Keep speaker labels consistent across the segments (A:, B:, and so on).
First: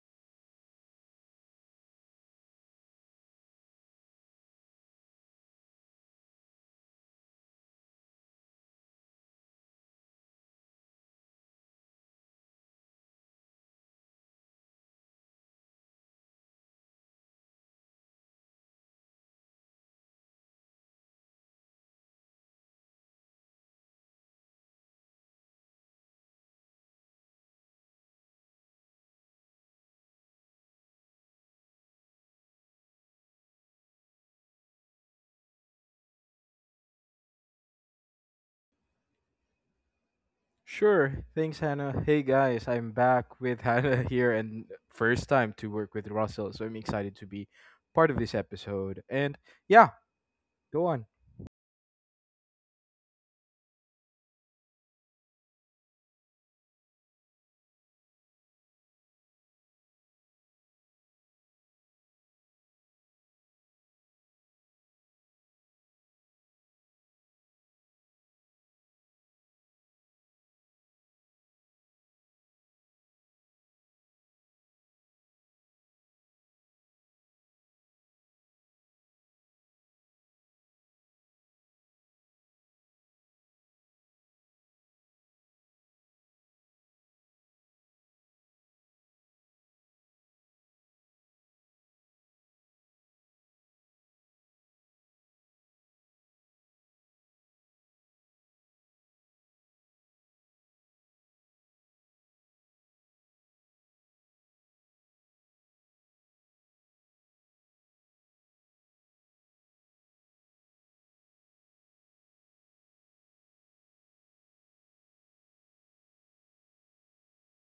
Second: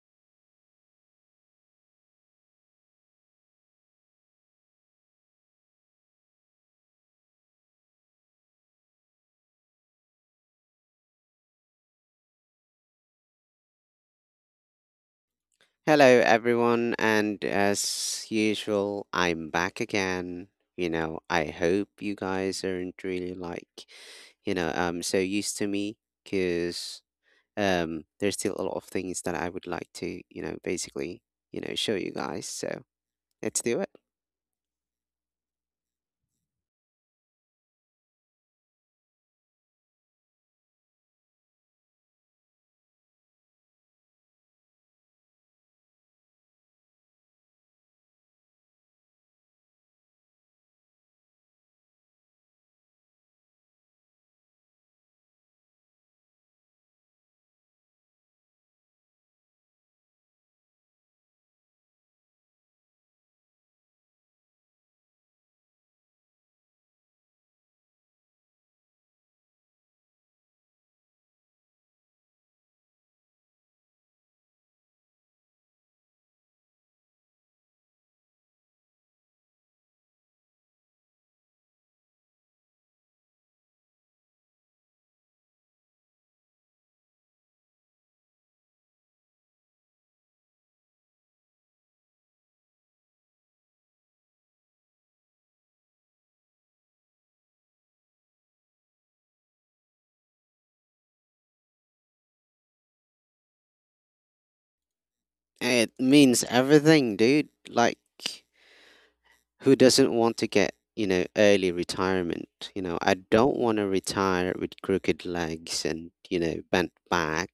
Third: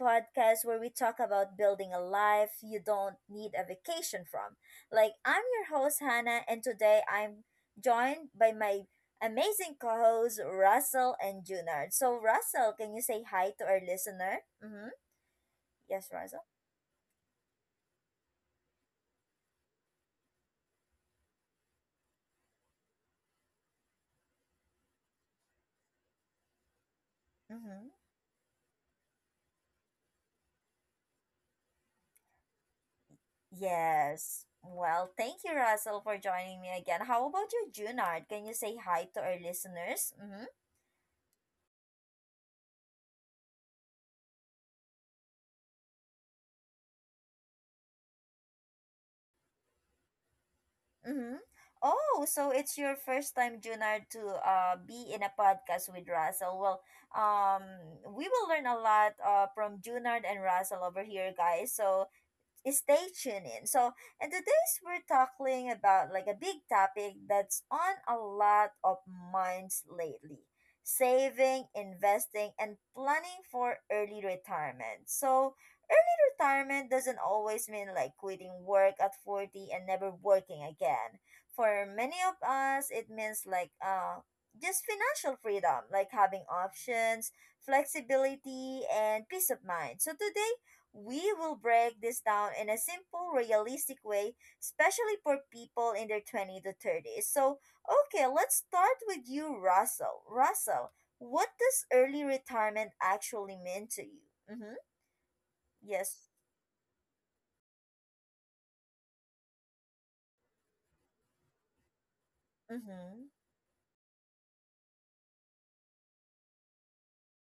A: podcast where we talk about building a life you don't need a vacation from. Like, I'm your host, Hannah, and today I'm joined by my amazing co hosts, Russell and Junard. So, Russell, can you say hi to our listener? Mm-hmm.
B: Hello,
A: Yes, Russell.
B: everyone, and as usual, I'm back again. I hope you guys aren't really like, so used to me, because
A: Mm-hmm.
B: there's still a lot of things that I would like to, basically, show you guys. So let's do it.
A: Yes. Well, thank you, Russell, for joining me again. How about you, Junard? Can you say hi to our listeners? Mm-hmm.
C: Sure. Thanks, Hannah. Hey, guys, I'm back with Hannah here and first time to work with Russell, so I'm excited to be part of this episode. And yeah, go on.
A: Mm-hmm. Oh, so it's your first time, Junard, to be in a podcast with Russell. Well, um, we will learn a lot from Junard and Russell over here, guys. So stay tuned in. And today's we're talking about like a big topic that's on a lot of minds lately, saving, investing, and planning for early retirement. So, early retirement doesn't always mean like quitting work at 40 and never working again. For many of us, it means like, just financial freedom, like having options, flexibility, and peace of mind. So today, we will break this down in a simple, realistic way, especially for people in their 20 to 30s. So, okay, let's start with you, Russell. Russell, what does early retirement actually mean to you? Mm-hmm.
B: It
A: Yes.
B: means everything, dude. Like, who doesn't want to get, early retirement? You know, I
A: Mm-hmm.
B: don't want to retire with crooked legs and, bent back.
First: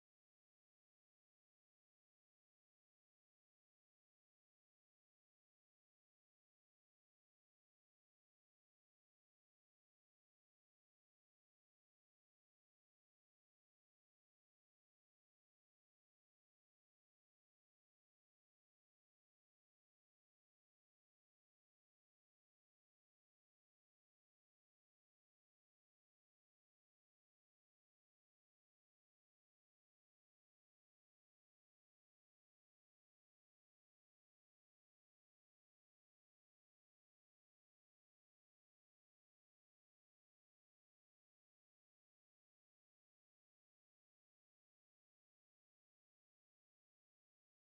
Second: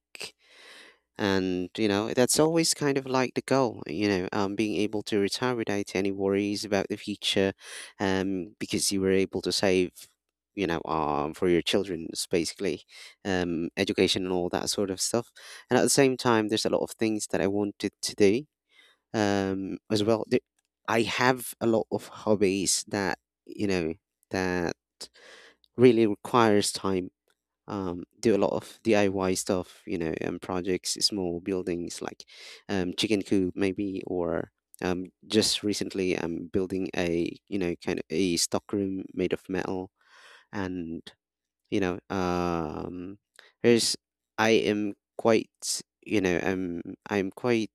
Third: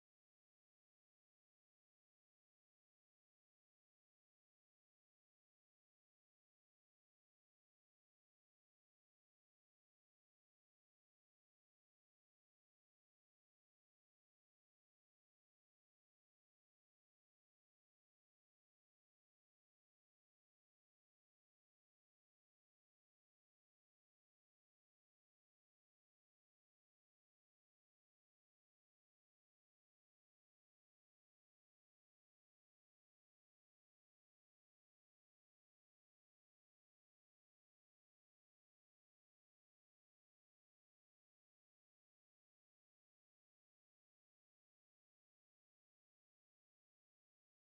B: And that's always kind of like the goal, being able to retire without any worries about the future, because you were able to save, for your children's basically education and all that sort of stuff. And at the same time there's a lot of things that I wanted to do as well. I have a lot of hobbies that you know that really requires time. Do a lot of DIY stuff, projects, small buildings like chicken coop maybe, or just recently I'm building a kind of a stock room made of metal. And you know there's I am quite you know I'm quite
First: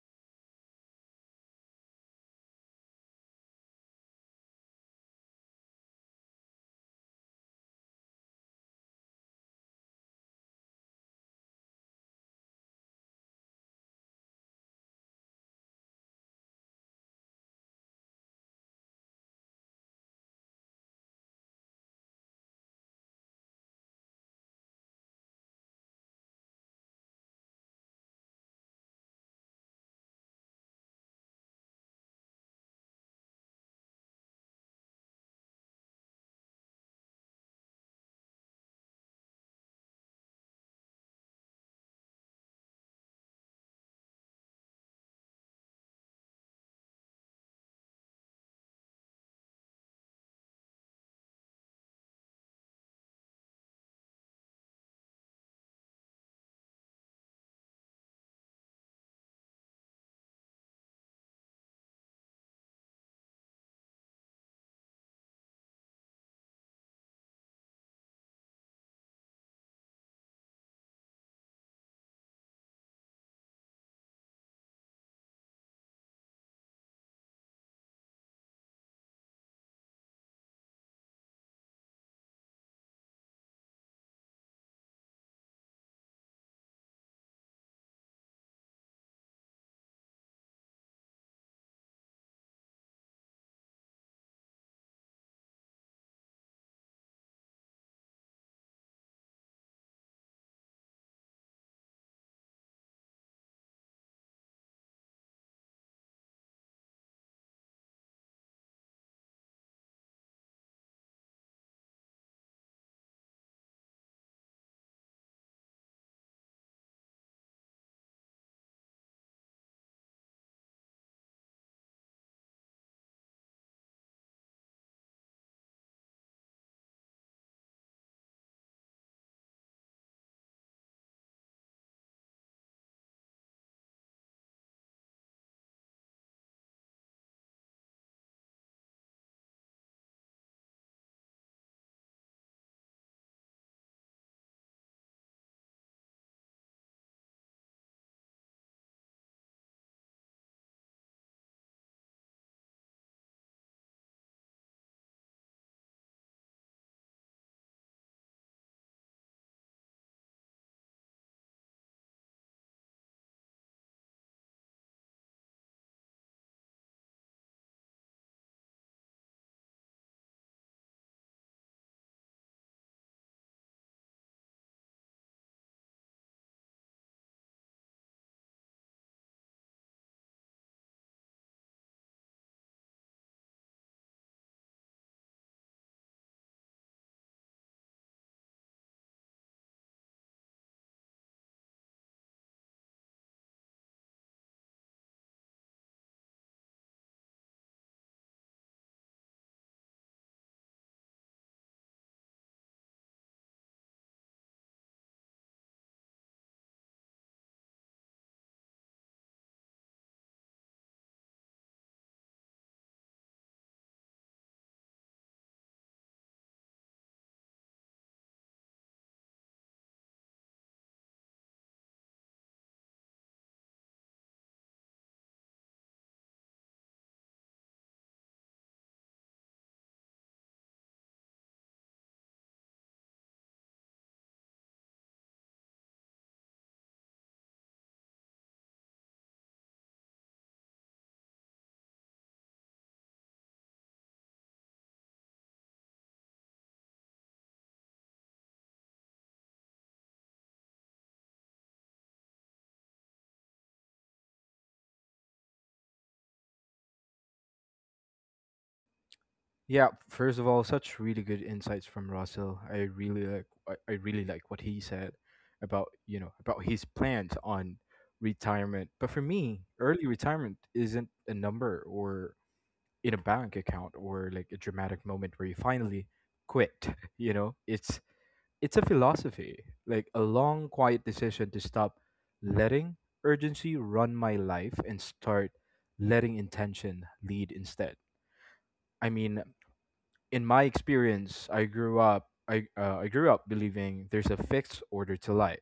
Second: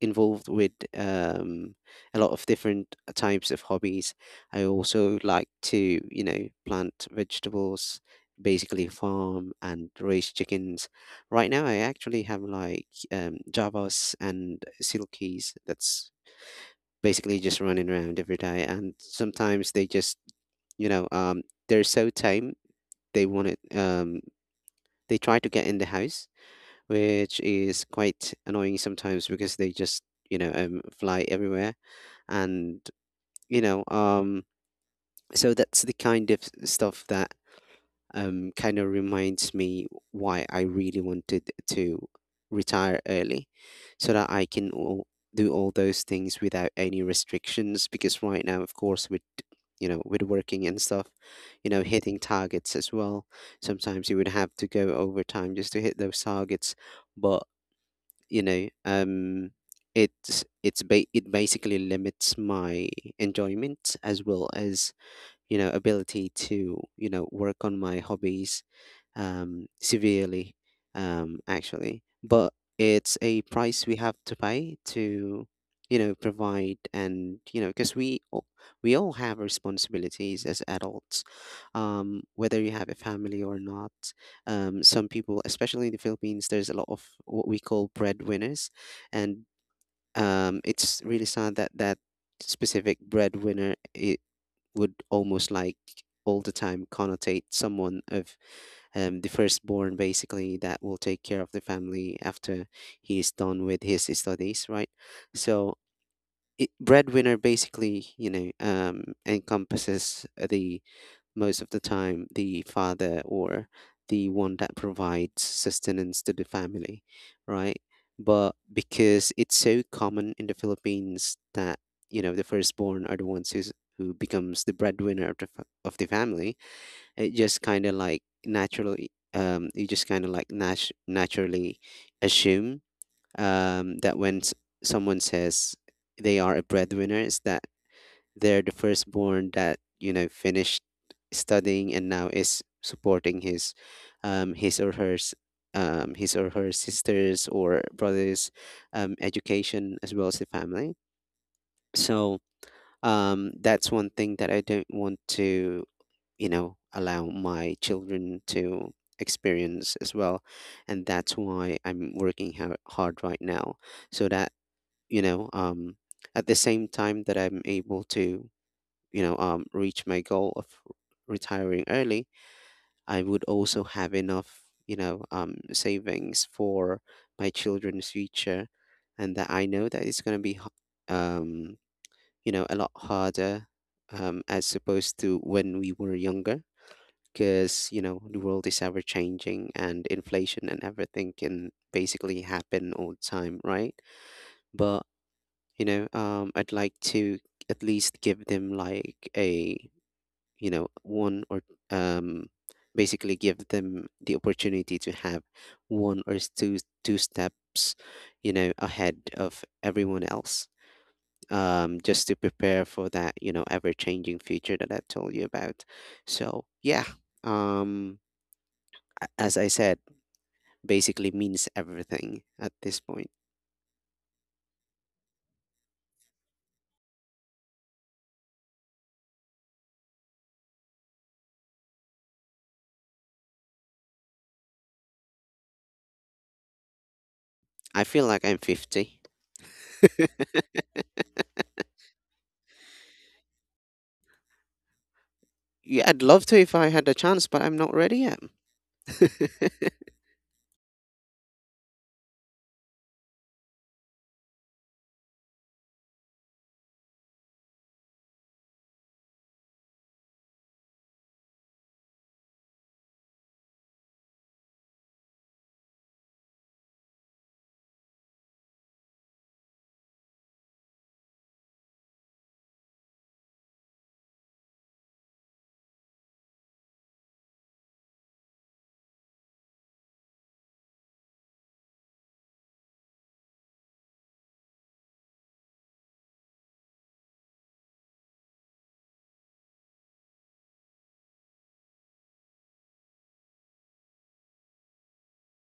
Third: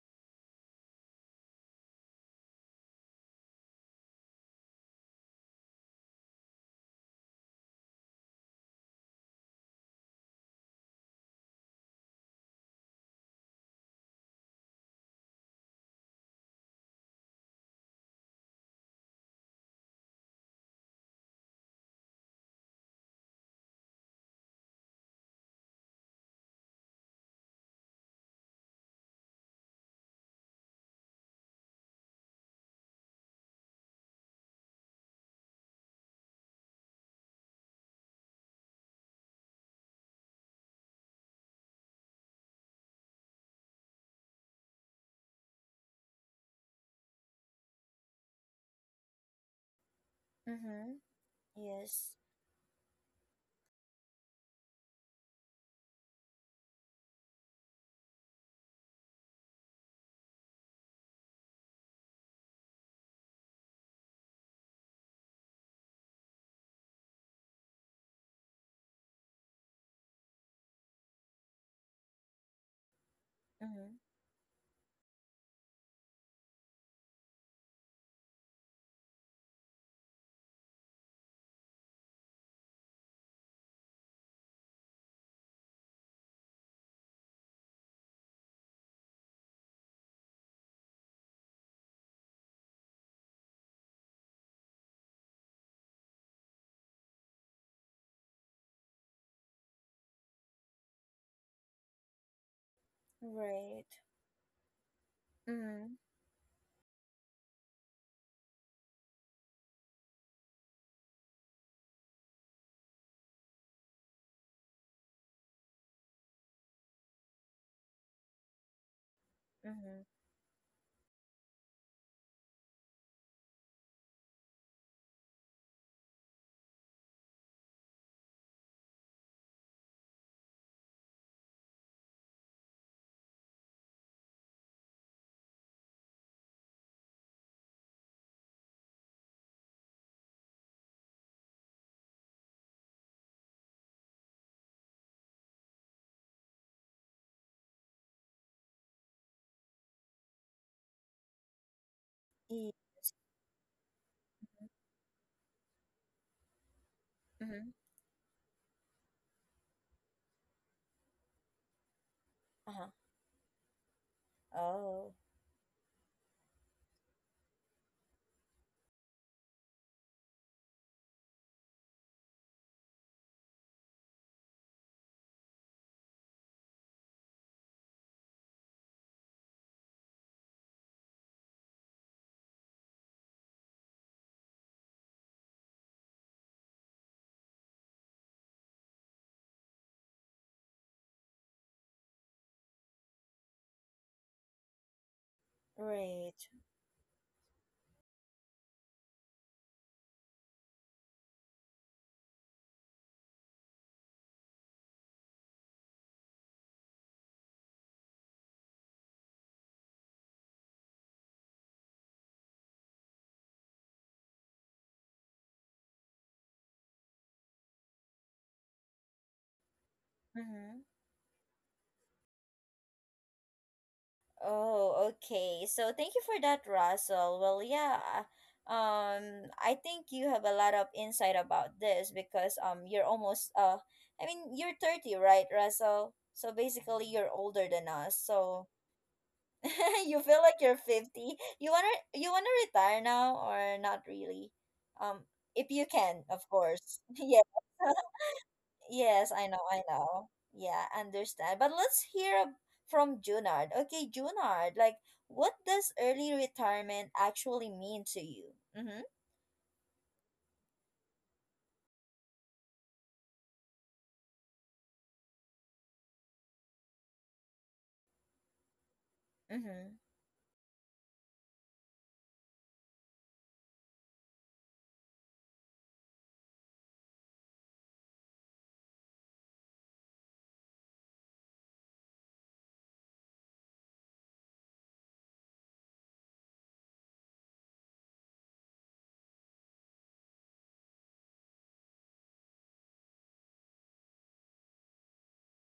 B: involved with a lot of different types of hobbies. I also like to plant vegetables, basically farm and raise chickens. Right now I actually have like javas and silkies that's basically just running around every day, and sometimes they just you know um they're so tame. They want it They try to get in the house, which is quite annoying sometimes because they just, fly everywhere. And, you know, um, so that's the kind of stuff that kind of reminds me why I really wanted to retire early, so that I can all do all those things without any restrictions. Because right now, of course, with with working and
A: Mm-hmm.
B: stuff,
A: Yes.
B: hitting targets as well. Sometimes you would have to go overtime just to hit those targets, but you know, um, it basically limits my enjoyment as well as ability to work on my hobbies severely, actually. But it's a price
A: Mm-hmm.
B: we have to pay to, provide. And because we all have responsibilities as adults, whether you have a family or not. Some people, especially in the Philippines, there's a lot of what we call breadwinners, and it's really sad that specific breadwinner, it would almost like all the time connotate someone of the firstborn, basically that will take care of the family after he is done with
A: Right.
B: his studies, right? So
A: Mm-hmm.
B: breadwinner basically, encompasses the most of the time the father, or the one that provides sustenance to the family, right? But because it's so
A: Mm-hmm.
B: common in the Philippines that the firstborn are the ones who becomes the breadwinner of the, of the family, it just kind of like naturally you just kind of like naturally assume that when someone says they are a breadwinner is that they're the firstborn that finished studying and now is supporting his um his or her s- his or her sisters or brothers' education as well as the family. So
A: Yeah.
B: that's one thing that I don't want to allow
A: Mm-hmm.
B: my children to experience as well, and that's why I'm working
A: Uh-huh.
B: hard right now, so that
A: Oh,
B: you know um at the same time that I'm able to reach my goal of retiring early, I would also have enough savings for my children's future. And that I know that it's going to be um a lot harder as opposed to when we were younger, because the world is ever changing and inflation and everything can basically happen all the time, right? But
A: right.
B: I'd like to at least give them like a you know one or um basically give them the opportunity to have one or two two steps ahead of everyone else, just to prepare for that ever changing future that I told you about. So yeah, um as I said,
A: Mm-hmm.
B: basically means everything at this point.
A: Oh, okay. So thank you for that, Russell. Well, yeah. I think you have a lot of insight about this because you're almost I mean you're 30, right, Russell? So basically you're older than
B: I
A: us.
B: feel like I'm
A: So
B: 50.
A: you feel like you're 50. You wanna retire now or not really? Um, if you
B: Yeah, I'd
A: can,
B: love
A: of
B: to if I
A: course.
B: had the
A: Yeah.
B: chance, but I'm not ready yet.
A: Yes, I know, I know. Yeah, understand. But from Junard. Okay, Junard, like, what does early retirement actually mean to you? Mm-hmm.
C: Yeah, first of all, such really good insights from Russell. I really like what he said about, you know, about his plans on retirement. But for me,
A: Mm-hmm.
C: early retirement isn't a number or in a bank account or like a dramatic moment where you finally quit, you know? It's a philosophy, like a long, quiet decision to stop letting urgency run my life and start letting intention lead instead. I mean, in my experience, I grew up. I grew up believing there's a fixed order to life.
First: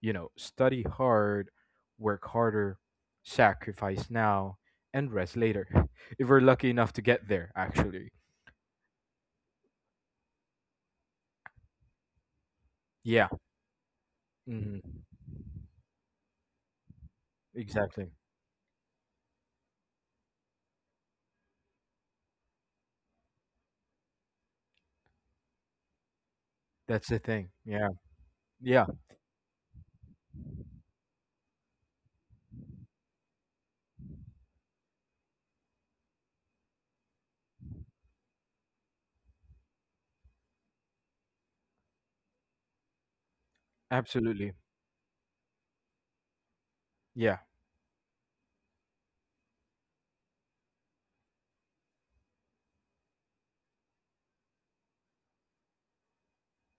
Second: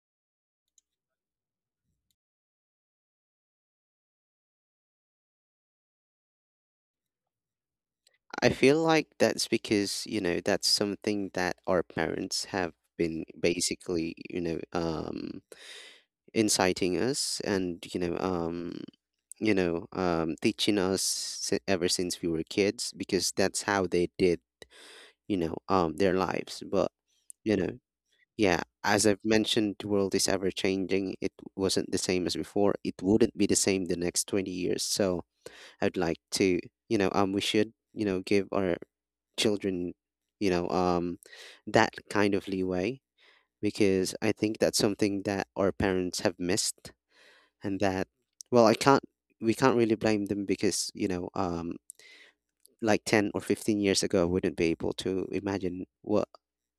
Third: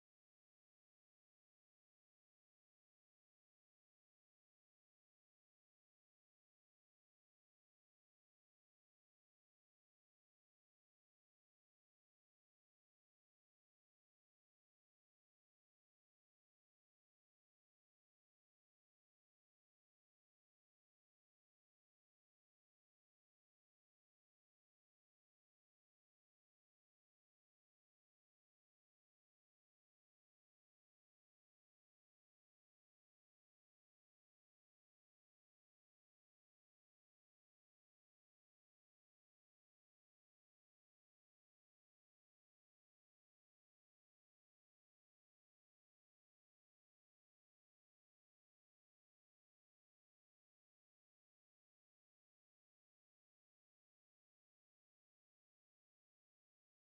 C: You know, study hard, work harder, sacrifice now, and rest later. If we're lucky enough to get there, actually.
B: I feel like that's because, that's something that our parents have been
C: Yeah.
B: basically,
C: Hmm.
B: inciting us and,
C: Exactly.
B: teaching us ever since we were kids, because that's how they did, their lives. But,
C: That's the thing.
B: you know,
C: Yeah.
B: yeah,
C: Yeah.
B: as I've mentioned, the world is ever changing. It wasn't the same as before. It wouldn't be the same the next 20 years. So I'd like to, we should, give our children, you know, um, that kind of leeway, because I
C: Absolutely.
B: think that's something that our parents have missed.
C: Yeah.
B: And that, well, I can't we can't really blame them, because like 10 or 15 years ago I wouldn't be able to imagine what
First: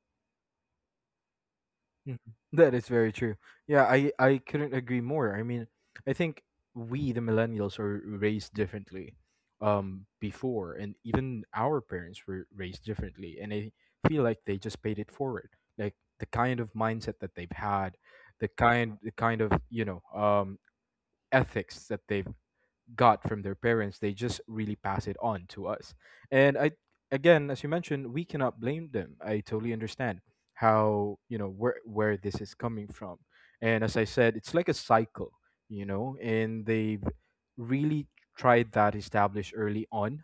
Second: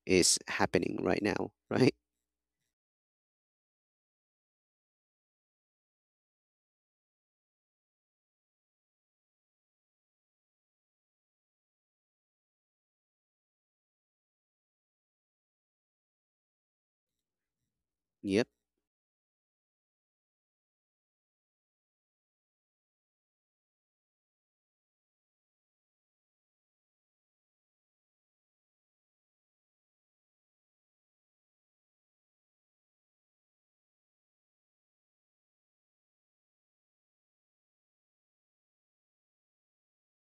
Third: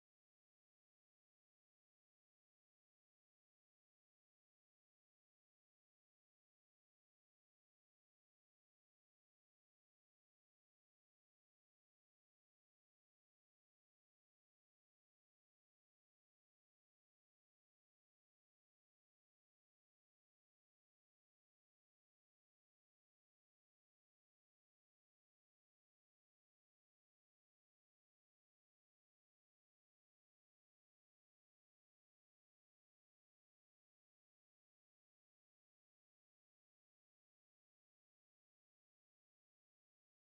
B: is happening right now. Right?
C: Mhm. That is very true. Yeah, I couldn't agree more. I mean, I think we the millennials are raised differently before, and even our parents were raised differently, and I feel like they just paid it forward. Like the kind of mindset that they've had,
B: Yep.
C: the kind of, you know, ethics that they've got from their parents, they just really pass it on to us. And I, again, as you mentioned, we cannot blame them. I totally understand how, you know, where this is coming from. And as I said, it's like a cycle, you know. And they've really tried that, established early on.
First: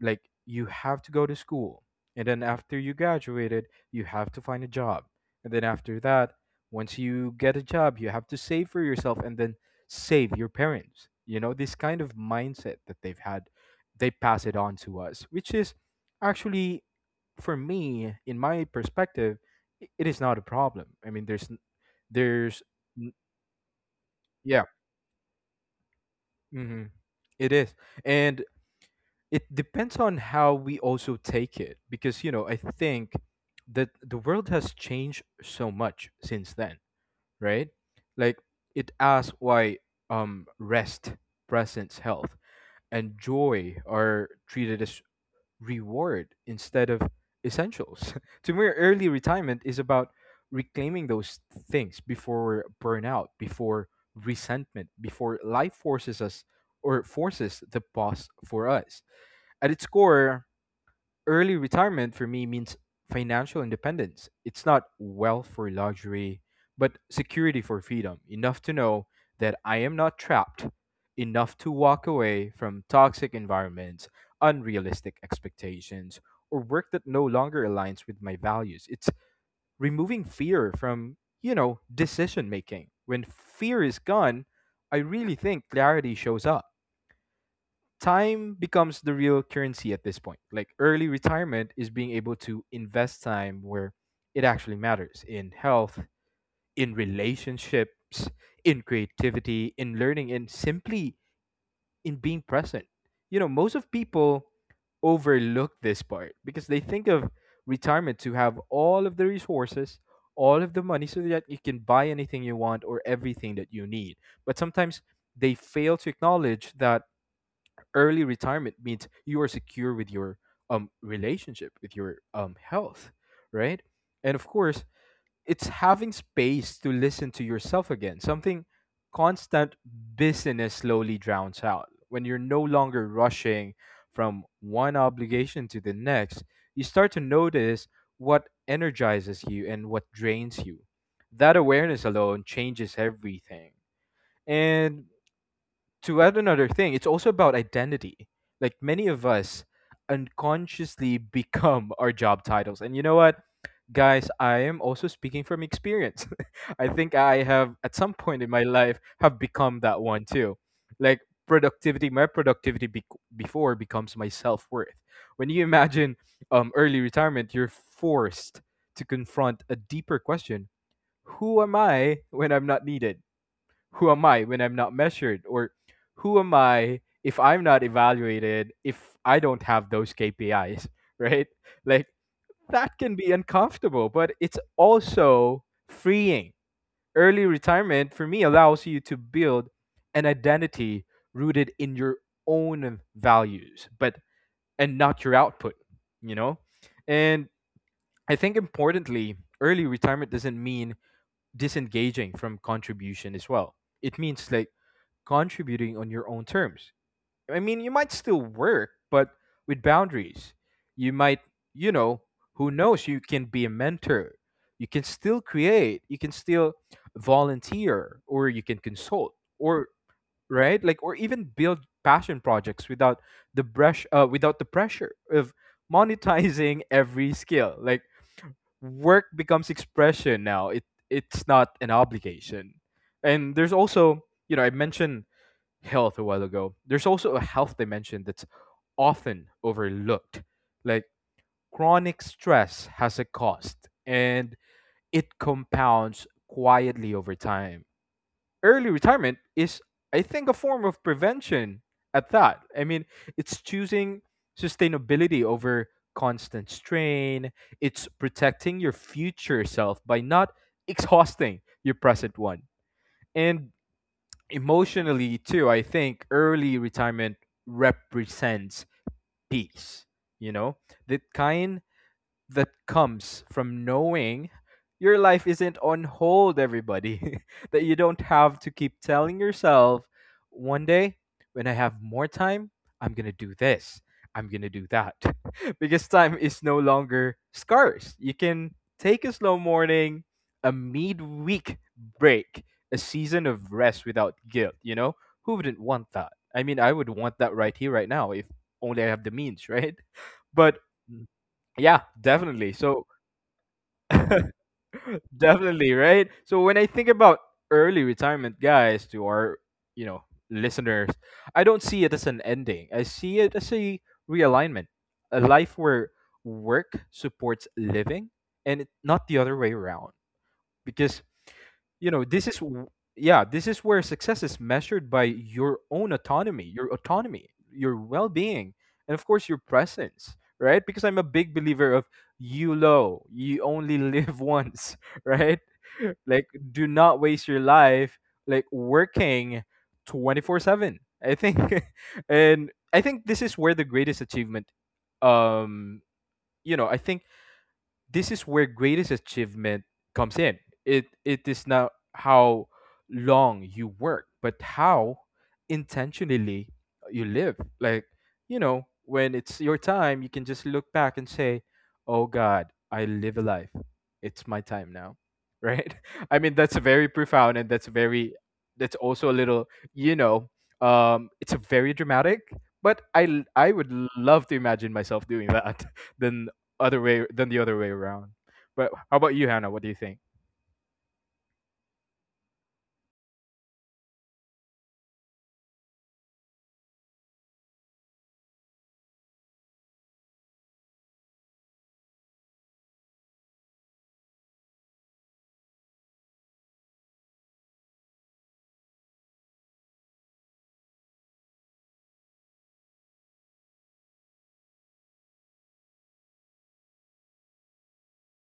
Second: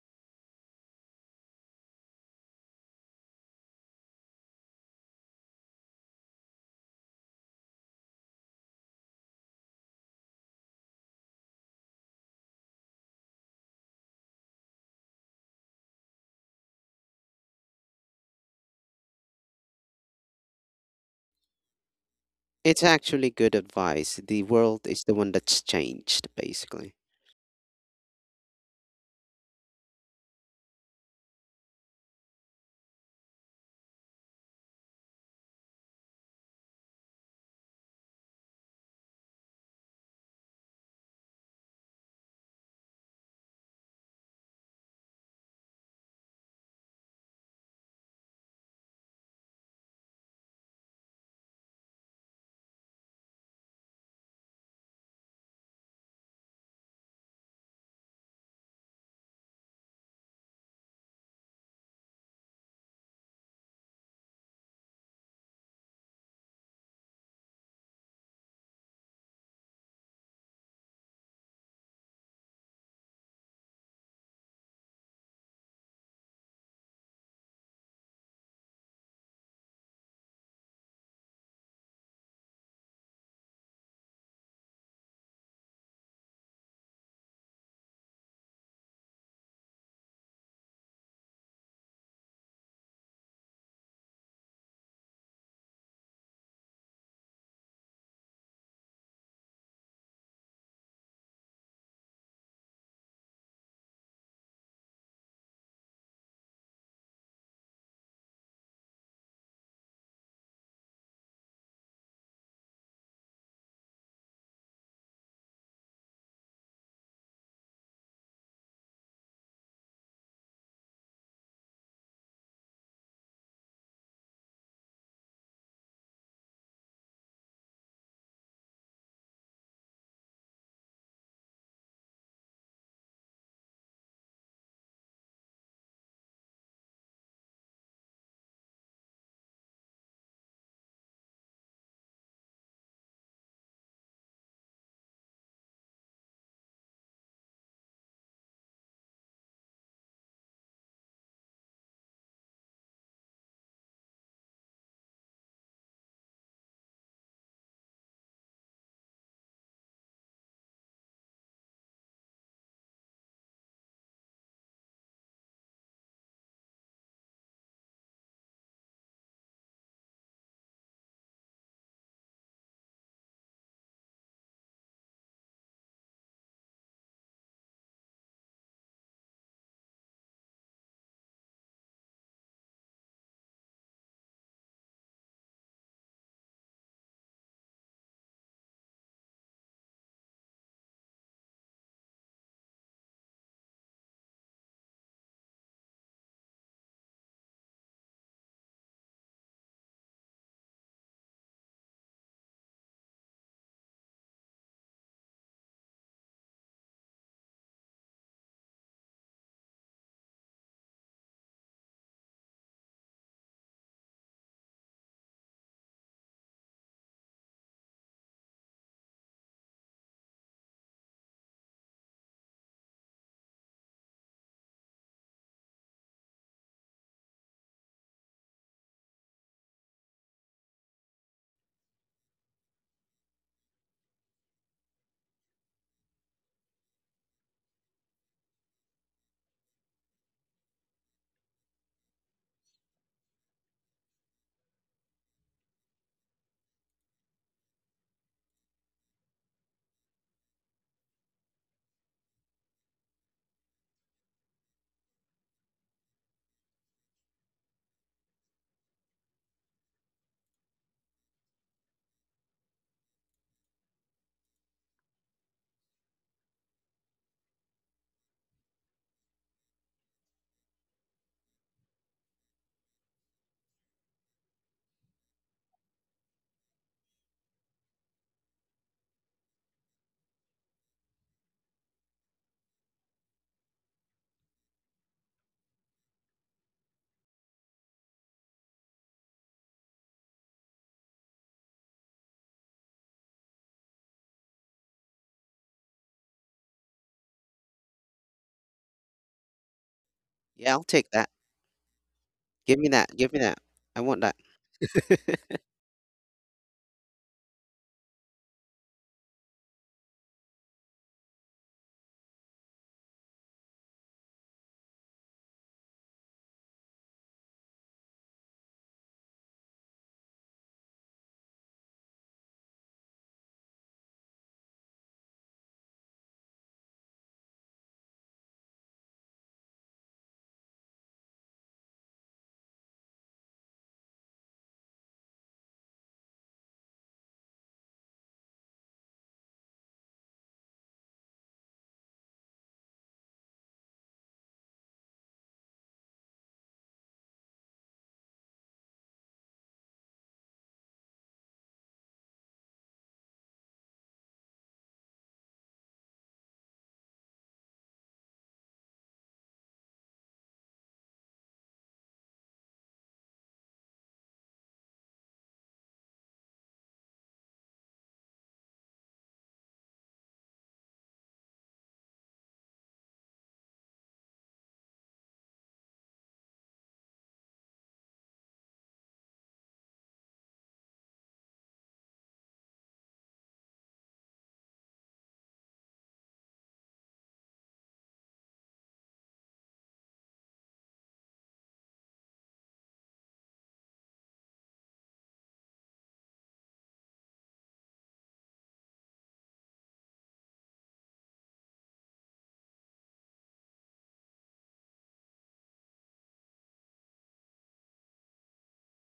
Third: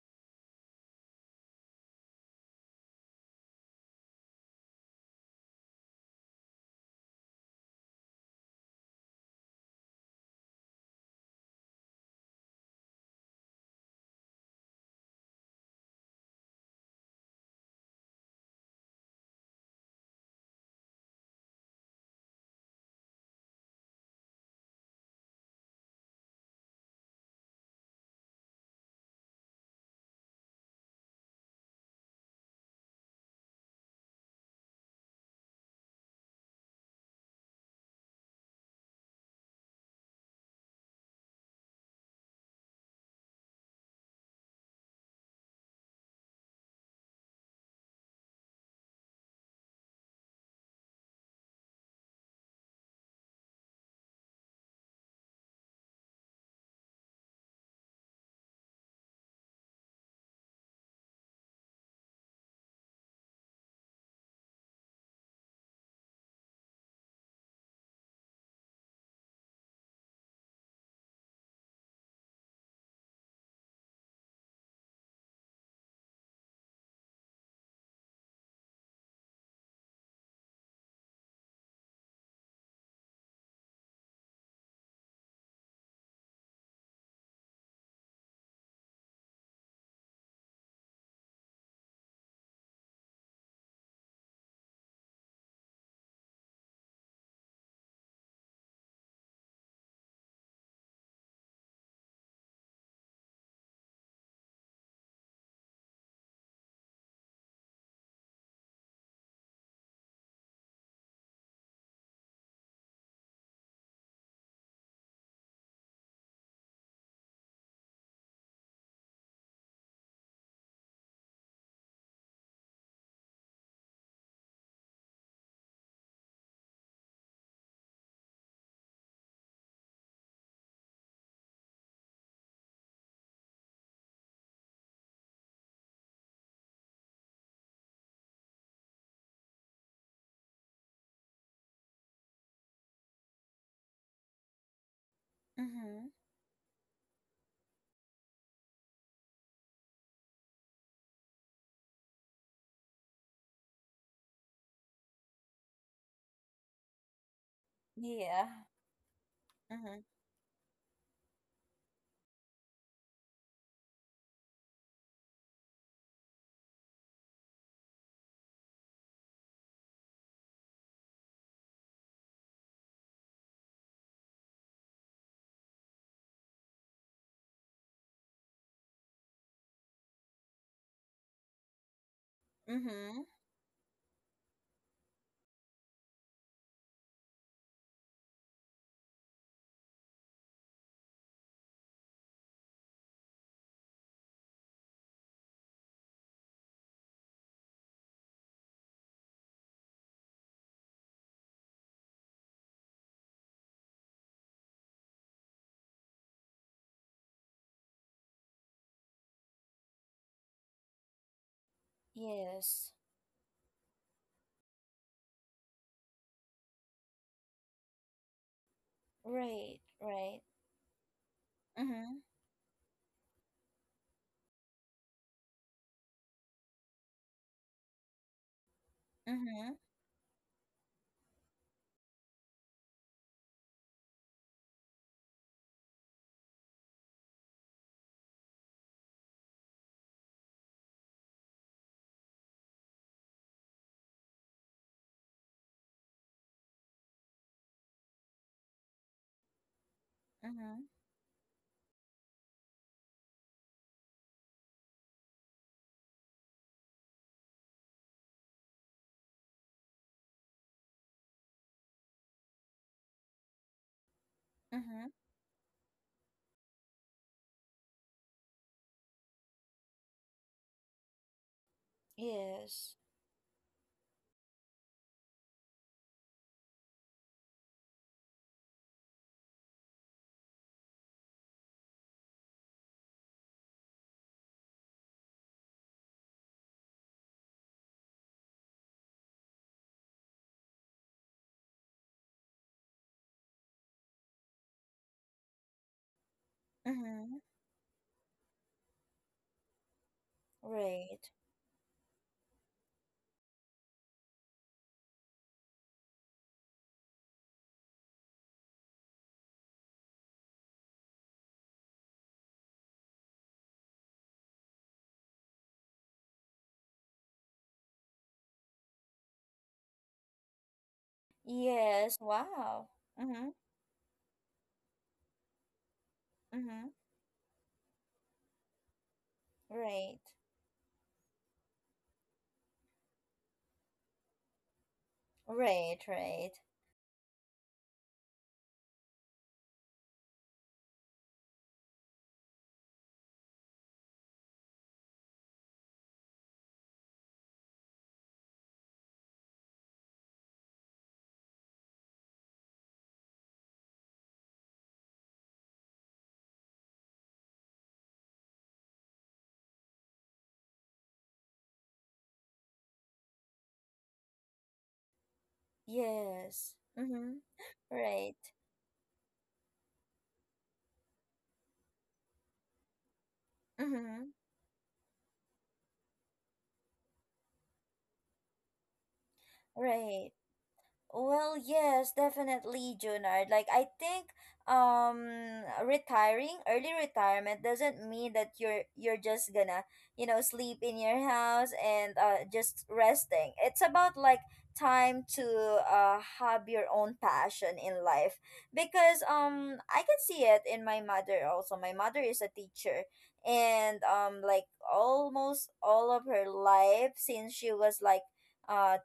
C: Like you have to go to school, and then after you graduated you have to find a job, and then after that, once you get a job you have to save for yourself, and then save your parents. You know, this kind of mindset that they've had, they pass it on to us, which is actually, for me, in my perspective, it is not a problem. I mean, there's
B: It's
C: n-
B: actually good advice. The
C: yeah,
B: world is the one that's changed,
C: mhm,
B: basically.
C: it is. And it depends on how we also take it, because, you know, I think that the world has changed so much since then, right? Like, it asks why rest, presence, health, and joy are treated as reward instead of essentials. To me, early retirement is about reclaiming those things before burnout, before resentment, before life forces us or forces the pause for us. At its core, early retirement for me means financial independence. It's not wealth for luxury, but security for freedom. Enough to know that I am not trapped, enough to walk away from toxic environments, unrealistic expectations, or work that no longer aligns with my values. It's removing fear from, you know, decision making. When fear is gone, I really think clarity shows up. Time becomes the real currency at this point. Like, early retirement is being able to invest time where it actually matters, in health, in relationships, in creativity, in learning, and simply in being present. You know, most of people overlook this part, because they think of retirement to have all of the resources, all of the money, so that you can buy anything you want or everything that you need. But sometimes they fail to acknowledge that early retirement means you are secure with your relationship, with your health, right? And of course, it's having space to listen to yourself again, something constant business slowly drowns out. When you're no longer rushing from one obligation to the next, you start to notice what energizes you and what drains you. That awareness alone changes everything. And
A: Mm-hmm.
C: to add another thing, it's also about identity. Like many of us unconsciously become our job titles. And you know what, guys, I am also speaking from experience. I think I have at some point
A: Yeah.
C: in my life have become
A: Mm-hmm.
C: that one too. Like productivity, my productivity becomes my self-worth. When you imagine early retirement, you're forced to confront a deeper question. Who am I when I'm not needed? Who am I when I'm not measured? Or who am I if I'm not evaluated, if I don't have those KPIs, right? Like, that can
A: Mm-hmm.
C: be uncomfortable, but it's also freeing. Early retirement for me allows you to build an identity rooted in your own values, but and not your output, you know? And I think, importantly, early retirement doesn't mean disengaging from contribution as well. It means like contributing on your own terms. I mean, you might still work, but with boundaries. You might, you know, who
A: Yes.
C: knows, you can be a mentor. You can still create, you can still volunteer, or you can consult,
A: Right,
C: or
A: right.
C: right? Like, or even build
A: Mm-hmm.
C: passion projects without the brush without the pressure of monetizing every skill. Like work
A: Mm-hmm.
C: becomes expression now. It it's not an obligation. And there's also, you know, I mentioned health a while ago. There's also a health dimension that's often overlooked. Like, chronic stress has a cost, and it compounds quietly over time. Early retirement is, I think, a
A: Mm-hmm.
C: form of prevention at that. I mean, it's choosing sustainability over constant strain. It's protecting your future self by not exhausting your present one. And
A: Mm-hmm.
C: emotionally too, I think early retirement represents peace, you know, that kind that
A: Yes.
C: comes from knowing your life isn't on hold, everybody. That you don't have to keep telling yourself, one day when I have more time, I'm going to do this, I'm going to do that. Because time is no longer scarce. You can take a slow morning, a midweek break, a season of rest without guilt, you know? Who wouldn't want that? I mean, I would
A: Mm-hmm.
C: want that right here, right now, if only I have the means, right?
B: Yeah,
C: But
B: I'll take
A: Right.
B: that.
C: yeah, definitely. So,
B: Give me that, I want that.
C: definitely, right? So, when I think about early retirement, guys, to our, you know, listeners, I don't see it as an ending. I see it as a realignment, a life where work supports living, and it, not the other way around. Because, you
A: Yes.
C: know,
A: Wow.
C: yeah,
A: Mm-hmm.
C: this is where success is measured by your own autonomy,
A: Mm-hmm.
C: your well-being, and of course your
A: Right.
C: presence, right? Because I'm a big believer of you only live once, right?
A: Right, right.
C: Like, do not waste your life, like working 24/7, I think. And I think this is where the greatest achievement um you know I think this is where greatest achievement comes in. It is not how long you work, but how intentionally you live. Like, you know, when it's your time, you can just look back and say, "Oh god, I live a life. It's my time now." Right? I
A: Yes.
C: mean, that's very
A: Mm-hmm.
C: profound, and that's
A: Right.
C: very, that's also a little, you know, it's a very dramatic, but I
A: Mm-hmm.
C: would love to imagine myself doing that than other way than the other way around. But how about you, Hannah?
A: Right.
C: What do you think?
A: Well, yes, definitely, Junard. Like I think um retiring, early retirement doesn't mean that you're just gonna, you know, sleep in your house and just resting. It's about like time to have your own passion in life because I can see it in my mother also. My mother is a teacher and like almost all of her life since she was like uh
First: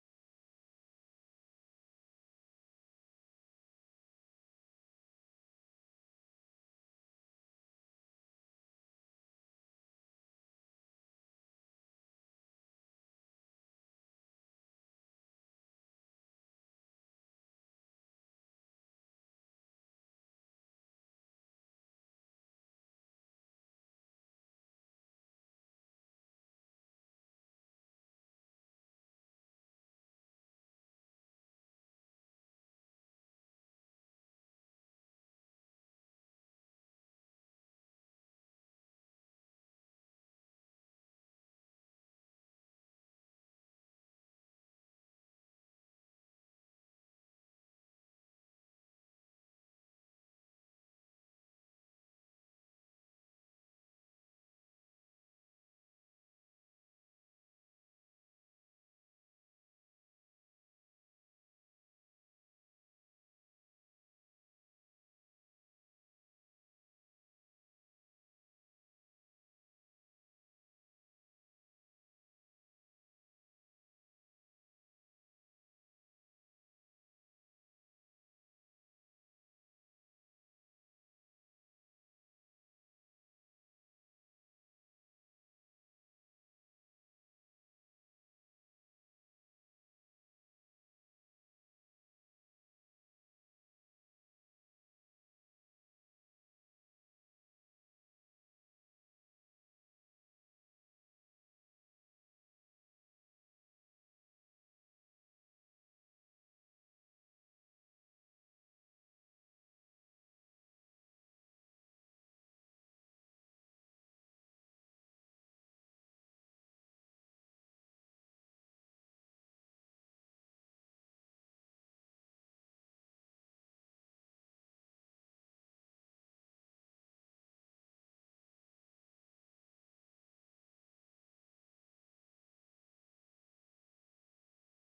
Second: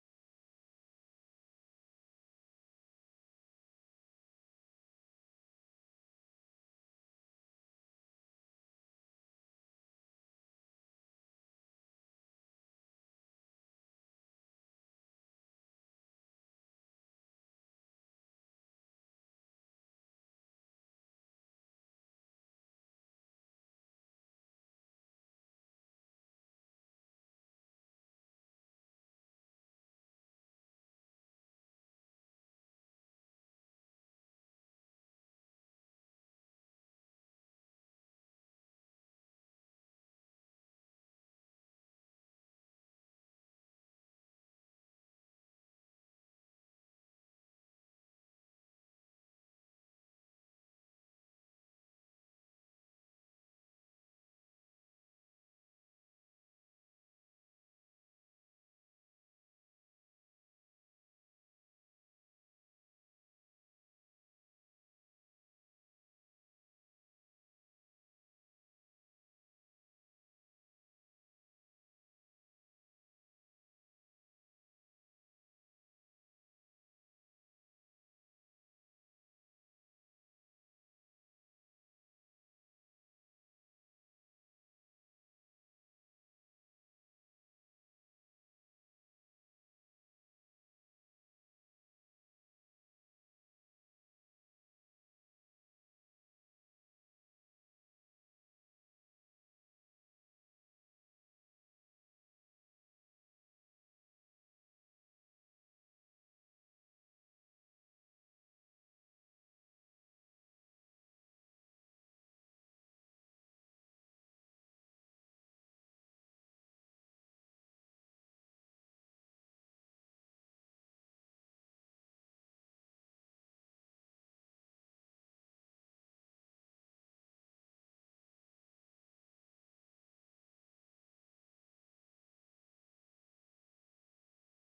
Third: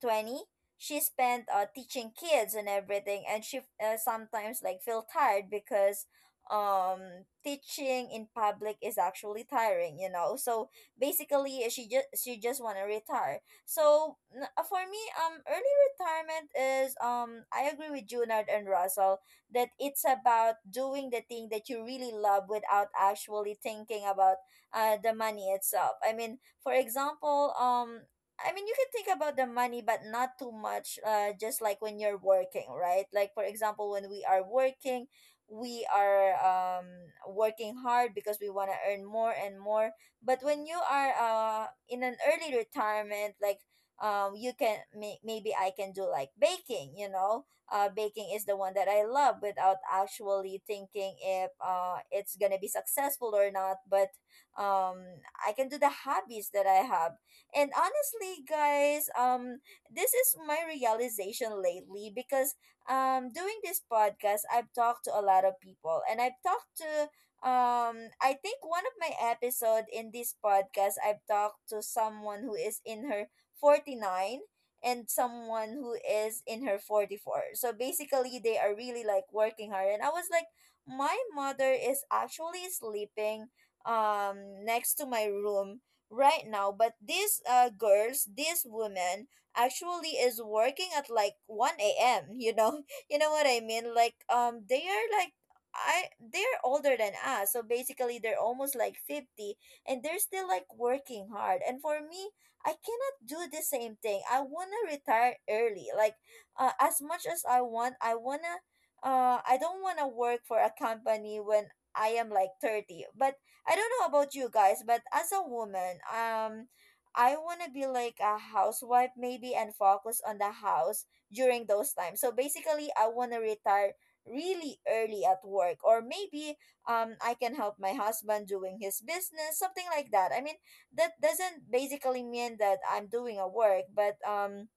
A: 20, she spent teaching kids and everything, and she sometimes like feel tired because um teaching in public is actually tiring, you know. So basically she just want to retire. For me early retirement is I agree with Junard and Russell that it's about doing the thing that you really love without actually thinking about the money itself. I mean, for example, I mean, you can think about the money, but not too much. Just like when you're working, right? Like for example, when we are working hard because we want to earn more and more. But when you are in an early retirement, like you can maybe I can do like baking. You know, baking is the one that I love without actually thinking if it's gonna be successful or not. But um I can do the hobbies that I have. And honestly, guys, this is my realization lately because doing this podcast, I've talked to a lot of people, and I've talked to I think one of my episode in this podcast, I've talked to someone who is in her 49, and someone who is in her 44. So basically they are really like working hard, and I was like, my mother is actually sleeping um next to my room right now, but these girls, this woman, actually is working at like 1 a.m, you know. You know what I mean, like they are like, I they're older than us, so basically they're almost like 50, and they're still like working hard. And for me, I cannot do the same thing. I want to retire early, like as much as I want. I want to, I don't want to work for a company when I am like 30. But I don't know about you guys, but as a woman, I want to be like a housewife maybe and focus on the house during those times. So basically, I want to retire really early at work, or maybe I can help my husband doing his business, something like that. I mean, that doesn't basically mean that I'm doing a work, but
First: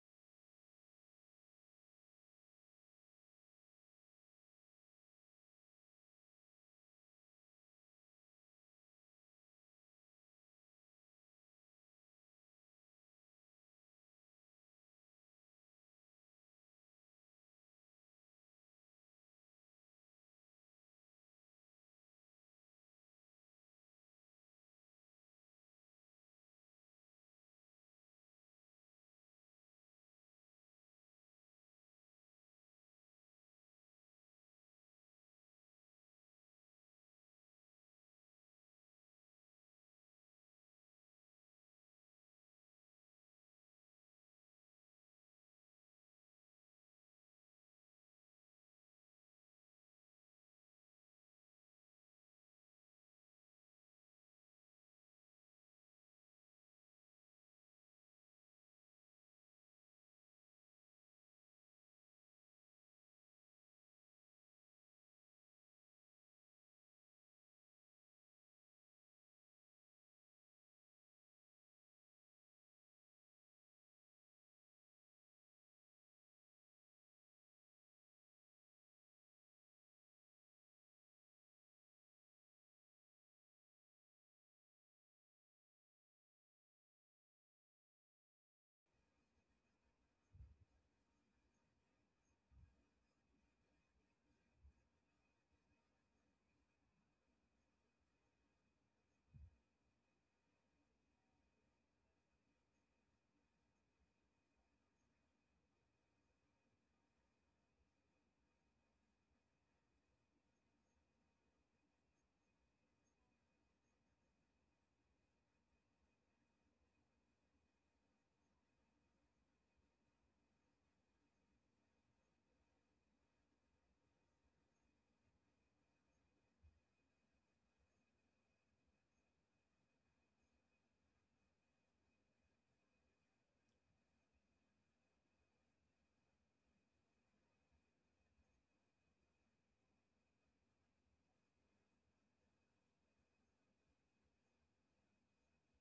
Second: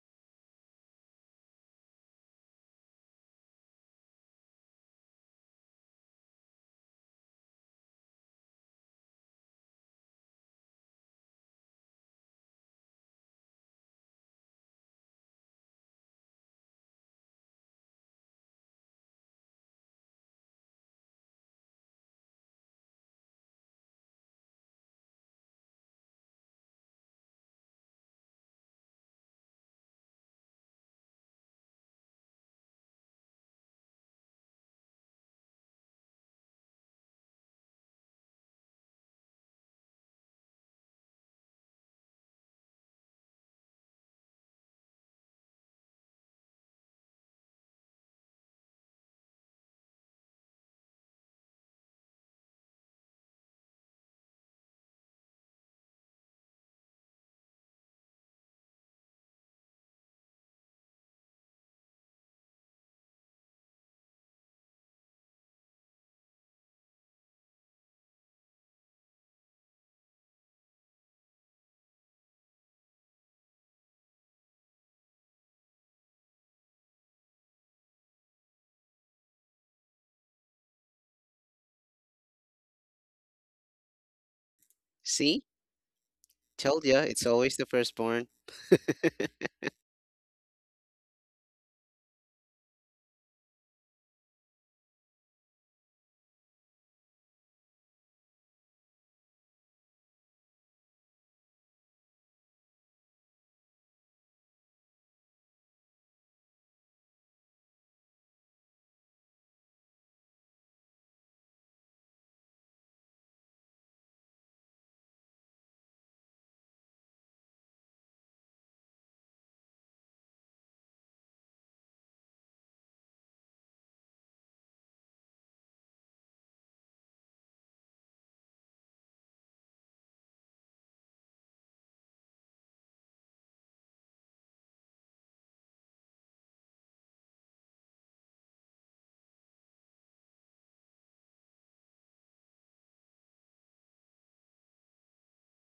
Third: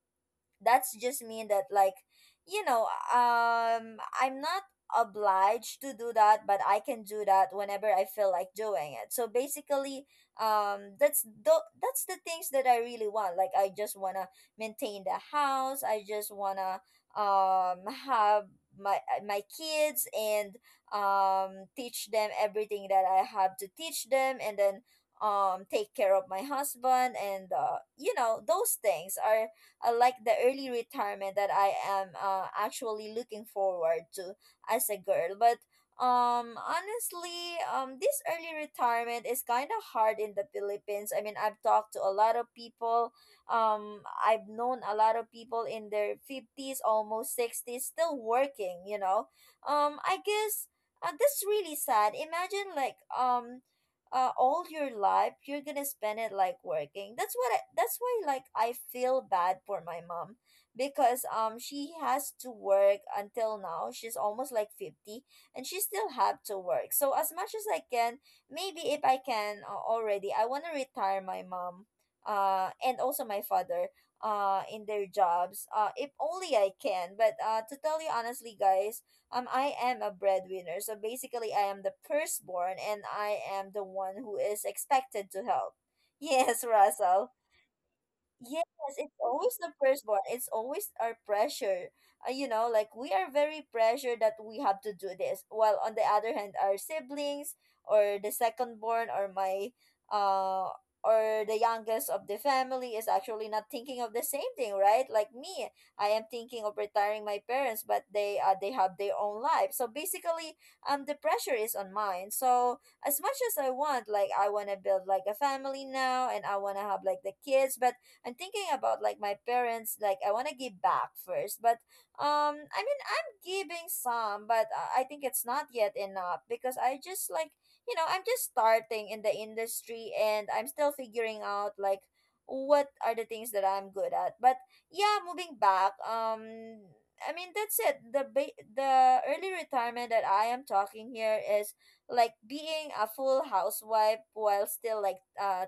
A: that's just mean that like, you know, I'm not obliged to do that, but I can do that whenever I feel like doing it. So basically, um that's the that's the things that I really want. Like I just want to maintain the house, I just want to have my my kids and teach them everything that I have to teach them, and then take care of my husband, and you know, those things are like the early retirement that I am actually looking forward to as a girl. But honestly, this early retirement is kind of hard in the Philippines. I mean, I've talked to a lot of people, um I've known a lot of people in their 50s, almost 60s, still working, you know. I guess that's really sad. Imagine like all your life you're gonna spend it like working. That's what I, that's why like I feel bad for my mom because she has to work until now. She's almost like 50 and she still have to work. So as much as I can, maybe if I can already, I want to retire my mom and also my father in their jobs, if only I can. But to tell you honestly, guys, I am a breadwinner. So basically I am the firstborn, and I am the one who is expected to
B: See,
A: help. Yes,
B: told ya, it's
A: Russell.
B: always the firstborn.
A: Yes, it's always the firstborn. It's always our pressure. You know, like we are very pressured that we have to do this. While on the other hand, our siblings or the secondborn, or my uh or the youngest of the family is actually not thinking of the same thing, right? Like me, I am thinking of retiring my parents, but they have their own life. So basically, the pressure is on mine. So as much as I want, like I want to build like a family now and I want to have like the kids, but I'm thinking about like my parents. Like I want to give back first, but I mean I'm giving some, but I think it's not yet enough because I just like, you know, I'm just starting in the industry and I'm still figuring out like what are the things that I'm good at. But yeah, moving back, I mean that's it. The early retirement that I am talking here is like being a full housewife while still like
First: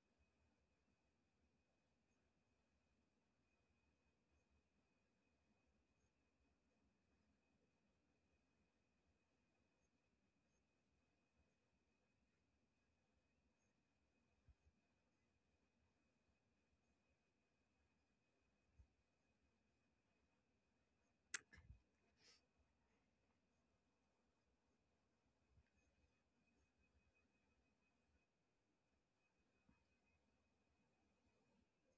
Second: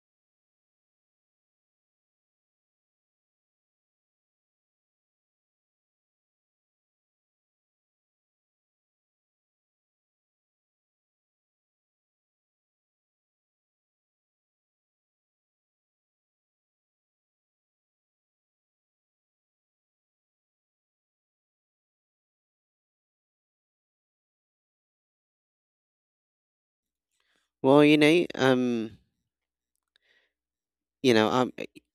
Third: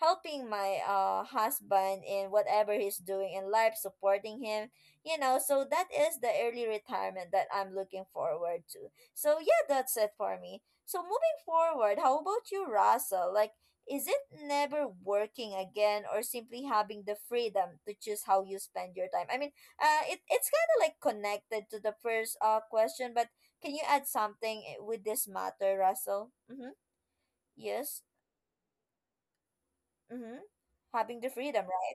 A: helping my husband in whatever he's doing in life, supporting him, you know. So that is the early retirement that I'm looking forward to. So yeah, that's it for me. So moving forward, how about you, Russell? Like, is it never working again or simply having the freedom to choose how you spend your time? I mean, it's kind of like connected to the first question. But can you add something with this matter, Russell? Mm-hmm.
B: well you
A: Yes.
B: know um
A: Mm-hmm.
B: you
A: Having
B: know
A: the
B: um
A: freedom, right?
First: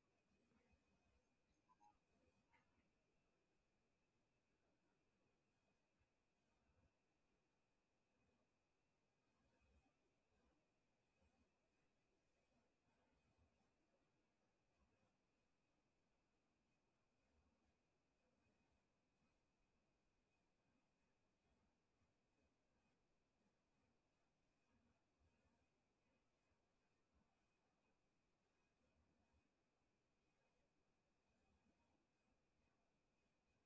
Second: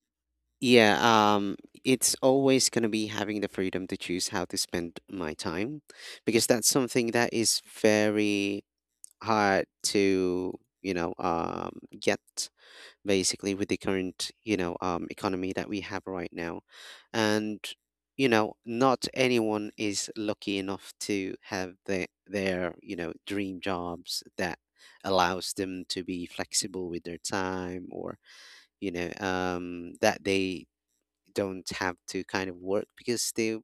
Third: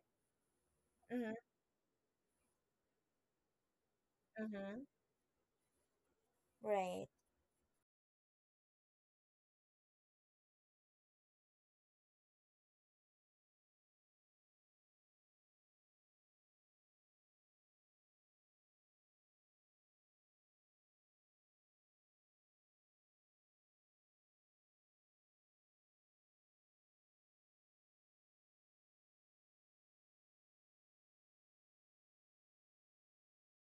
B: yeah,
A: Mm-hmm.
B: um, it's always going to be having the freedom to choose how to
A: Mm-hmm.
B: spend my time, because that's
A: Right.
B: something that is very hard to, you know, um, get basically with the current, economy that we have right now. And, not anyone is lucky enough to have their dream jobs that allows them to be flexible with their time, or that they don't have to kind of work because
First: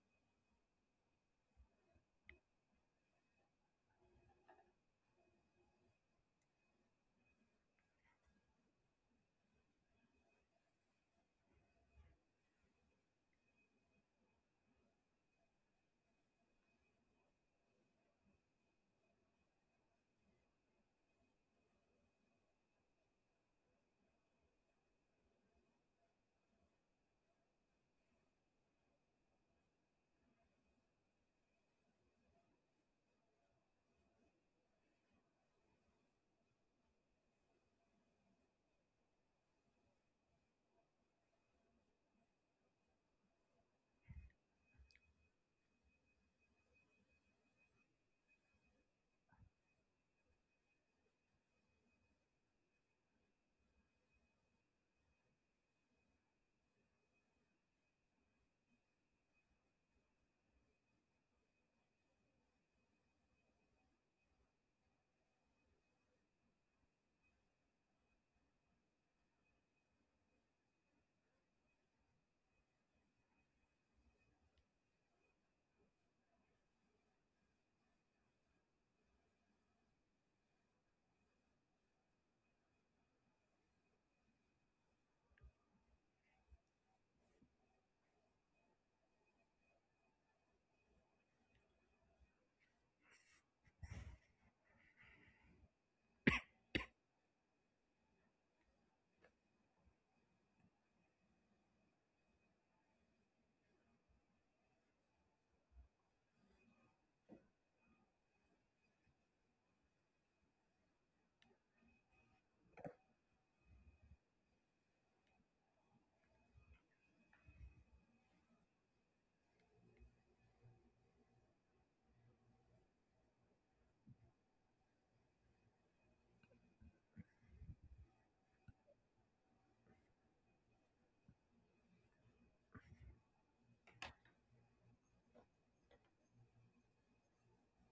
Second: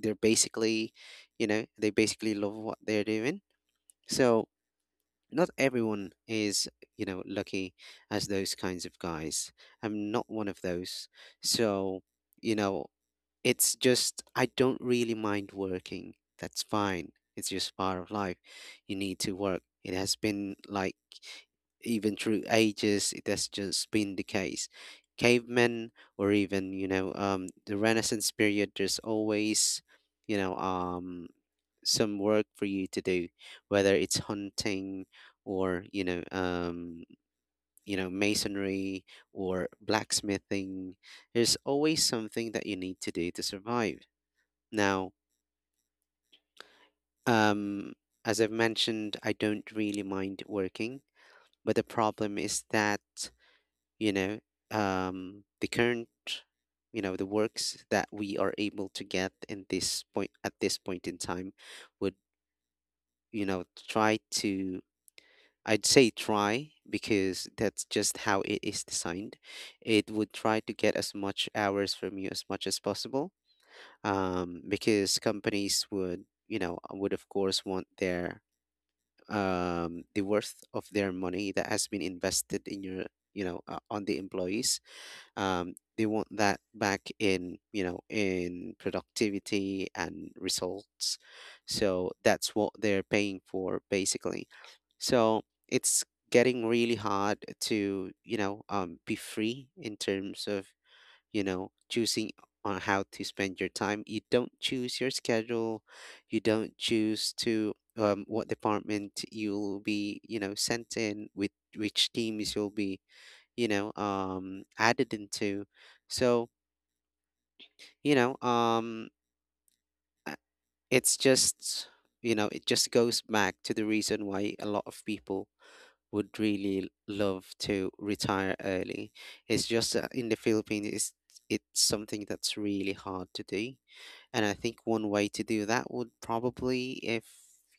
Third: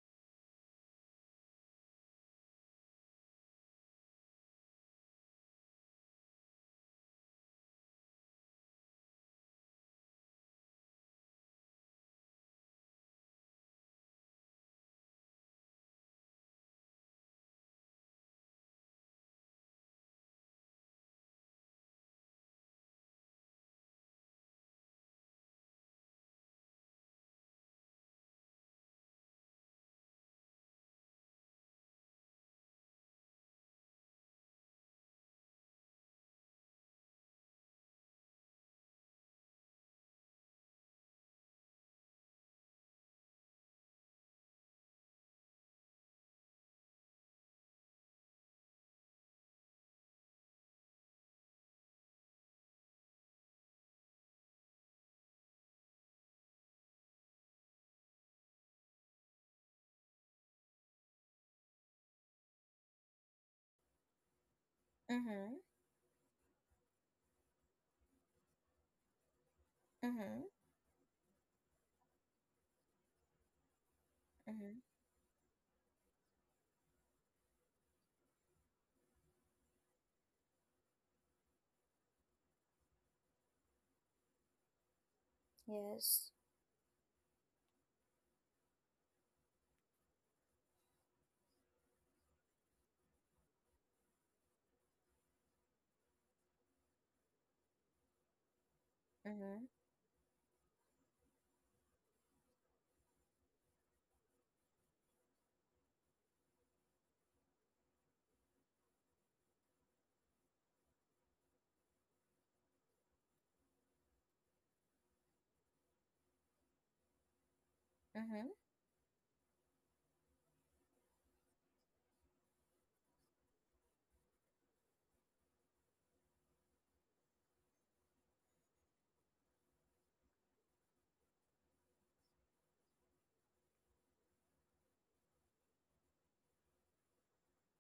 B: they're basically they basically love what they're doing. So not everyone is lucky as those kinds of guys. I'm not one of those. So you know it's just, I don't really mind working. That's fine. It's just part of life. You need to work. It has been like, even through ages, it has just been the case. Cavemen, or even, the Renaissance period, there's always, you know, um, some work for you to do, whether it's hunting or, you know, masonry or blacksmithing. There's always something that you need to do to survive. Now, um, as I've mentioned, I don't really mind working, but the problem is that, you know, the current, the works that we are able to get in this point at this point in time would, try to,
A: Mm-hmm.
B: I'd say try because that's just how it is designed. It would
A: Mm-hmm.
B: try to get as much hours from you as much as possible,
A: Mm-hmm.
B: because companies would, would of course want their the worth of their money that has been invested in your on the employees. They want
A: Yes.
B: that back in, in productivity and results. So that's what they're paying for basically. So it's getting really hard to be
A: Mm-hmm.
B: free in terms of choosing on how to spend your time. You don't choose your schedule. You don't choose to what department you'll be, sent in with which teams you'll be, added into. So, you know,
A: Mm-hmm.
B: um, uh, it's just, it just goes back to the reason why a lot of people would really love to retire early. It's just that in the Philippines, it's something that's really hard to do. And I think one way to do that would probably if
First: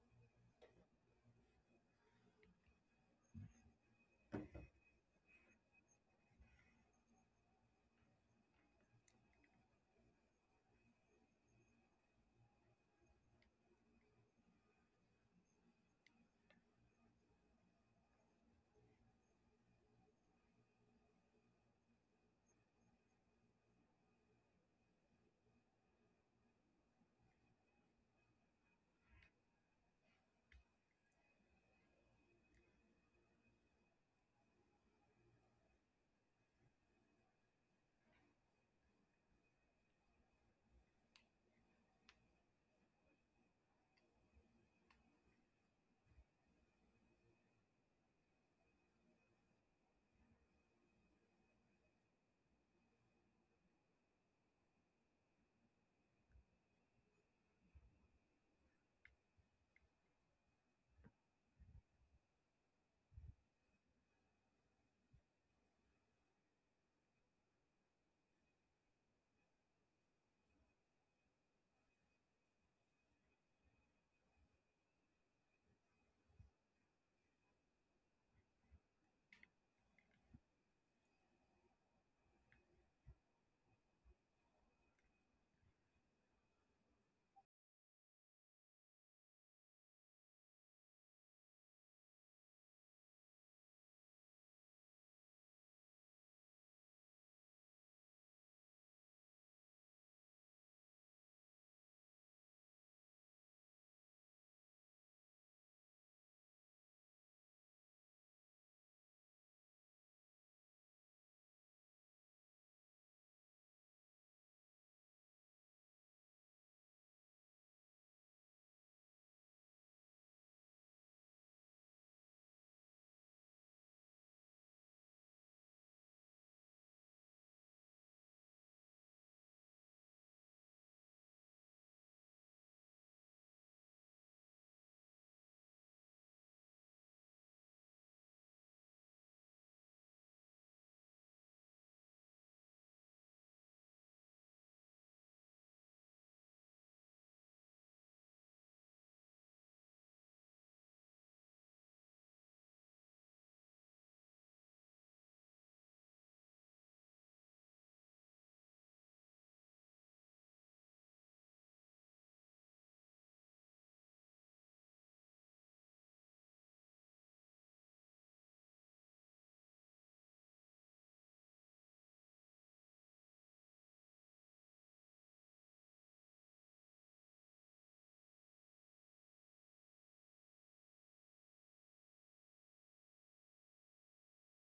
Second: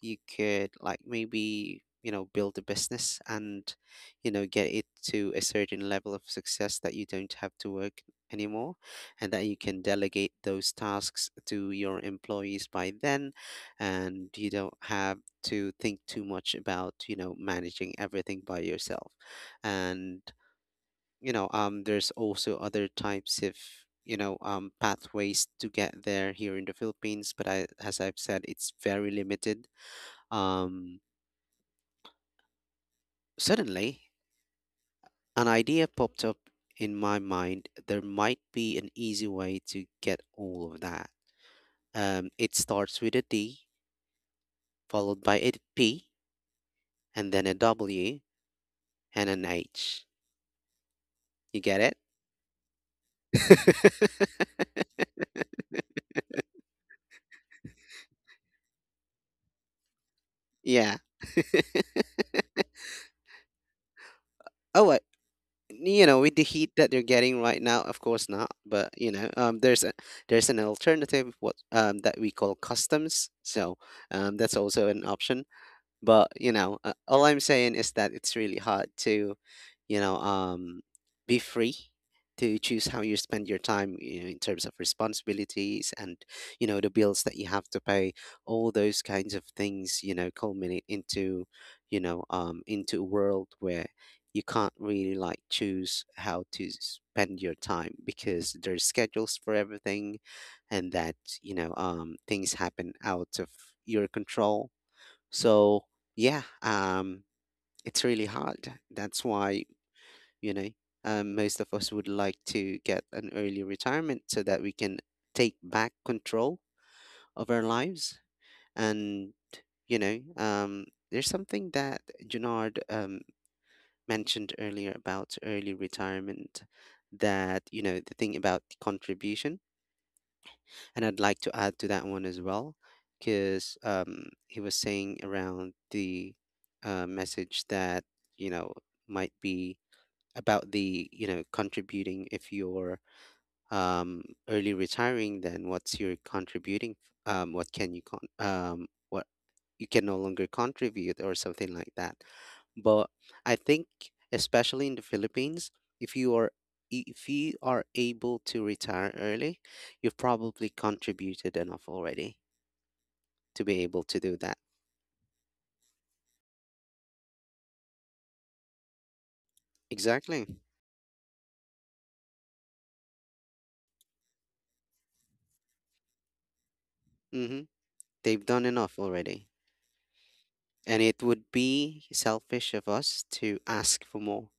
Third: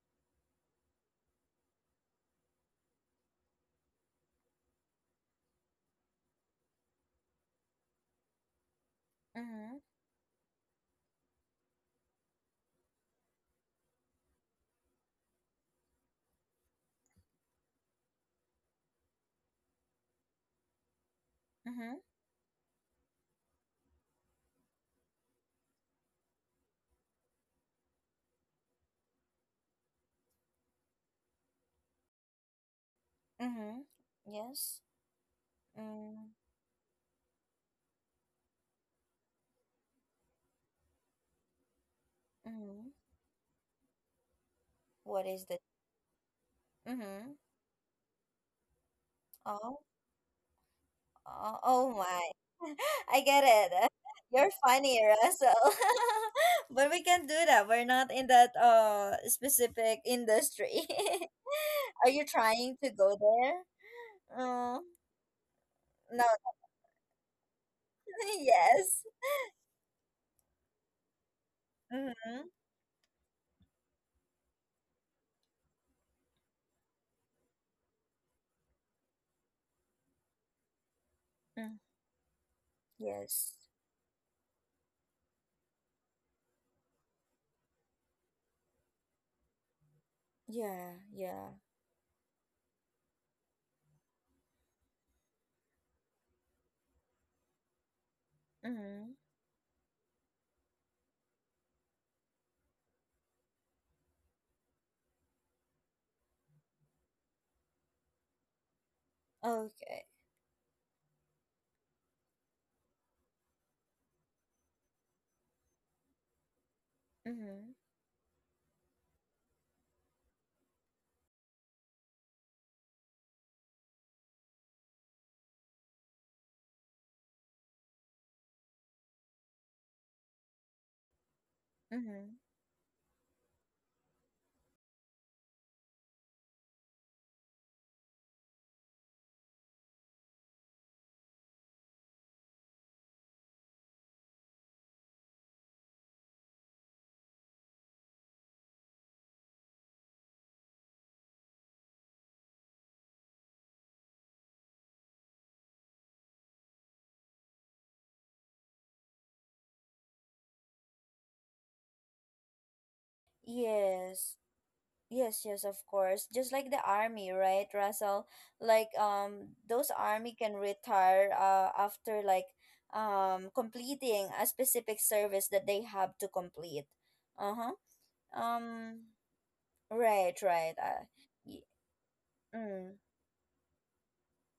B: you could like maybe, build a business and, get it to a certain level of success that you don't have to work anymore, and that you
A: Mm-hmm.
B: can delegate those tasks to your employees by then, and you don't have to think too much about, managing everything by yourself. And
A: Mm-hmm.
B: there's also other types of pathways to get there here in the Philippines, but I, as I've said, it's very limited. um
A: Mm-hmm.
B: Suddenly
A: Yes.
B: an idea popped
A: Mm-hmm.
B: up in my mind, there might be an easy way to get all of that. It
A: Mm-hmm.
B: starts with a D, followed
A: What
B: by
A: is
B: a
A: the
B: P,
A: Mm-hmm.
B: and then a W and an
A: Oh,
B: H.
A: oh,
B: You get
A: oh
B: it?
A: my? I get it. You're funny, Russell. But we can't do that. We're not in that specific industry.
B: Yeah,
A: Are you trying to go there? Oh.
B: oh I, you know,
A: No.
B: with the heat that they're getting right now, of course not. But
A: Yes.
B: there's a there's an alternative what that we
A: Mm-hmm.
B: call customs. So that's also an option. But all I'm saying is that it's really hard to you know um be free to choose how you spend
A: Yes.
B: your time, you know, in terms of responsibilities and, you know, the bills that you have to pay. All those kinds of things, you know, culminate
A: Yeah,
B: into,
A: yeah.
B: into a world where you can't really, like, choose how to spend your time because there's
A: Mm-hmm.
B: schedules for everything. And that, things happen out of your control. So yeah, it's really hard. That's why,
A: Okay.
B: you know, most of us would like to get an early retirement so that we can take back control of our
A: Mm-hmm.
B: lives. And, you know, there's something that Junard mentioned earlier about early retirement, that, you know, the thing about contribution. And I'd like to add to that one
A: Mm-hmm.
B: as well, because he was saying around the message that, you know, might be about the, you know, contributing. If you're um, early retiring, then what's your contributing? What can you what you can no longer contribute, or something like that. But I think, especially in the Philippines, if you are if you are able to retire early, you've probably contributed enough already to be able to do
A: Yes.
B: that.
A: Yes, yes, of course. Just like the army, right, Russell? Like those army
B: Exactly.
A: can retire after like completing a specific service that they have to complete.
B: Mm-hmm.
A: Uh-huh.
B: They've done enough
A: Um
B: already.
A: right, right.
B: And it would
A: Y-
B: be selfish of
A: mm.
B: us to ask for more.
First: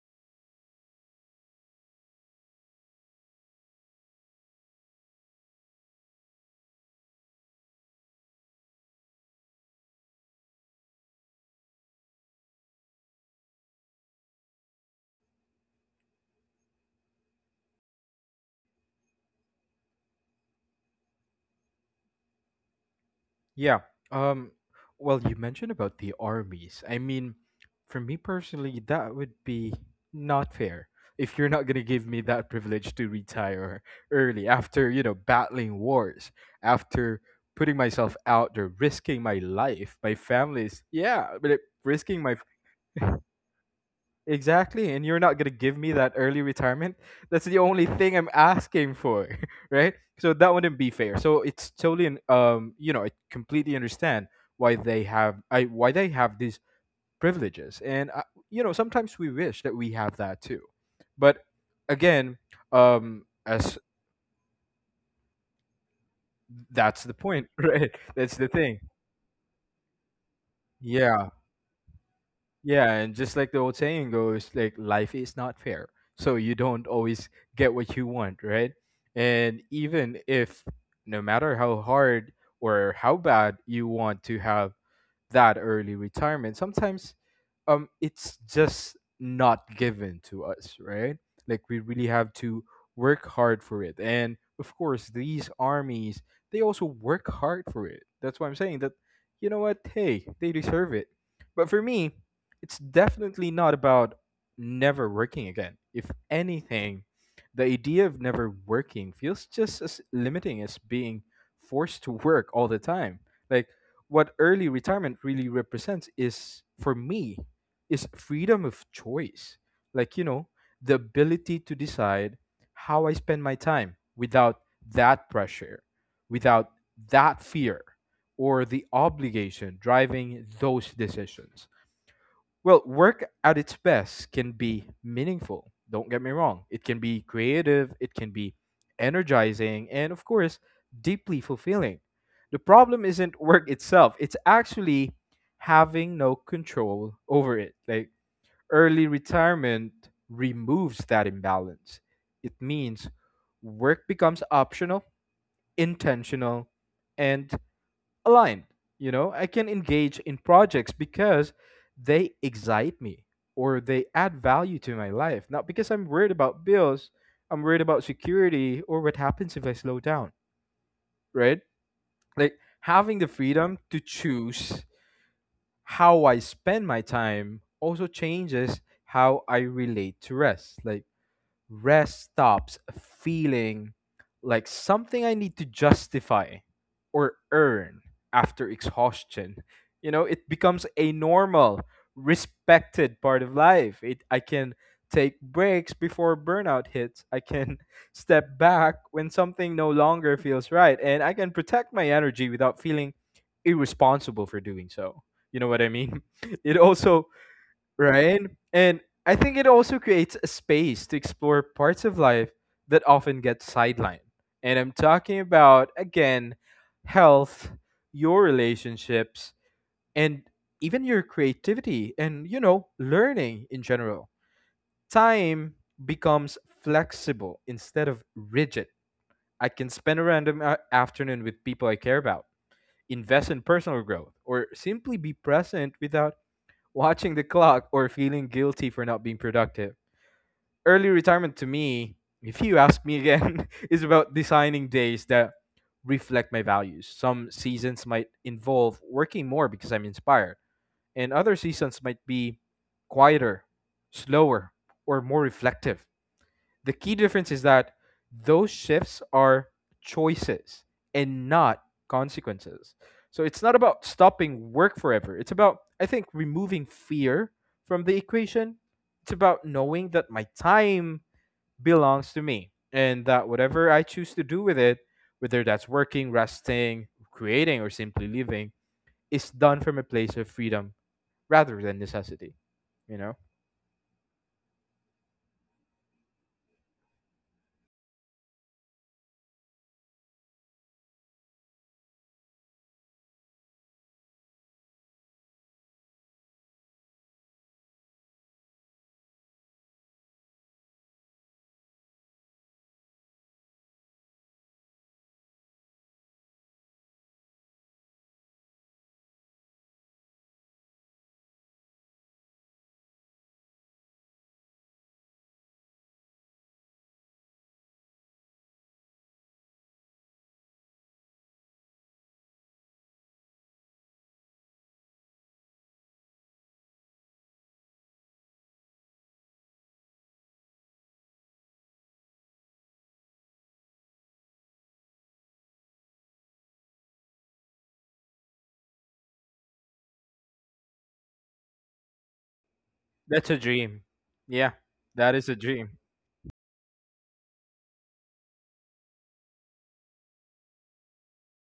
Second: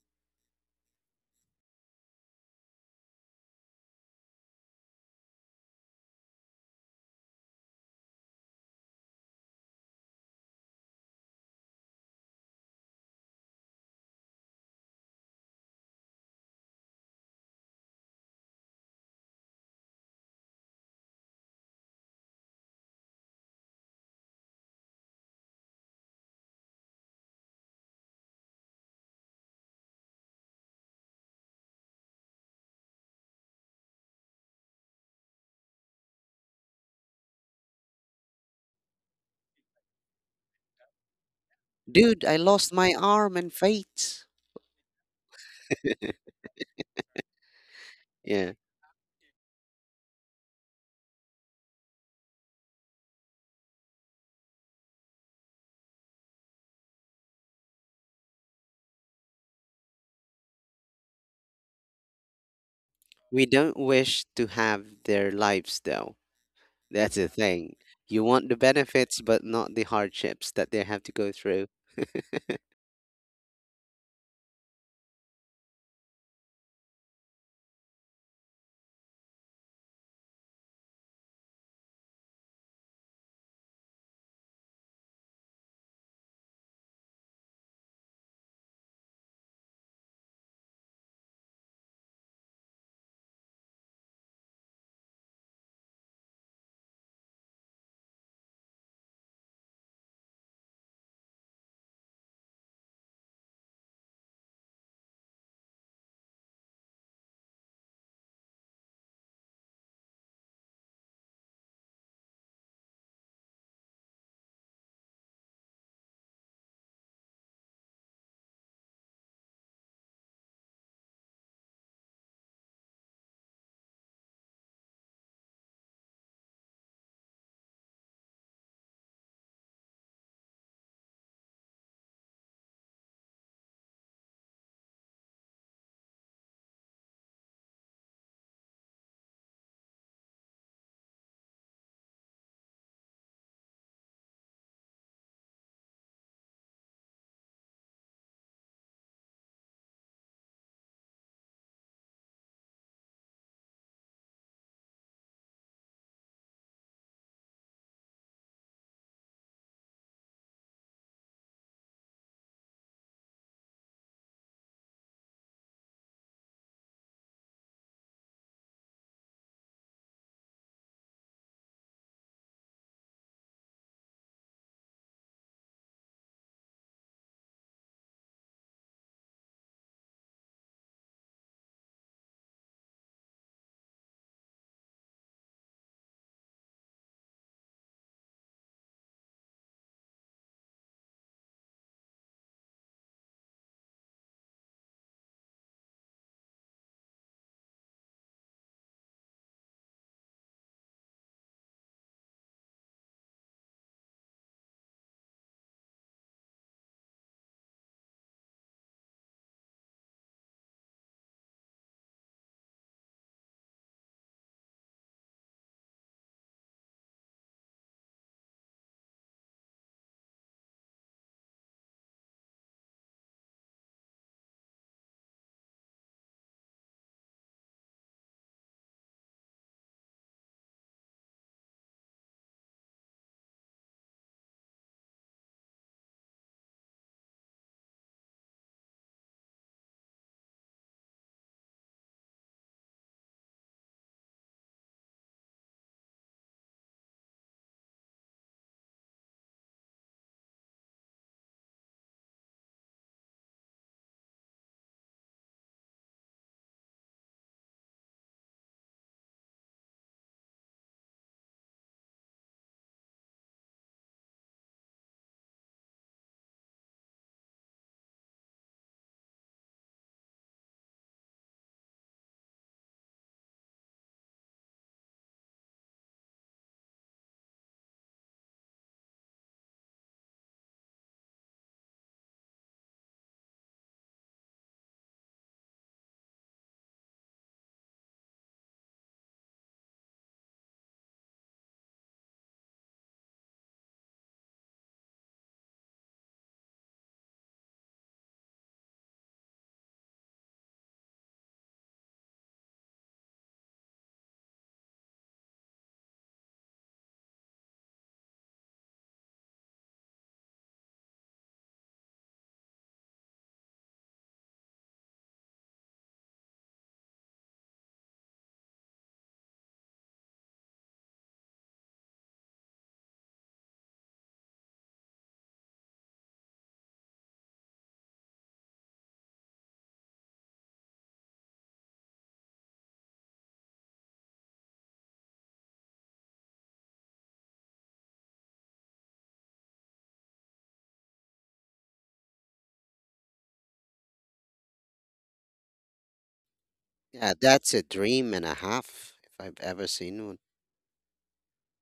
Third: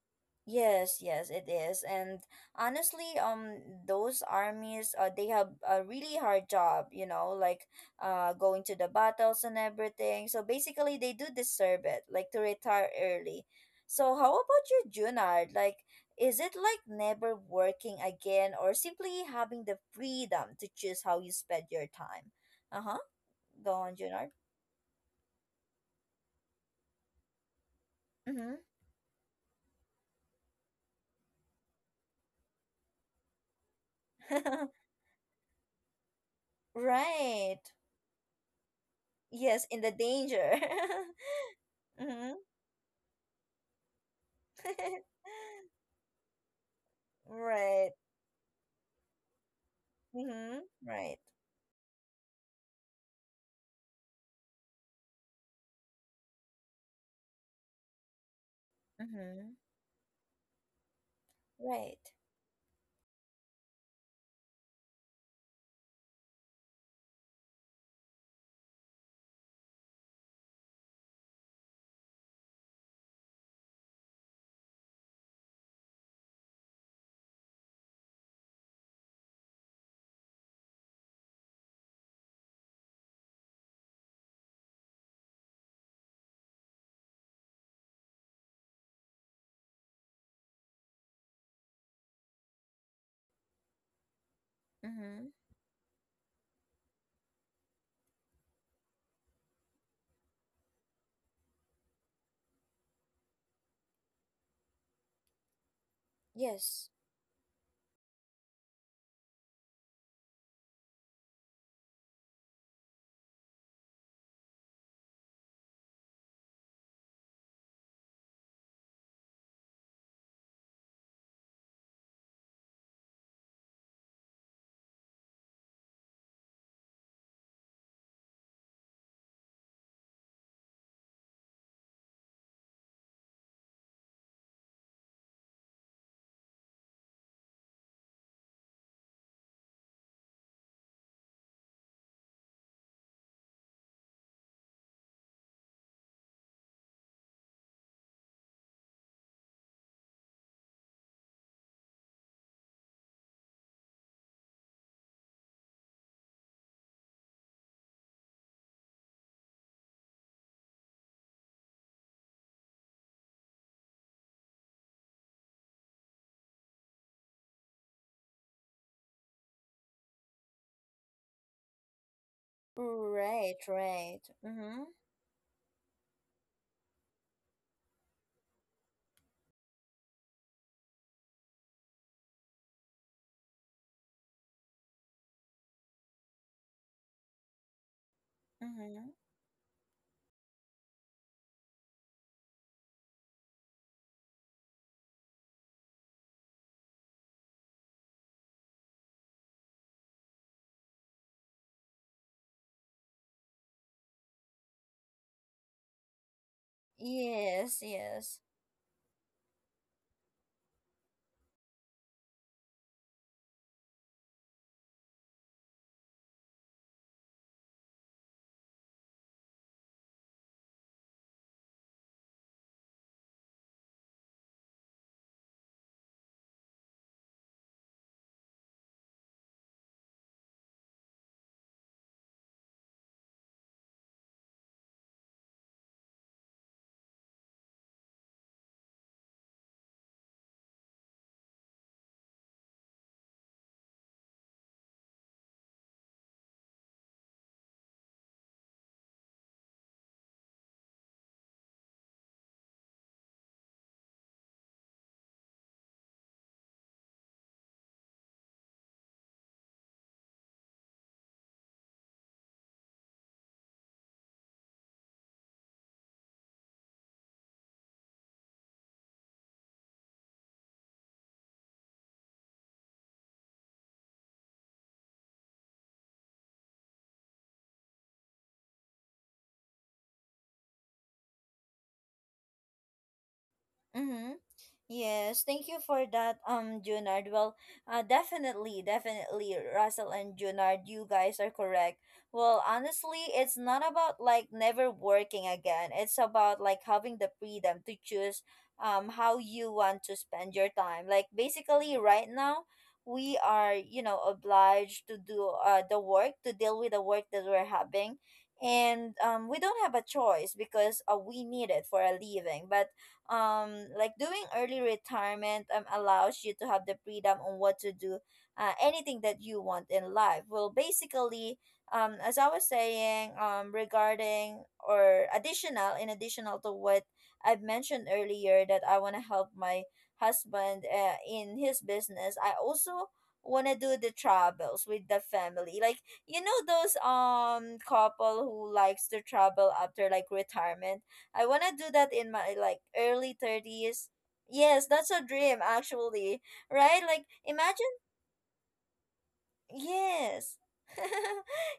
A: Yes, yes, it is. And honestly, those armies, they have a really hard job, you know, like going to the battles and everything. So basically, they do deserve it, like to retire early. So how about you, Junard? Like, is it like never working again or simply having the freedom to choose how you spend your time? Uh-huh. Go
C: Yeah.
A: on, Junard.
C: Um well, you mentioned about the armies. I mean, for me
A: Mm-hmm.
C: personally, that would be not fair. If you're not gonna give me that privilege to retire early after, you know, battling wars, after
A: Right.
C: putting myself out there, risking my
A: Yes, in the
C: life, my
A: danger.
C: family's, yeah, but risking
B: Dude,
A: Mhm.
C: my
B: I lost my arm and fate.
C: Exactly, and you're not gonna give me that early retirement. That's the only
A: Right.
C: thing I'm
B: Yeah.
C: asking for, right? So that
A: Mm-hmm.
C: wouldn't be fair.
A: Right.
C: So it's totally, you know, I completely understand why they have, I why they have these privileges, and I, you know, sometimes we
A: Mm-hmm.
C: wish that we have that too, but
A: Right.
C: again,
B: We don't
C: as
B: wish to have their lives, though.
C: that's
B: That's
C: the
B: the
C: point,
B: thing.
C: right?
B: You
C: That's
B: want
C: the
B: the
C: thing.
B: benefits, but not the hardships that they have to go
C: Yeah.
B: through.
C: Yeah, and just like the old saying goes, like, life is not fair. So you don't always get what you want, right? And even if, no matter how hard or how bad you want to have that early retirement, sometimes it's just not given to us, right? Like, we really have to work hard for it. And of course
A: Mm-hmm.
C: these armies, they also work hard for it. That's why I'm saying that, you know what, hey, they deserve it. But for me, it's definitely not about never working again. If
A: Yes.
C: anything, the idea of never working feels just as limiting as being forced to work all the time. Like, what early retirement really represents is, for me, is freedom of choice. Like, you know, the ability to decide how I spend my time without that pressure, without that fear, or the obligation driving those decisions. Well, work at its best can be meaningful. Don't get me wrong. It can be creative, it can be energizing, and of course, deeply fulfilling. The problem isn't work itself. It's actually having no control over it. Like, early retirement removes that imbalance. It means work becomes optional, intentional, and aligned. You know, I can engage in projects because they excite me or they add value to my life. Not because I'm worried about bills, I'm worried about security or what happens if I slow down, right? Like Having the
A: Right,
C: freedom to
A: right.
C: choose
A: Mm-hmm.
C: how I spend my time also changes how I relate to rest. Rest stops feeling like something I need to justify or earn after
A: Mm-hmm.
C: exhaustion. You know, it becomes a normal, respected part of life. I can take breaks before burnout hits. I can step back when something no longer feels right. And I can protect my energy without feeling irresponsible for doing so. You know what I mean? It also
A: Yes,
C: right?
A: yes.
C: And I think it also creates a space to explore parts of life that often get sidelined. And I'm talking about, again, health, your relationships, and even your creativity and, you know, learning in general. Time becomes flexible instead of rigid. I can spend a random afternoon with people I care about, invest in personal growth, or simply be present without watching the clock, or feeling guilty for not being productive. Early retirement to me, if you ask me again, is about designing days that reflect my values. Some seasons might involve working more because I'm inspired, and other seasons might be quieter, slower, or more reflective. The key difference is that those shifts are choices and not consequences. So it's not about stopping work forever. It's about, I think, removing fear from the equation. It's about knowing that my time belongs to me and that whatever I choose to do with it, whether that's working, resting, creating, or simply living, is done from a place of freedom rather than necessity. You know,
A: Mm-hmm. Yes, thank you for that, Junard. Well, definitely, Russell and Junard, you guys are correct. Well, honestly, it's not about like never working again. It's about like having the freedom to choose, how you want to spend your time. Like basically, right now, we are, you know, obliged to do the work to deal with the work that we're having, and we don't have a choice because we need it for a living, but like doing early retirement allows you to have the freedom on what to do anything that you want in life. Well, basically, as I was saying, regarding or additional to what I've mentioned earlier, that I want to help my husband in his business, I also want to do the travels with the family. Like, you know, those couple who likes to travel after like retirement, I want to do that in my like early
C: that's a dream.
A: 30s.
C: Yeah,
A: Yes, that's a
C: that is a
A: dream
C: dream.
A: actually, right? Like
B: Yeah, that's a
A: imagine.
B: dream and a half, if I've ever seen one.
A: Yes.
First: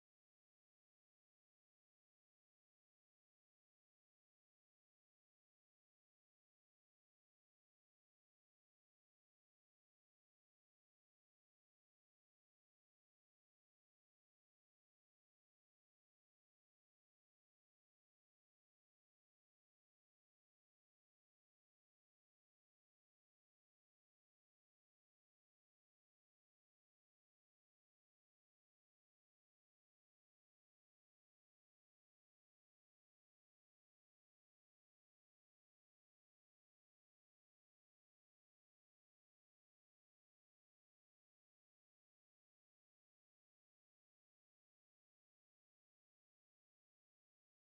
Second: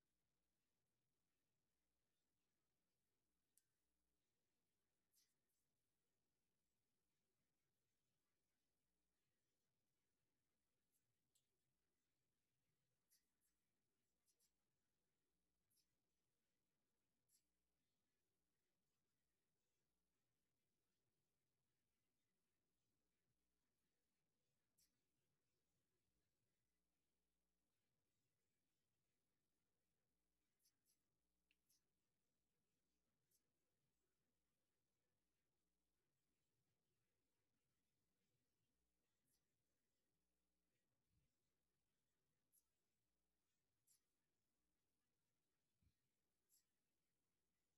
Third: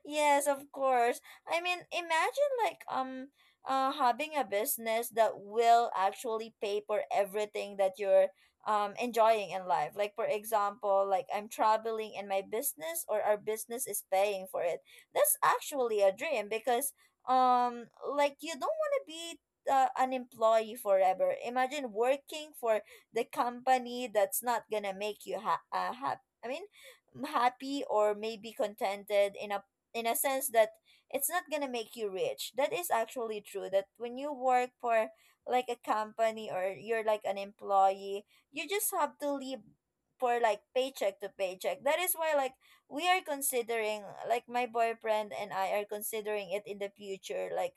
A: Yes, of course. I mean, imagine like having a business that will actually pay for everything that you're enjoying in life. Like for example, like I'm traveling in my business, or our business is paying for it. That's actually a dream, because um like you don't want to be an employee forever. Imagine working for the company that's not gonna make you happy. I mean, happy or maybe contented in a sense that it's not gonna make you rich. That is actually true. That when you work for like a company, or you're like an employee, you just have to live for like paycheck to paycheck. That is why, like, we are considering, like my boyfriend and I are considering it in the future, like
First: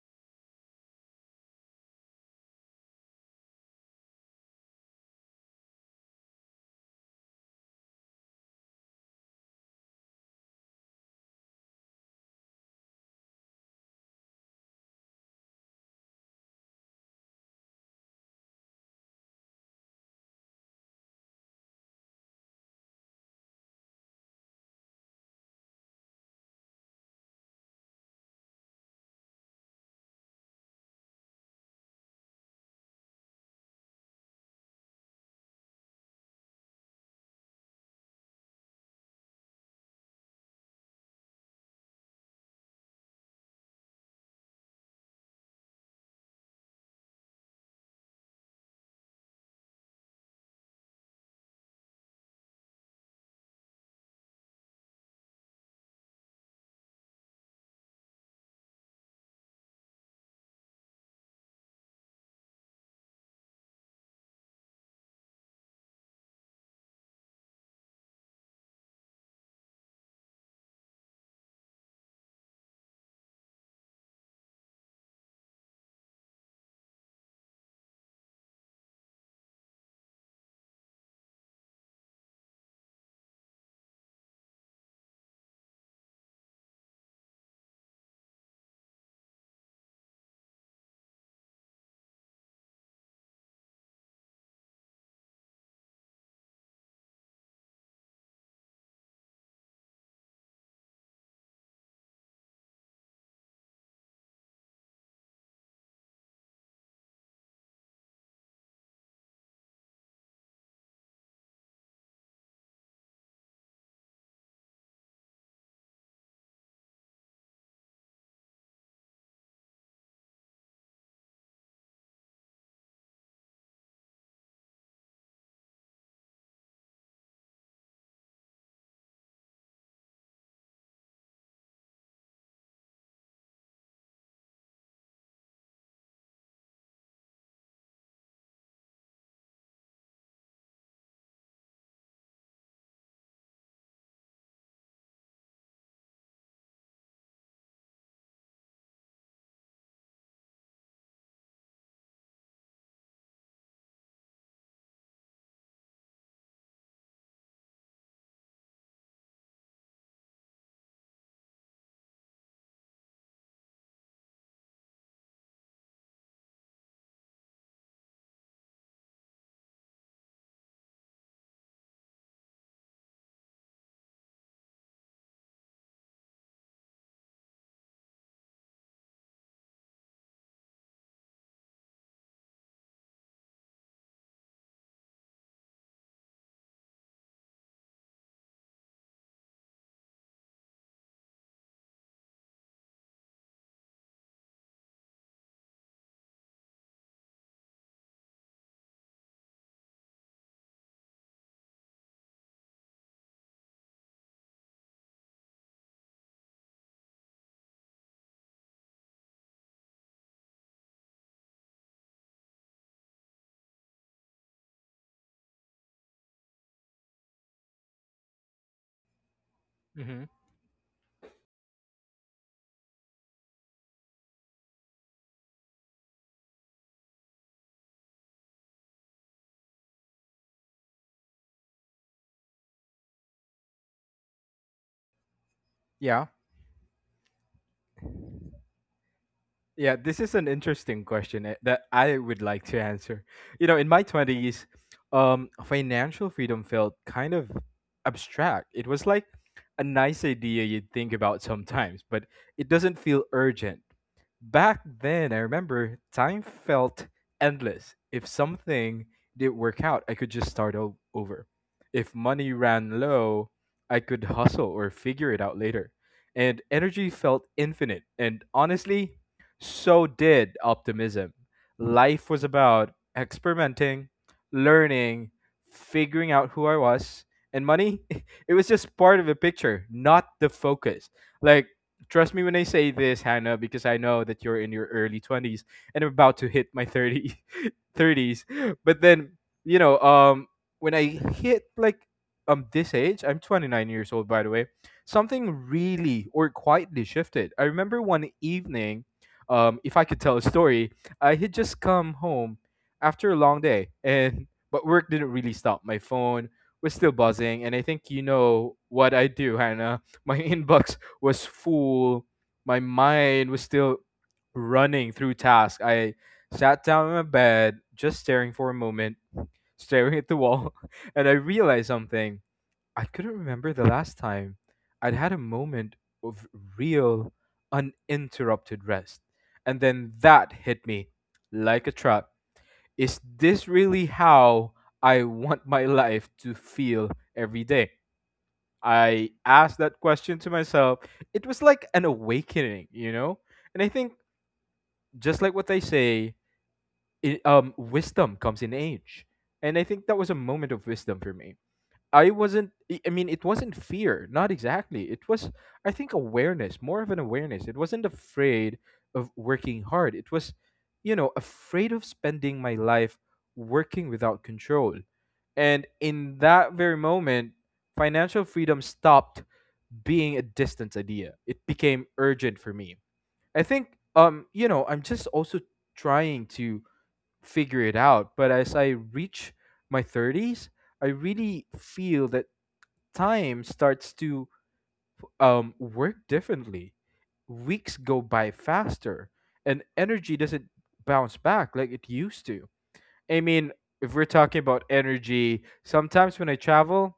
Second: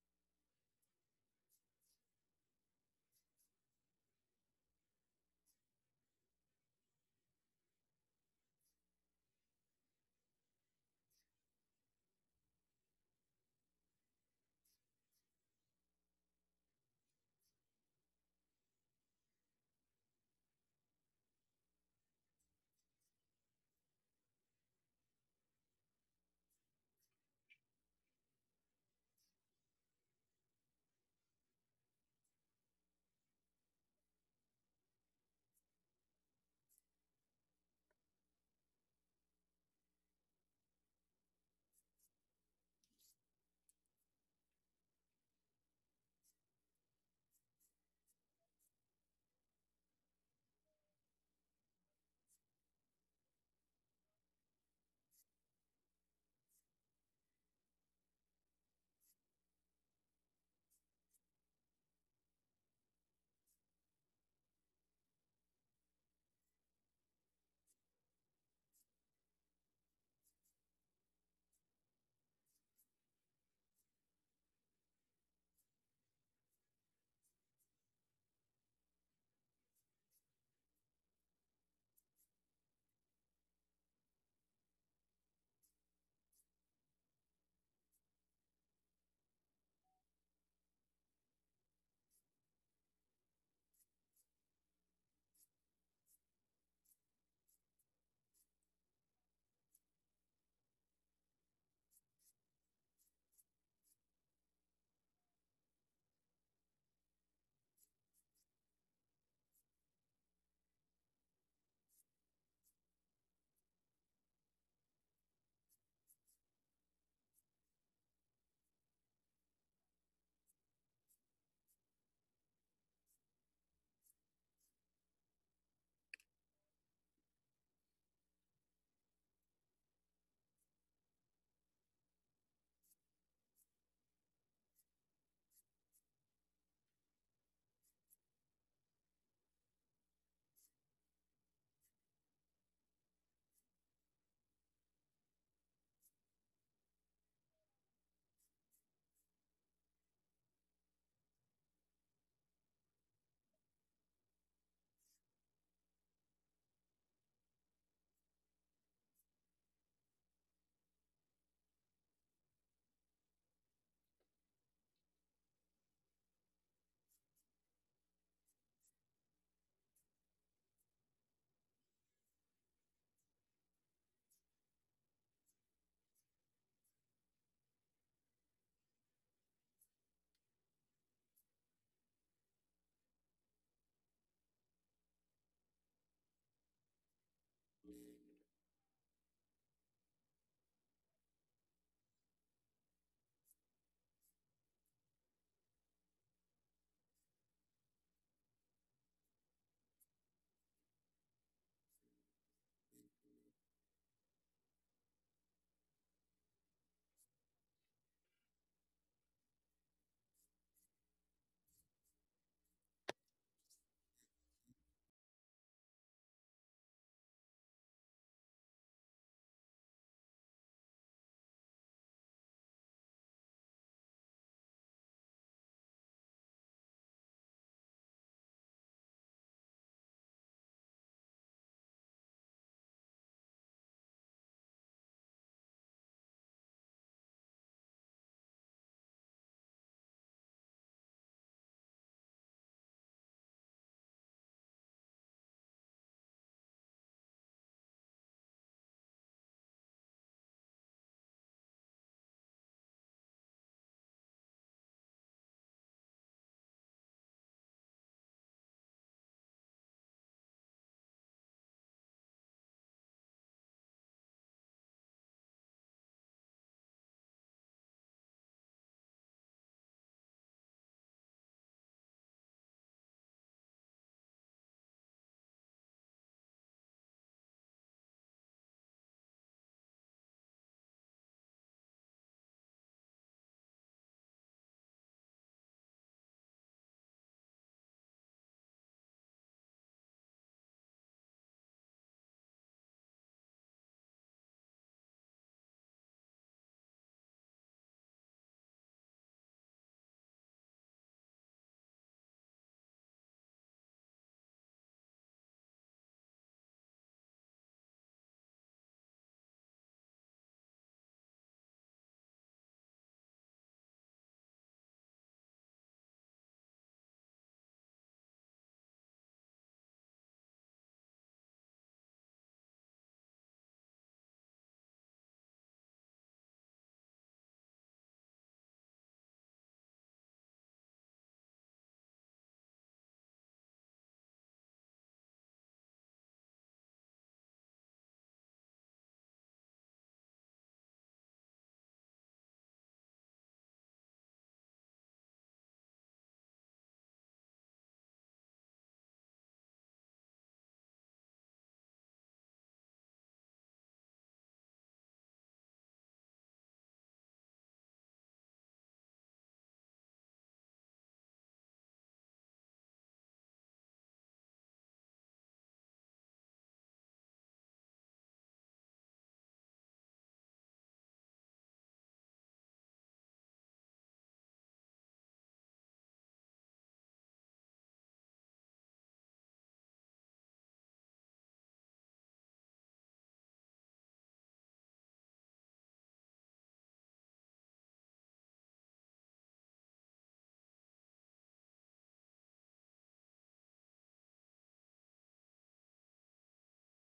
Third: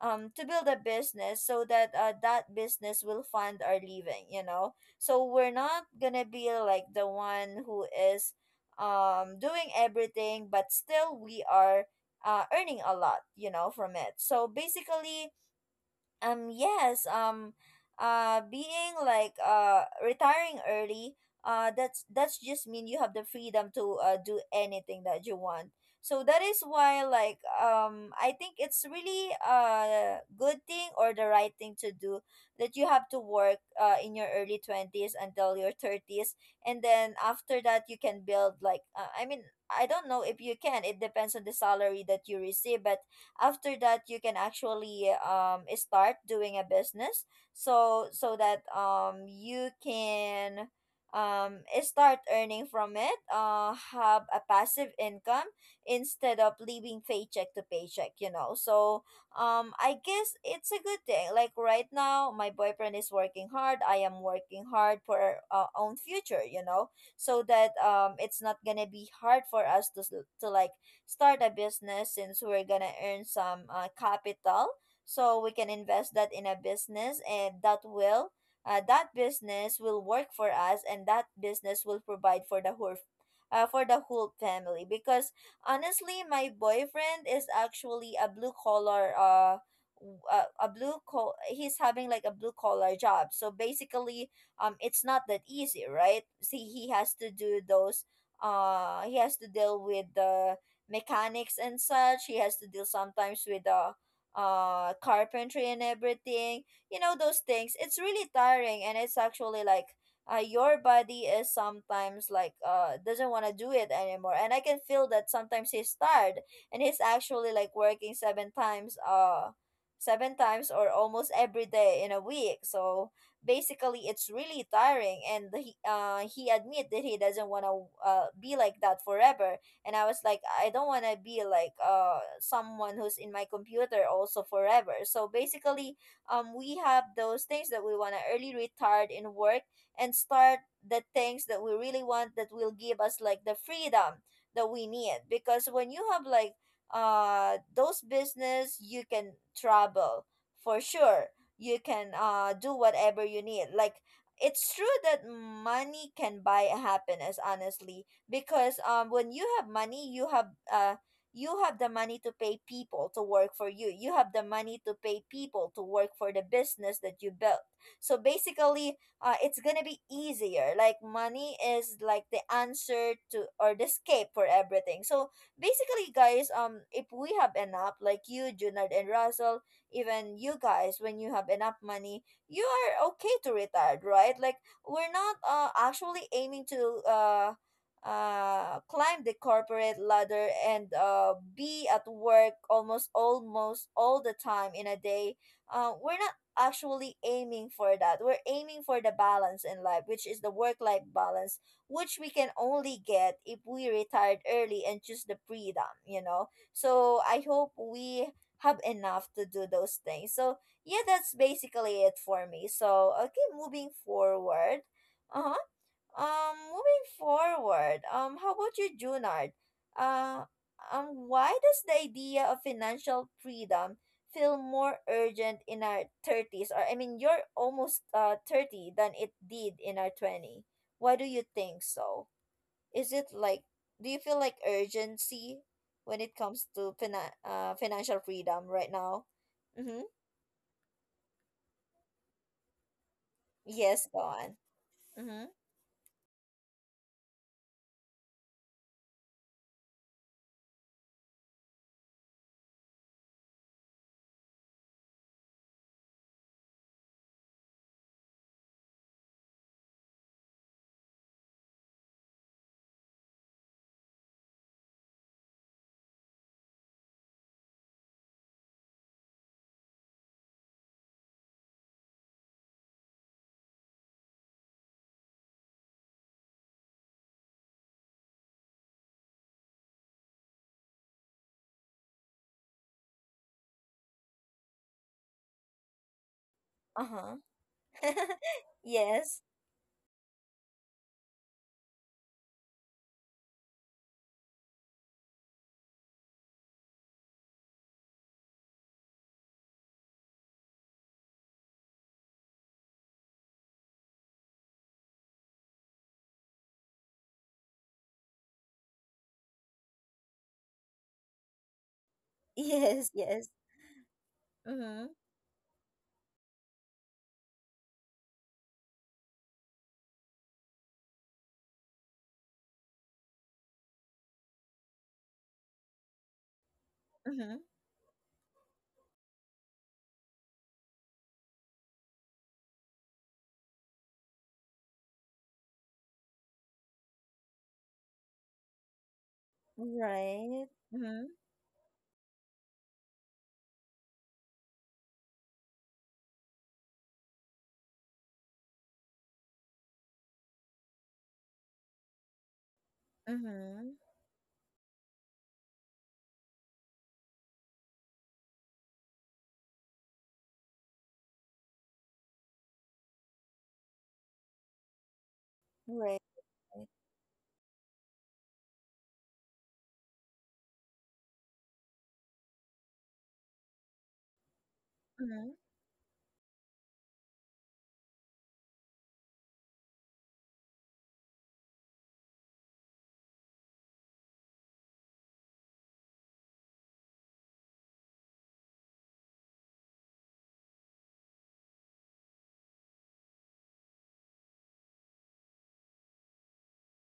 A: to build a business, so that that business will fund our living, you know. So we're not gonna be like the one who is doing everything, but still we are earning a lot, you know, from it. So basically, um yes um being like retiring early, that's just mean you have the freedom to do anything that you want. So that is why, like, I think it's really a good thing, or the right thing to do, that you have to work in your early 20s until your 30s, and then after that you can build like I mean, I don't know if you can, it depends on the salary that you receive, but after that you can actually start doing a business, so that you can start earning from it, have a passive income instead of living paycheck to paycheck, you know. So I guess it's a good thing. Like right now, my boyfriend is working hard, I am working hard for our own future, you know, so that it's not gonna be hard for us to like start a business, since we're gonna earn some capital, so we can invest that in a business, and that will that business will work for us, and that business will provide for the whole family. Because honestly, my boyfriend is actually a blue collar w- a blue col he's having like a blue collar job. So basically, it's not that easy, right? See, he has to do those he has to deal with the mechanics and such. He has to deal sometimes with the carpentry and everything. You know those things. It's really tiring, and it's actually like your body is sometimes like doesn't want to do it anymore, and I can feel that sometimes he's tired, and he's actually like working seven times or almost every day in a week. So basically, it's really tiring, and he admit that he doesn't want to be like that forever. And I was like, I don't want to be like someone who's in my computer also forever. So basically, we have those things that we want to early retire in work and start the things that we really want, that will give us like the freedom that we need. Because when you have like those business, you can travel for sure, you can do whatever you need. Like, it's true that money can buy happiness, honestly, because when you have money, you have the money to pay people to work for you, you have the money to pay people to work for the business that you built. So basically, it's gonna be easier. Like money is like the answer to, or the escape for everything. So basically, guys, if we have enough, like you Junard and Russell, even you guys, when you have enough money, you are okay to retire, right? Like we're not actually aiming to climb the corporate ladder and be at work almost all the time in a day. We're not actually aiming for that. We're aiming for the balance in life, which is the work life balance, which we can only get if we retired early and choose the freedom, you know. So I hope we have enough to do those things. So yeah, that's basically it for me. So okay, moving forward. Uh-huh. Moving forward, how about you, Junard?
C: Hmm.
A: Uh, why does the idea of financial freedom feel more urgent in our thirties, or I mean, you're almost 30, than it did in our 20? Why do you think so? Is it like, do you feel like urgency
C: Yeah.
A: when it comes to financial freedom right now?
C: Yeah,
A: Mm-hmm.
C: this is an interesting question eh, that I would like to answer. You know, in my
A: Yes, go on.
C: 20s,
A: Mm-hmm.
C: financial freedom felt kind of abstract. It was like a nice idea you'd think about sometimes, but it doesn't feel urgent. Back then, I remember time felt endless. If something didn't work out, I could just start over. If money ran low, I could hustle or figure it out later. And energy felt infinite. And honestly, so did optimism. Life was about experimenting, learning, figuring out who I was, and money, it was just part of the picture, not the focus. Like trust me when I say this, Hannah, because I know that you're in your early 20s and I'm about to hit my 30s.
A: Uh-huh.
C: 30s. But then,
A: Yes.
C: you know, when I hit like this age, I'm 29 years old by the way. Something really or quietly shifted. I remember one evening, if I could tell a story, I had just come home after a long day and but work didn't really stop. My phone was still buzzing and I think you know what I do, Hannah. My inbox was full. My
A: Yes.
C: mind
A: Yes.
C: was still
A: Mm-hmm.
C: running through tasks I sat down in my bed, just staring for a moment, staring at the wall, and I realized something. I couldn't remember the last time I'd had a moment of real,
A: Mhm.
C: uninterrupted rest. And then that hit me like a trap. Is this really how I want my life to feel every day? I asked that question to
A: Right.
C: myself.
A: Mhm.
C: It was like an awakening, you know? And I think, just like what they say, wisdom comes in age, and I think that was a moment of wisdom for me. I mean it wasn't
A: Mhm.
C: fear, not exactly. It was, I think, awareness, more of an awareness. It wasn't afraid of working hard, it was, you know, afraid of spending my life working without control. And
A: Right.
C: in that very moment financial freedom stopped being a distant idea, it became urgent for me. I think, you know, I'm just also
A: Mhm.
C: trying to figure it out. But as I reach my 30s, I really feel that time starts to work differently. Weeks go by faster, and energy doesn't bounce back like it used to. I mean, if we're talking about energy, sometimes when I travel,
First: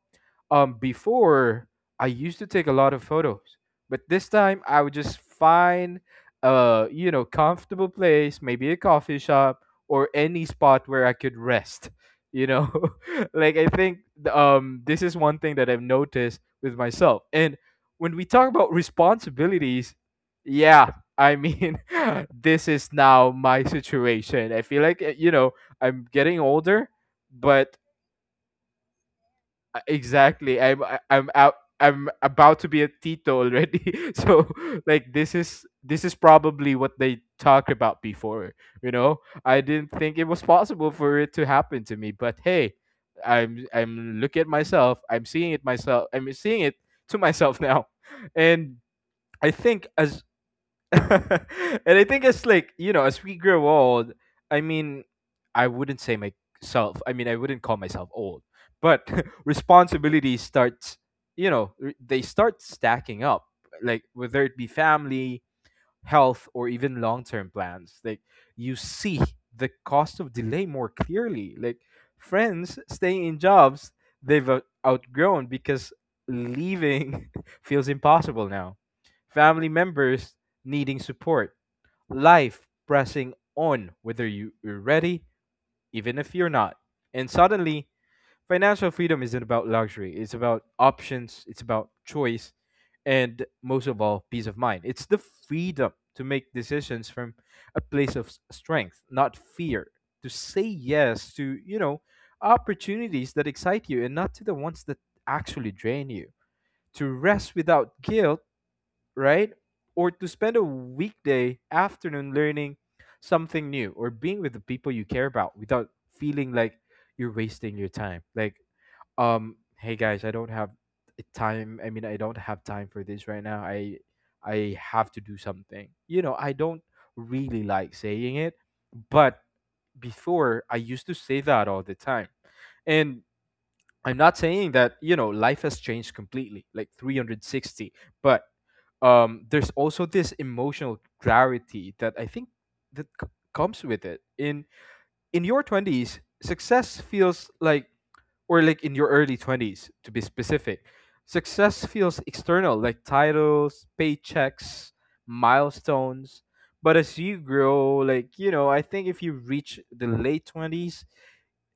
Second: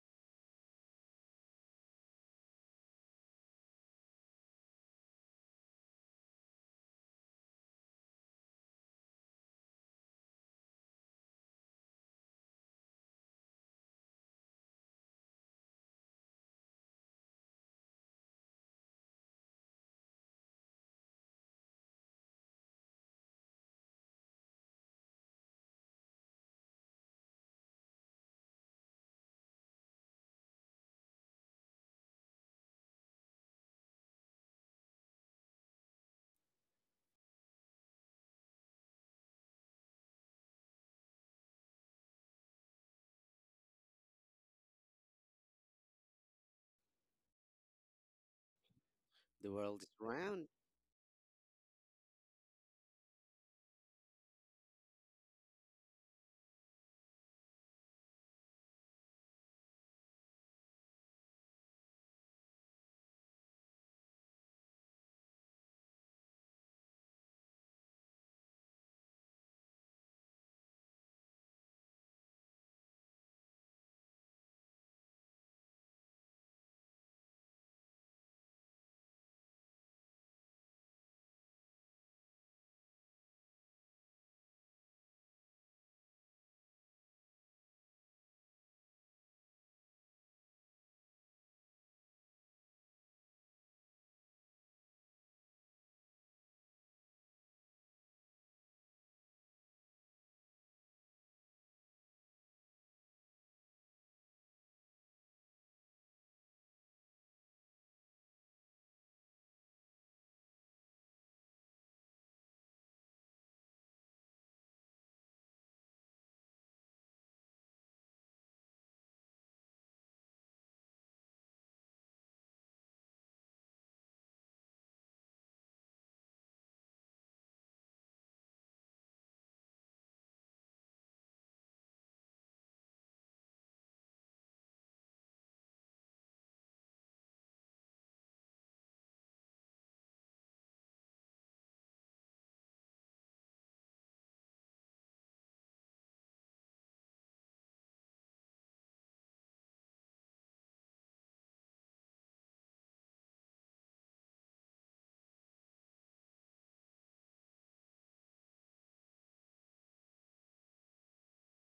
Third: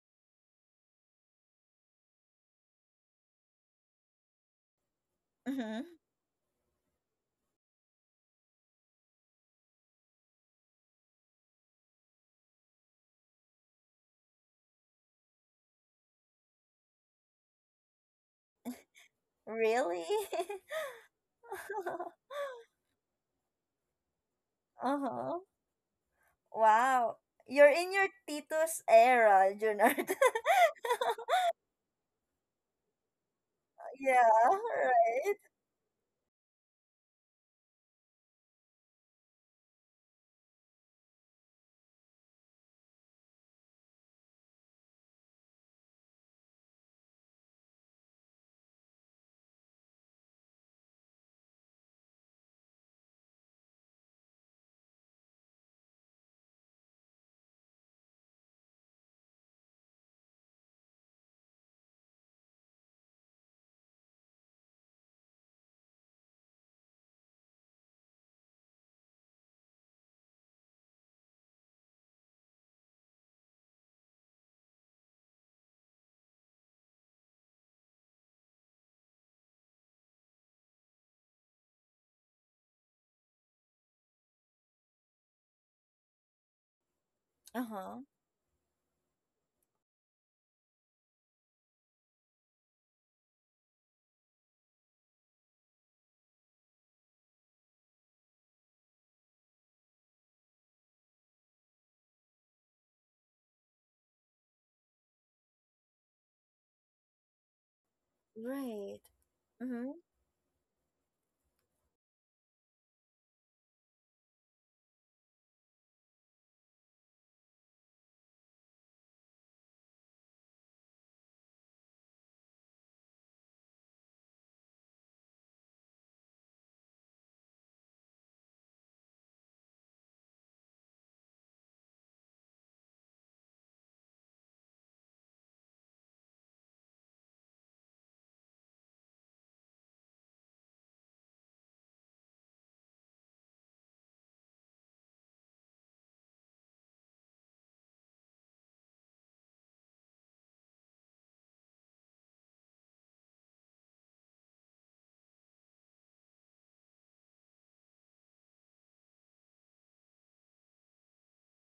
C: before I used to take a lot of photos, but this time I would just
A: Mhm.
C: find a, you know, comfortable place, maybe a coffee shop or any spot where I could rest. You know, like I think this is one thing that I've noticed with myself. And when we talk about responsibilities,
A: Really?
C: yeah, I mean, this is now my situation. I feel like you
A: Uh-huh.
C: know, I'm getting older,
A: Wow. You're
C: but
A: in your Titus era, Junard.
C: exactly, I'm out. I'm about to be a Tito already.
A: Yeah,
C: So like
A: right.
C: this is probably what they talked about before. You know, I didn't think it was possible for it to happen to me, but hey, I'm looking at myself. I'm seeing it myself. I'm seeing it to myself now, and I
B: The world
C: think
B: is
C: as
B: round,
C: and I think it's like, you know, as we grow old, I mean, I wouldn't say myself, I mean, I wouldn't call myself old, but responsibilities start, you know, they start stacking up. Like, whether it be family, health or even long-term plans, like you see the cost of delay more clearly. Like friends staying in jobs they've outgrown because leaving feels impossible now, family members needing support, life pressing on whether you're ready even if you're not. And suddenly
A: Uh-huh.
C: financial freedom isn't about luxury. It's about options. It's about choice, and most of all, peace of mind. It's the freedom to make decisions from a place of strength, not fear. To say yes to, you know, opportunities that excite you, and not to the ones that actually drain you. To rest without guilt,
A: Right.
C: right?
A: Mhm.
C: Or to spend a weekday afternoon learning something new, or being with the people you care about without feeling like you're wasting your time. Like hey guys, I don't have time I mean I don't have time for this right now. I have to do something, you know? I don't really like saying it, but before I used to say that all the time. And I'm not saying that, you know, life has changed completely like 360, but there's also this emotional clarity that I think that c- comes with it. In your 20s, success feels like, or like in your early 20s, to be specific, success feels external, like titles, paychecks, milestones. But as you grow, like, you know, I think if you reach the late 20s,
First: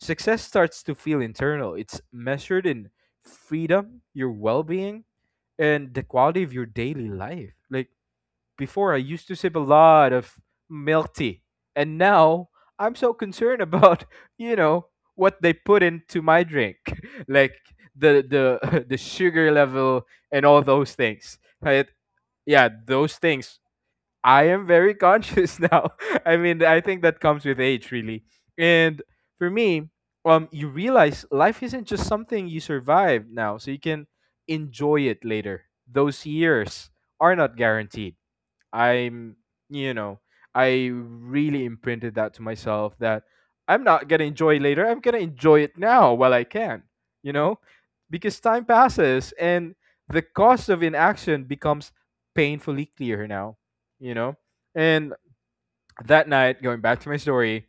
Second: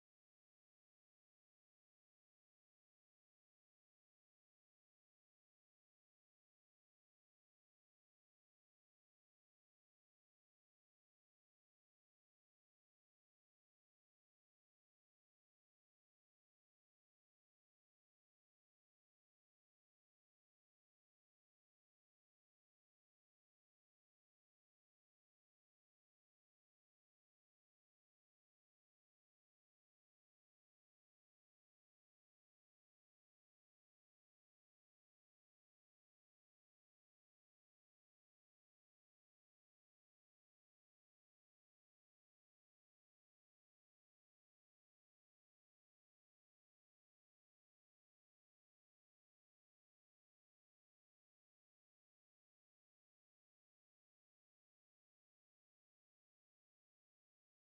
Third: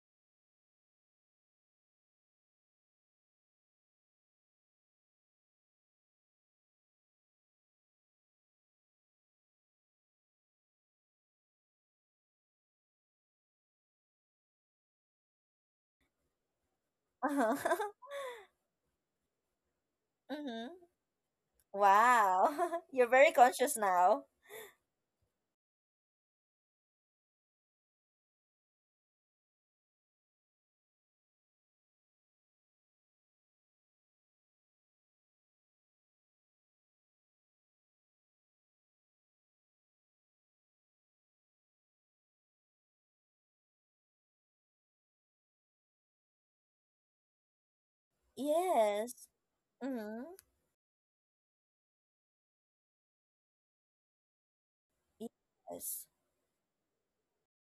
C: success starts to feel internal. It's measured in freedom, your well being, and the quality of your daily life. Like, before I used to sip a lot of milk tea, and now I'm so concerned about you know what they put into my drink, like
A: Uh-huh.
C: the the sugar level and all
A: Mhm.
C: those things. Right? Yeah,
A: Wow. You're
C: those
A: very
C: things.
A: conscious now.
C: I am very conscious now. I mean, I think that comes with age, really. And for me, you realize life isn't just something you survive now, so you can enjoy it later. Those years are not guaranteed. I'm, you know, I really imprinted that to myself that I'm not gonna enjoy later. I'm gonna enjoy it now while I can, you know, because time
A: Yes.
C: passes and the
A: Mhm.
C: cost of inaction becomes painfully clear now, you know, and
A: Yes.
C: that night, going back to my story,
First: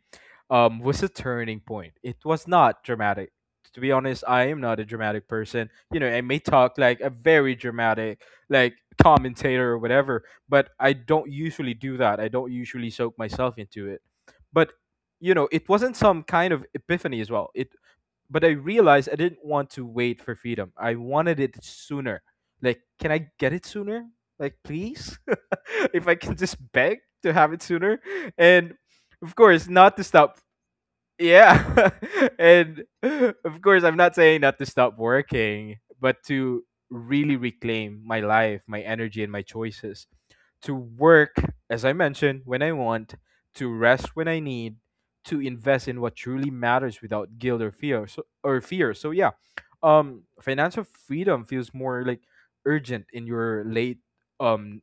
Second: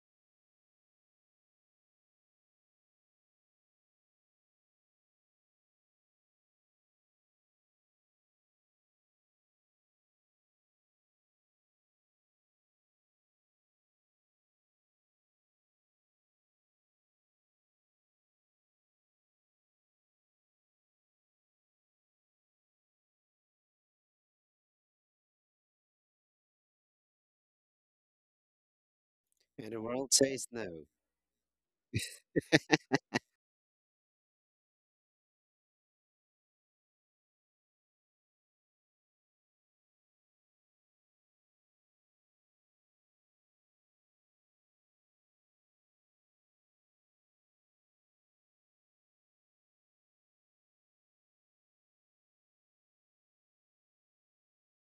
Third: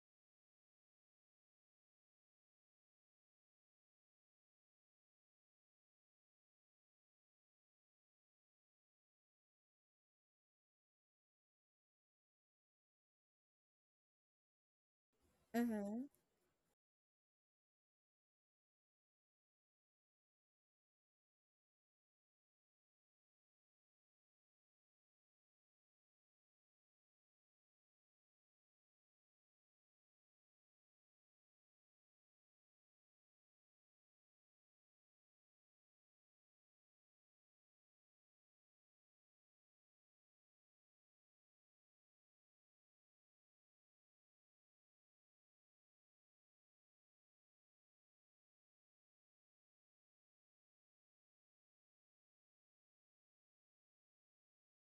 C: was a turning point. It was not dramatic. To be honest, I am not a dramatic person. You know, I may talk like a very dramatic, like commentator or whatever, but I don't usually do that. I don't usually soak myself into it. But you know, it wasn't
A: Mhm.
C: some kind of epiphany as well. It but I realized I didn't want to wait for freedom. I wanted it sooner. Like, can I get it sooner? Like, please, if I can just beg to have it sooner. And of course,
B: and the
C: not to
B: world
C: stop.
B: says no.
C: Yeah. And of course I'm not saying not to stop working, but to really reclaim my life, my energy and my choices. To work, as I mentioned, when I want, to rest when I need, to invest in what truly matters without guilt or fear so yeah. Financial freedom feels more like urgent in your late um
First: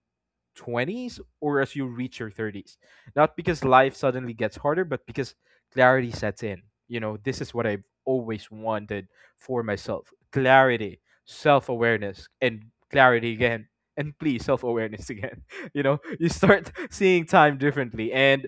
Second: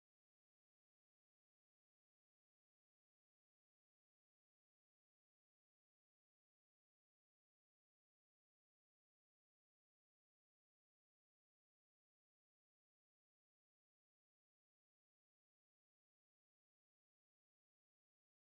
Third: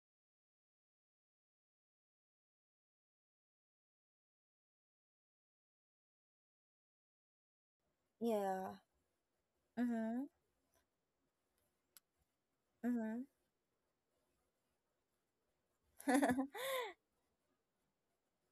C: 20s or as you reach your 30s. Not because life suddenly gets harder, but because clarity sets in. You know, this is what I've always
A: Yeah.
C: wanted for myself,
A: Mhm.
C: clarity, self awareness, and
A: Mhm.
C: clarity again. And please, self awareness again. You know, you start seeing time differently and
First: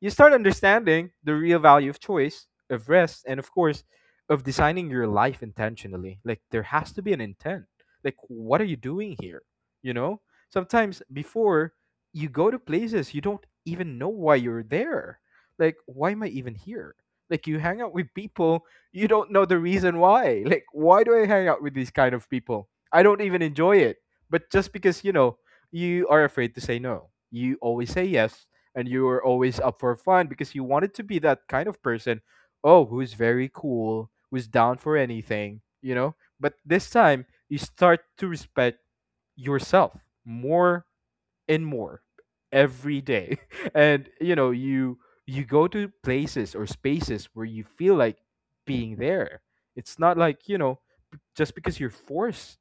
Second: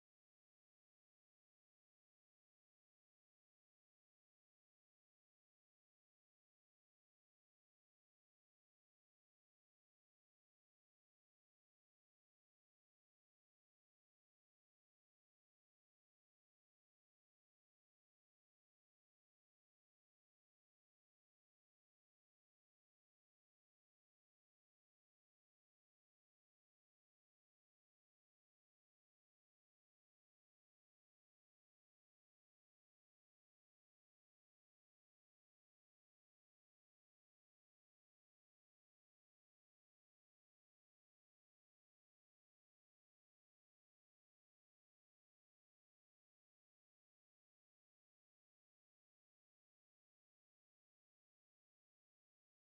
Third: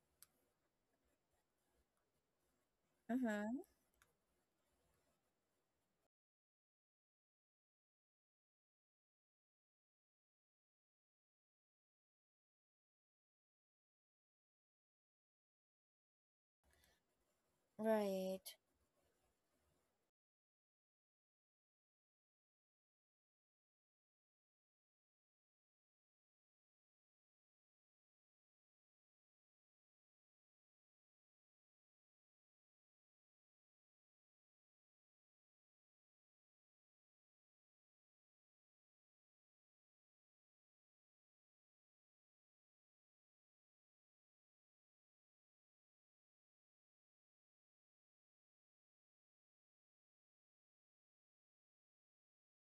C: you start understanding the real value of choice, of rest, and of
A: Mhm.
C: course, of designing your life intentionally. Like, there has to be an intent. Like, what are you doing here? You know? Sometimes before you go to places, you don't even know why you're there. Like, why am I even here? Like, you hang out
A: Right,
C: with people, you don't know the reason why. Like, why do I hang out with these kind of people? I don't even enjoy it. But just because, you know, you are afraid to say no, you always say yes, and you are always up for fun because you wanted to be that kind of person, oh, who's very cool, who's down for anything, you know? But this time, you start to respect yourself more and more every day. And you know you go to places or spaces where you feel like being there. It's not like, you know, just because you're forced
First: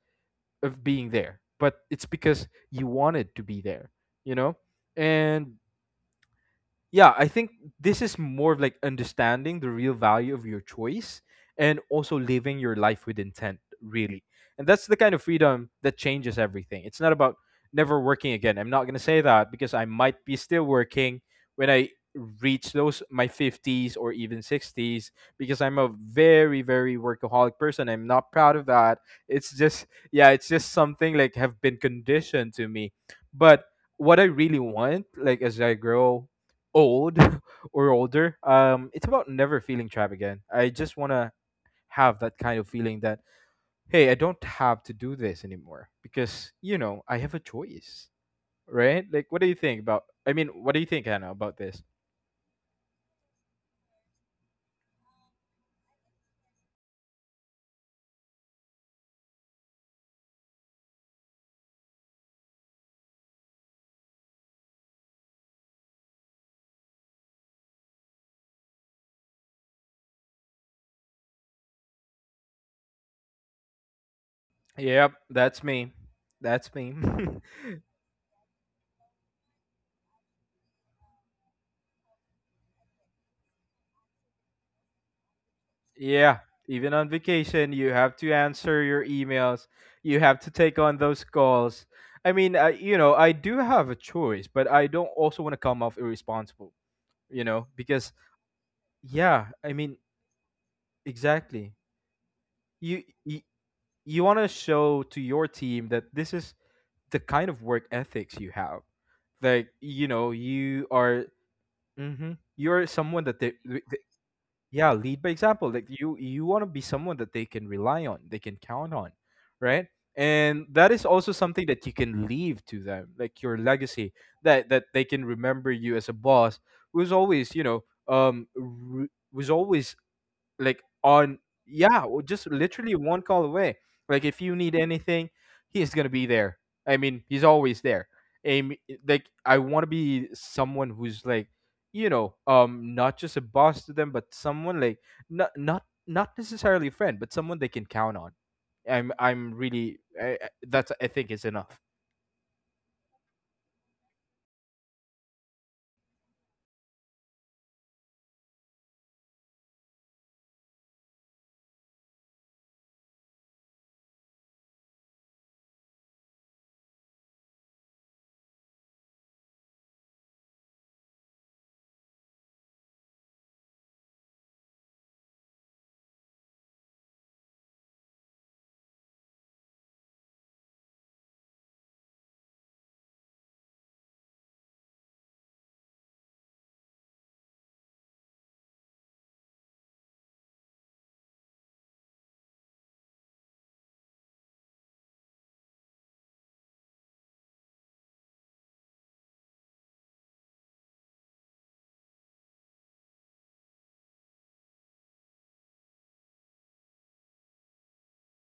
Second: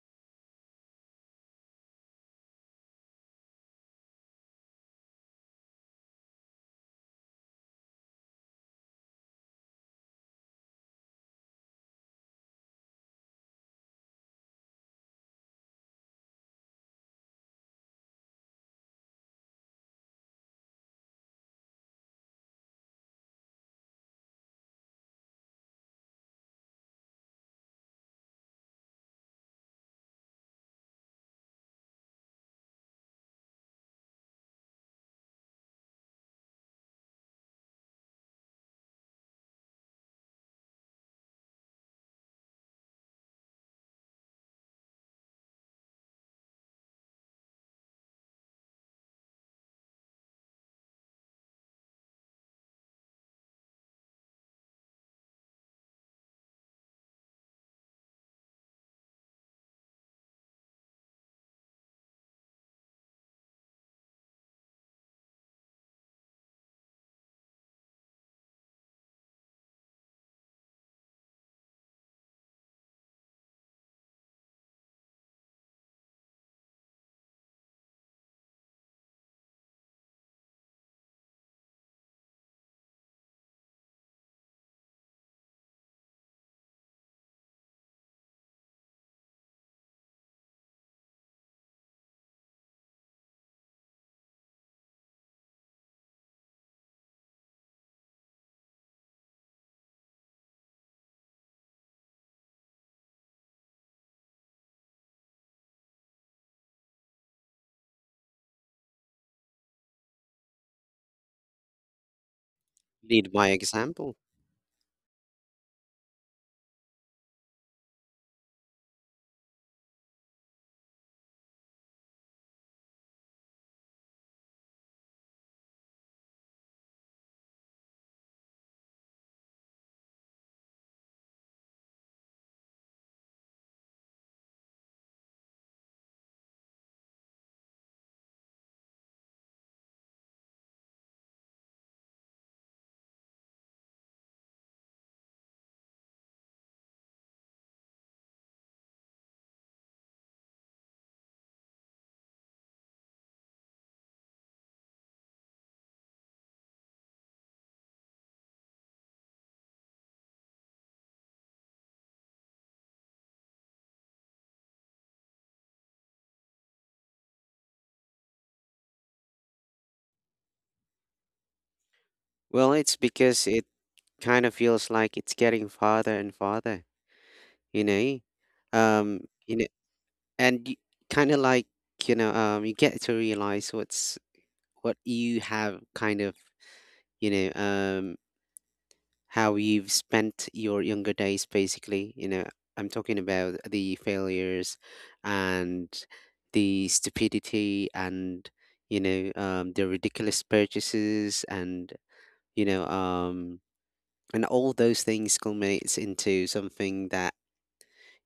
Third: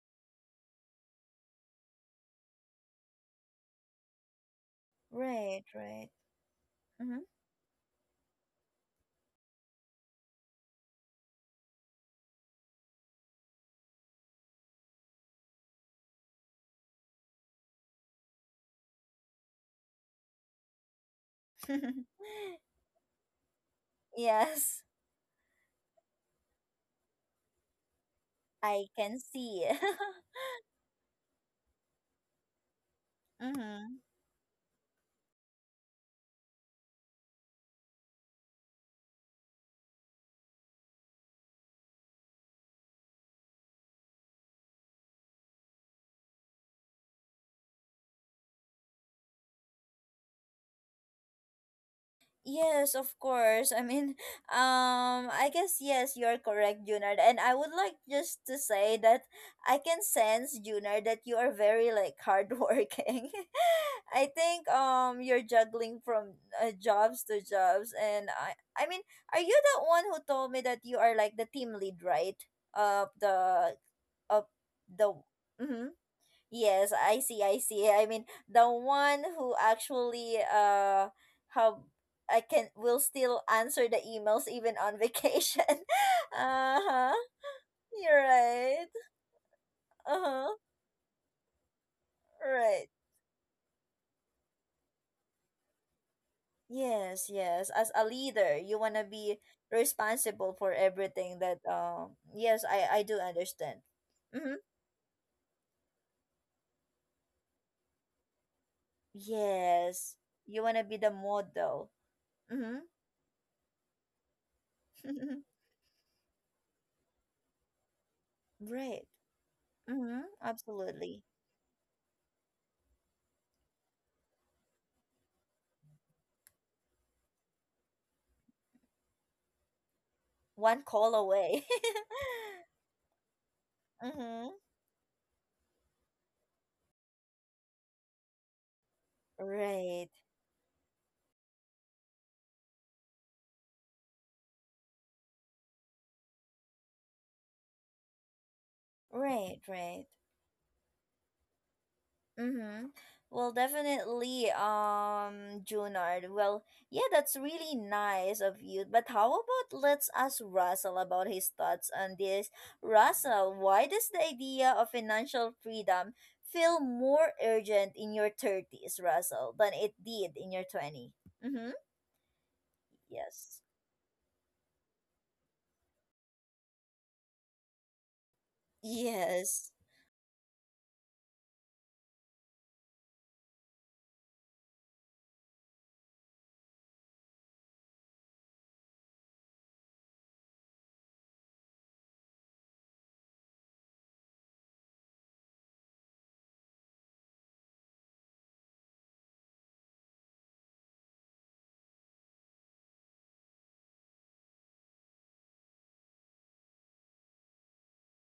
C: of being there, but it's because you wanted to be there, you know. And
A: right, right.
C: yeah,
A: Mm-hmm.
C: I think this is more of like understanding the real value of your choice and also living your life with intent, really. And that's the kind of freedom that changes everything. It's not about never working again. I'm not going to say that because I might be still working when I reach those my 50s or even
A: Yes,
C: 60s, because I'm a very very workaholic person. I'm not proud of
A: I
C: that.
A: can
C: It's
A: see.
C: just, yeah, it's just something like have been conditioned to me. But
A: Mm-hmm.
C: what I really want, like as I grow old or older, it's about never feeling trapped again. I just want to have that kind of feeling that, hey, I don't have to do this anymore because, you know, I have a choice, right? Like, what do you think about? What do you think, Hannah, about this?
A: Yes, of course. I mean, I guess yes, you're correct, Junard. And I would like just to say that I can sense, Junard, that you are very like hardworking. I think you're juggling from jobs to jobs, and I mean, are you the one who told me that you are like the team lead, right? Of the of
C: Yep,
A: the
C: that's me.
A: mm-hmm.
C: That's me.
A: Yes, I see. I mean, the one who actually have I can will still answer the emails even on vacation.
C: Yeah, even on
A: Uh-huh.
C: vacation, you have to
A: You're
C: answer
A: right.
C: your emails, you have to
A: Uh-huh.
C: take on those calls. I mean, I, you
A: Right.
C: know, I do have a choice, but I don't also want to come off irresponsible, you
A: Yes,
C: know,
A: yes, as
C: because
A: a leader, you want to
C: Yeah,
A: be
C: I mean,
A: responsible for everything
C: exactly.
A: that yes,
C: You
A: I do
C: you,
A: understand.
C: you want to
A: Mm-hmm.
C: show to your team that this is the kind of work ethics you have. Like, you know,
A: Yes, you
C: you
A: want to be
C: are
A: the model.
C: mhm, you're
A: Mm-hmm.
C: someone that they,
B: Lead by example.
C: yeah, lead by example. Like you want to be someone that they can rely on, they can count on,
A: Right.
C: right?
A: Mm-hmm,
C: And that is also
A: absolutely.
C: something that you can leave to them, like your legacy that they can remember you as a boss who's always, you know, um re- was always like
A: One call
C: on,
A: away.
C: yeah, just literally one call away, like if you
A: Mm-hmm.
C: need anything, he's gonna be there. I mean, he's always there. And like I want to be
A: Right.
C: someone who's like, you know, not just a boss to them but someone like, not necessarily a friend but someone they can count on. I'm
A: Right,
C: really
A: right.
C: I, that's I think is enough.
A: Mm-hmm. Well, definitely, Junard. Well, yeah, that's really nice of you. But how about let's ask Russell about his thoughts on this. Russell, why does the idea of financial freedom feel more urgent in your 30s, Russell, than it did in your 20? Mm-hmm.
B: Well, it's because
A: Yes.
B: it kind of feels like it's getting farther and farther, you know? Um, you know,
A: Yes.
B: and you, kind of like, you know, you get to realize what's what you have, kind of, you know um how you've spent your younger days, basically. You know, I'm talking about the failures, and the stupidity, and the ridiculous purchases. And you know um and all those things culminates into something that,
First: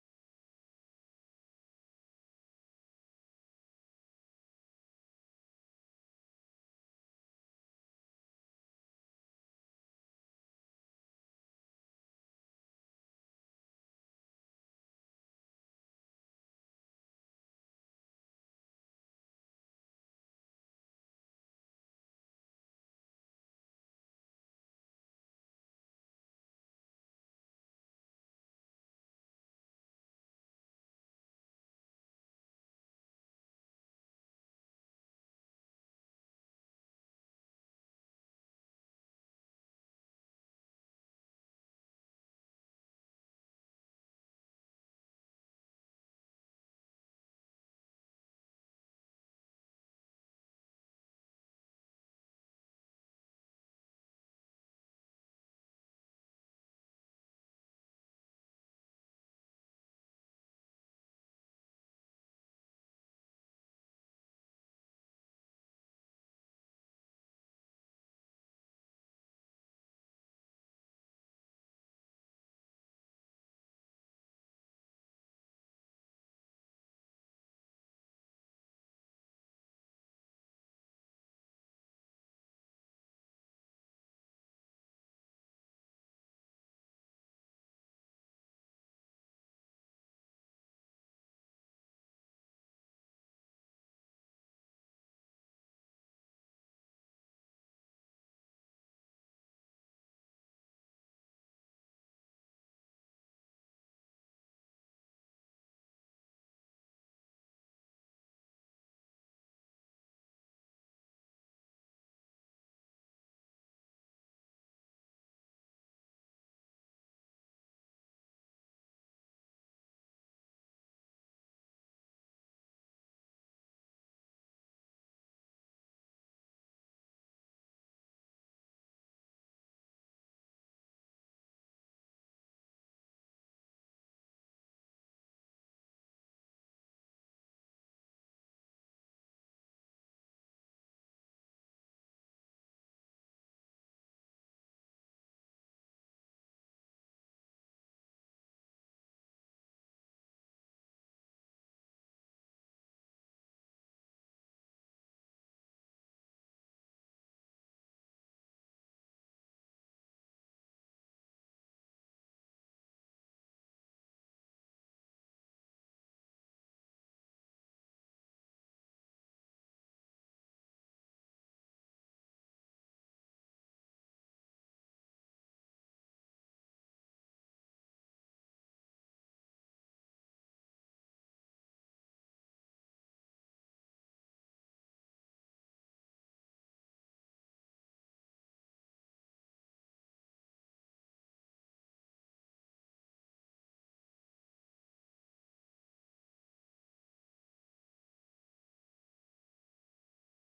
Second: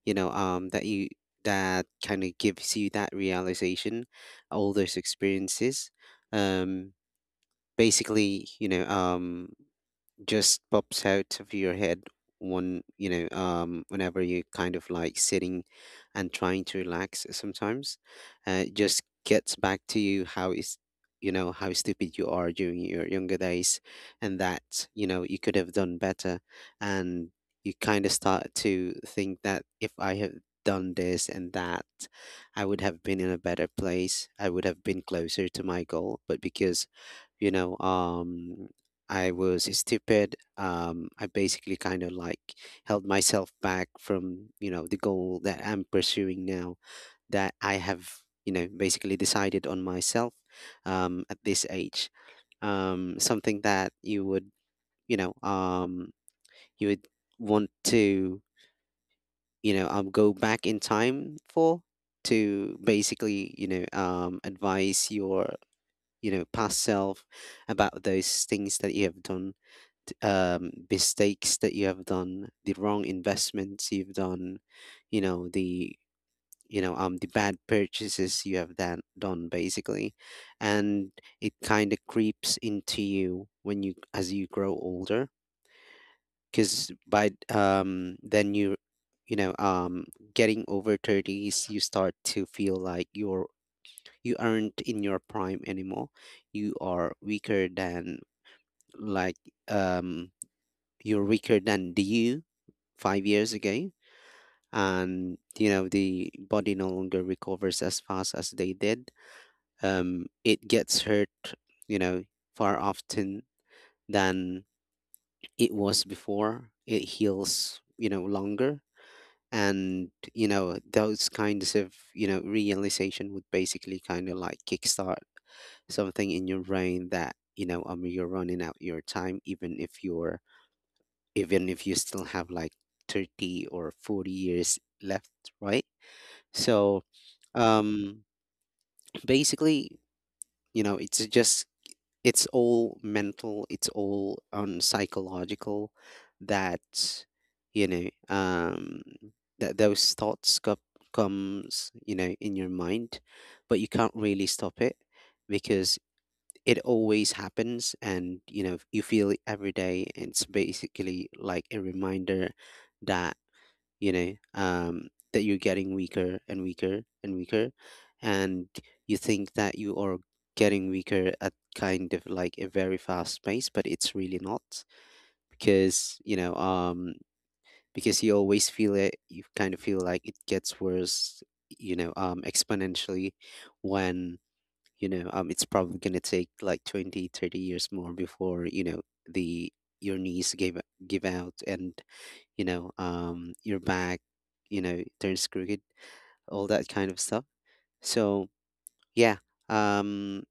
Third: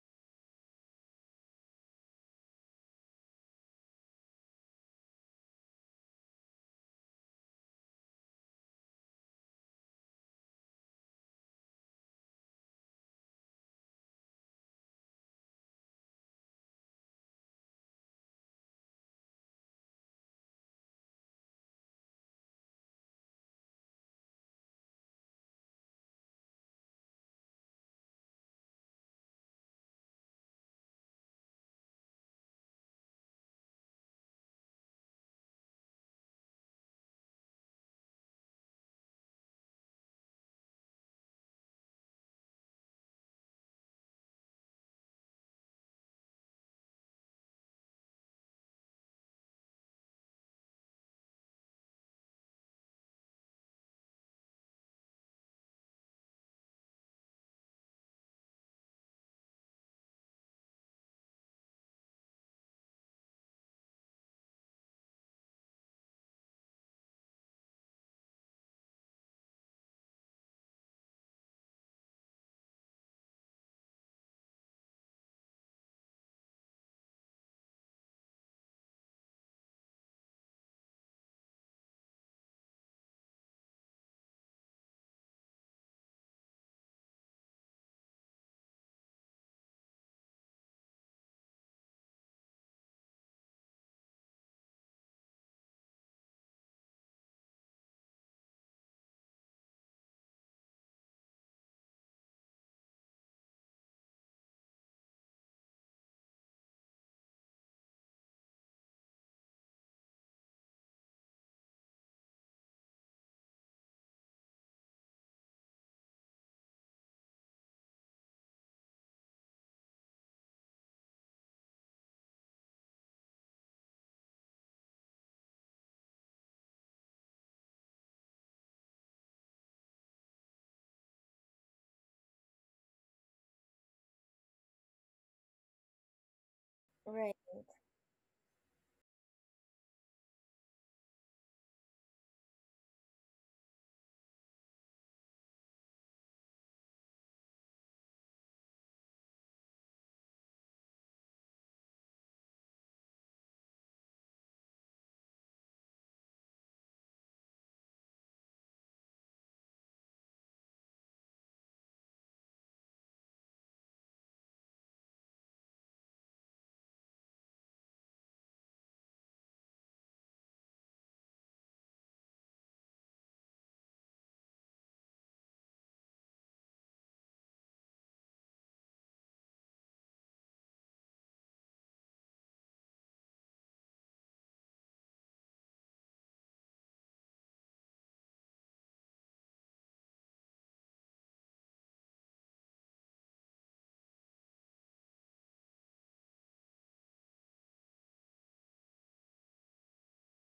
B: that you, that kind of gives you that realization. All those experiences um basically, just pops out of your head when, whenever you kind of like sitting and trying to relax sometimes. It just gets back to you how is, you know, how stupid you are during your younger days, and that, you know, you could have done better. And you kind of start to think that if I have done this and that, I would have been in a better place, I would have been closer to my goal. But because, you know um I was stupid. I basically kind of like held myself back from, you know, the goal that I'm pursuing now, that I have, you know, basically decided on myself at this age. Something that you would, you know, you would want to, you know, go back in time for, to basically, you know, advise your, you know, past self about those things that you have done, mistakes that you have done, the wrong investments you've done, you know, the, the bad purchases you have done basically. And it kind of creeps into you when you, as you grow older, because by then you know getting over thirties, you start to feel like you're you aren't in your prime anymore. You are weaker than, like um you're weaker than the you 5 years ago. And you know, the body no longer recovers as fast as they did. It gets hurt, you know, far often than it was before. It heals, you know, longer. And you know, those kinds of, you know, realization would basically kind of like kickstart something in your brain that, you're running out your time, even if you're, even if you still have like 30 or 40 years left, right? So um, basically, you know, it's just, it's all mental, it's all on psychological, that, you know um, that those thoughts comes, you know, in your mind. But you can't really stop it because it always happens, and you know, you feel it every day. It's basically like a reminder that, that you're getting weaker and weaker and weaker. And you think that you are getting weaker at, kind of like, a very fast pace, but it's really not, because, because you always feel it, you kind of feel like it gets worse, exponentially, when, it's probably going to take like 20, 30 years more before, you know, the your knees give out, and you know, your back, you know, turns crooked, all that kind of stuff. So yeah, um,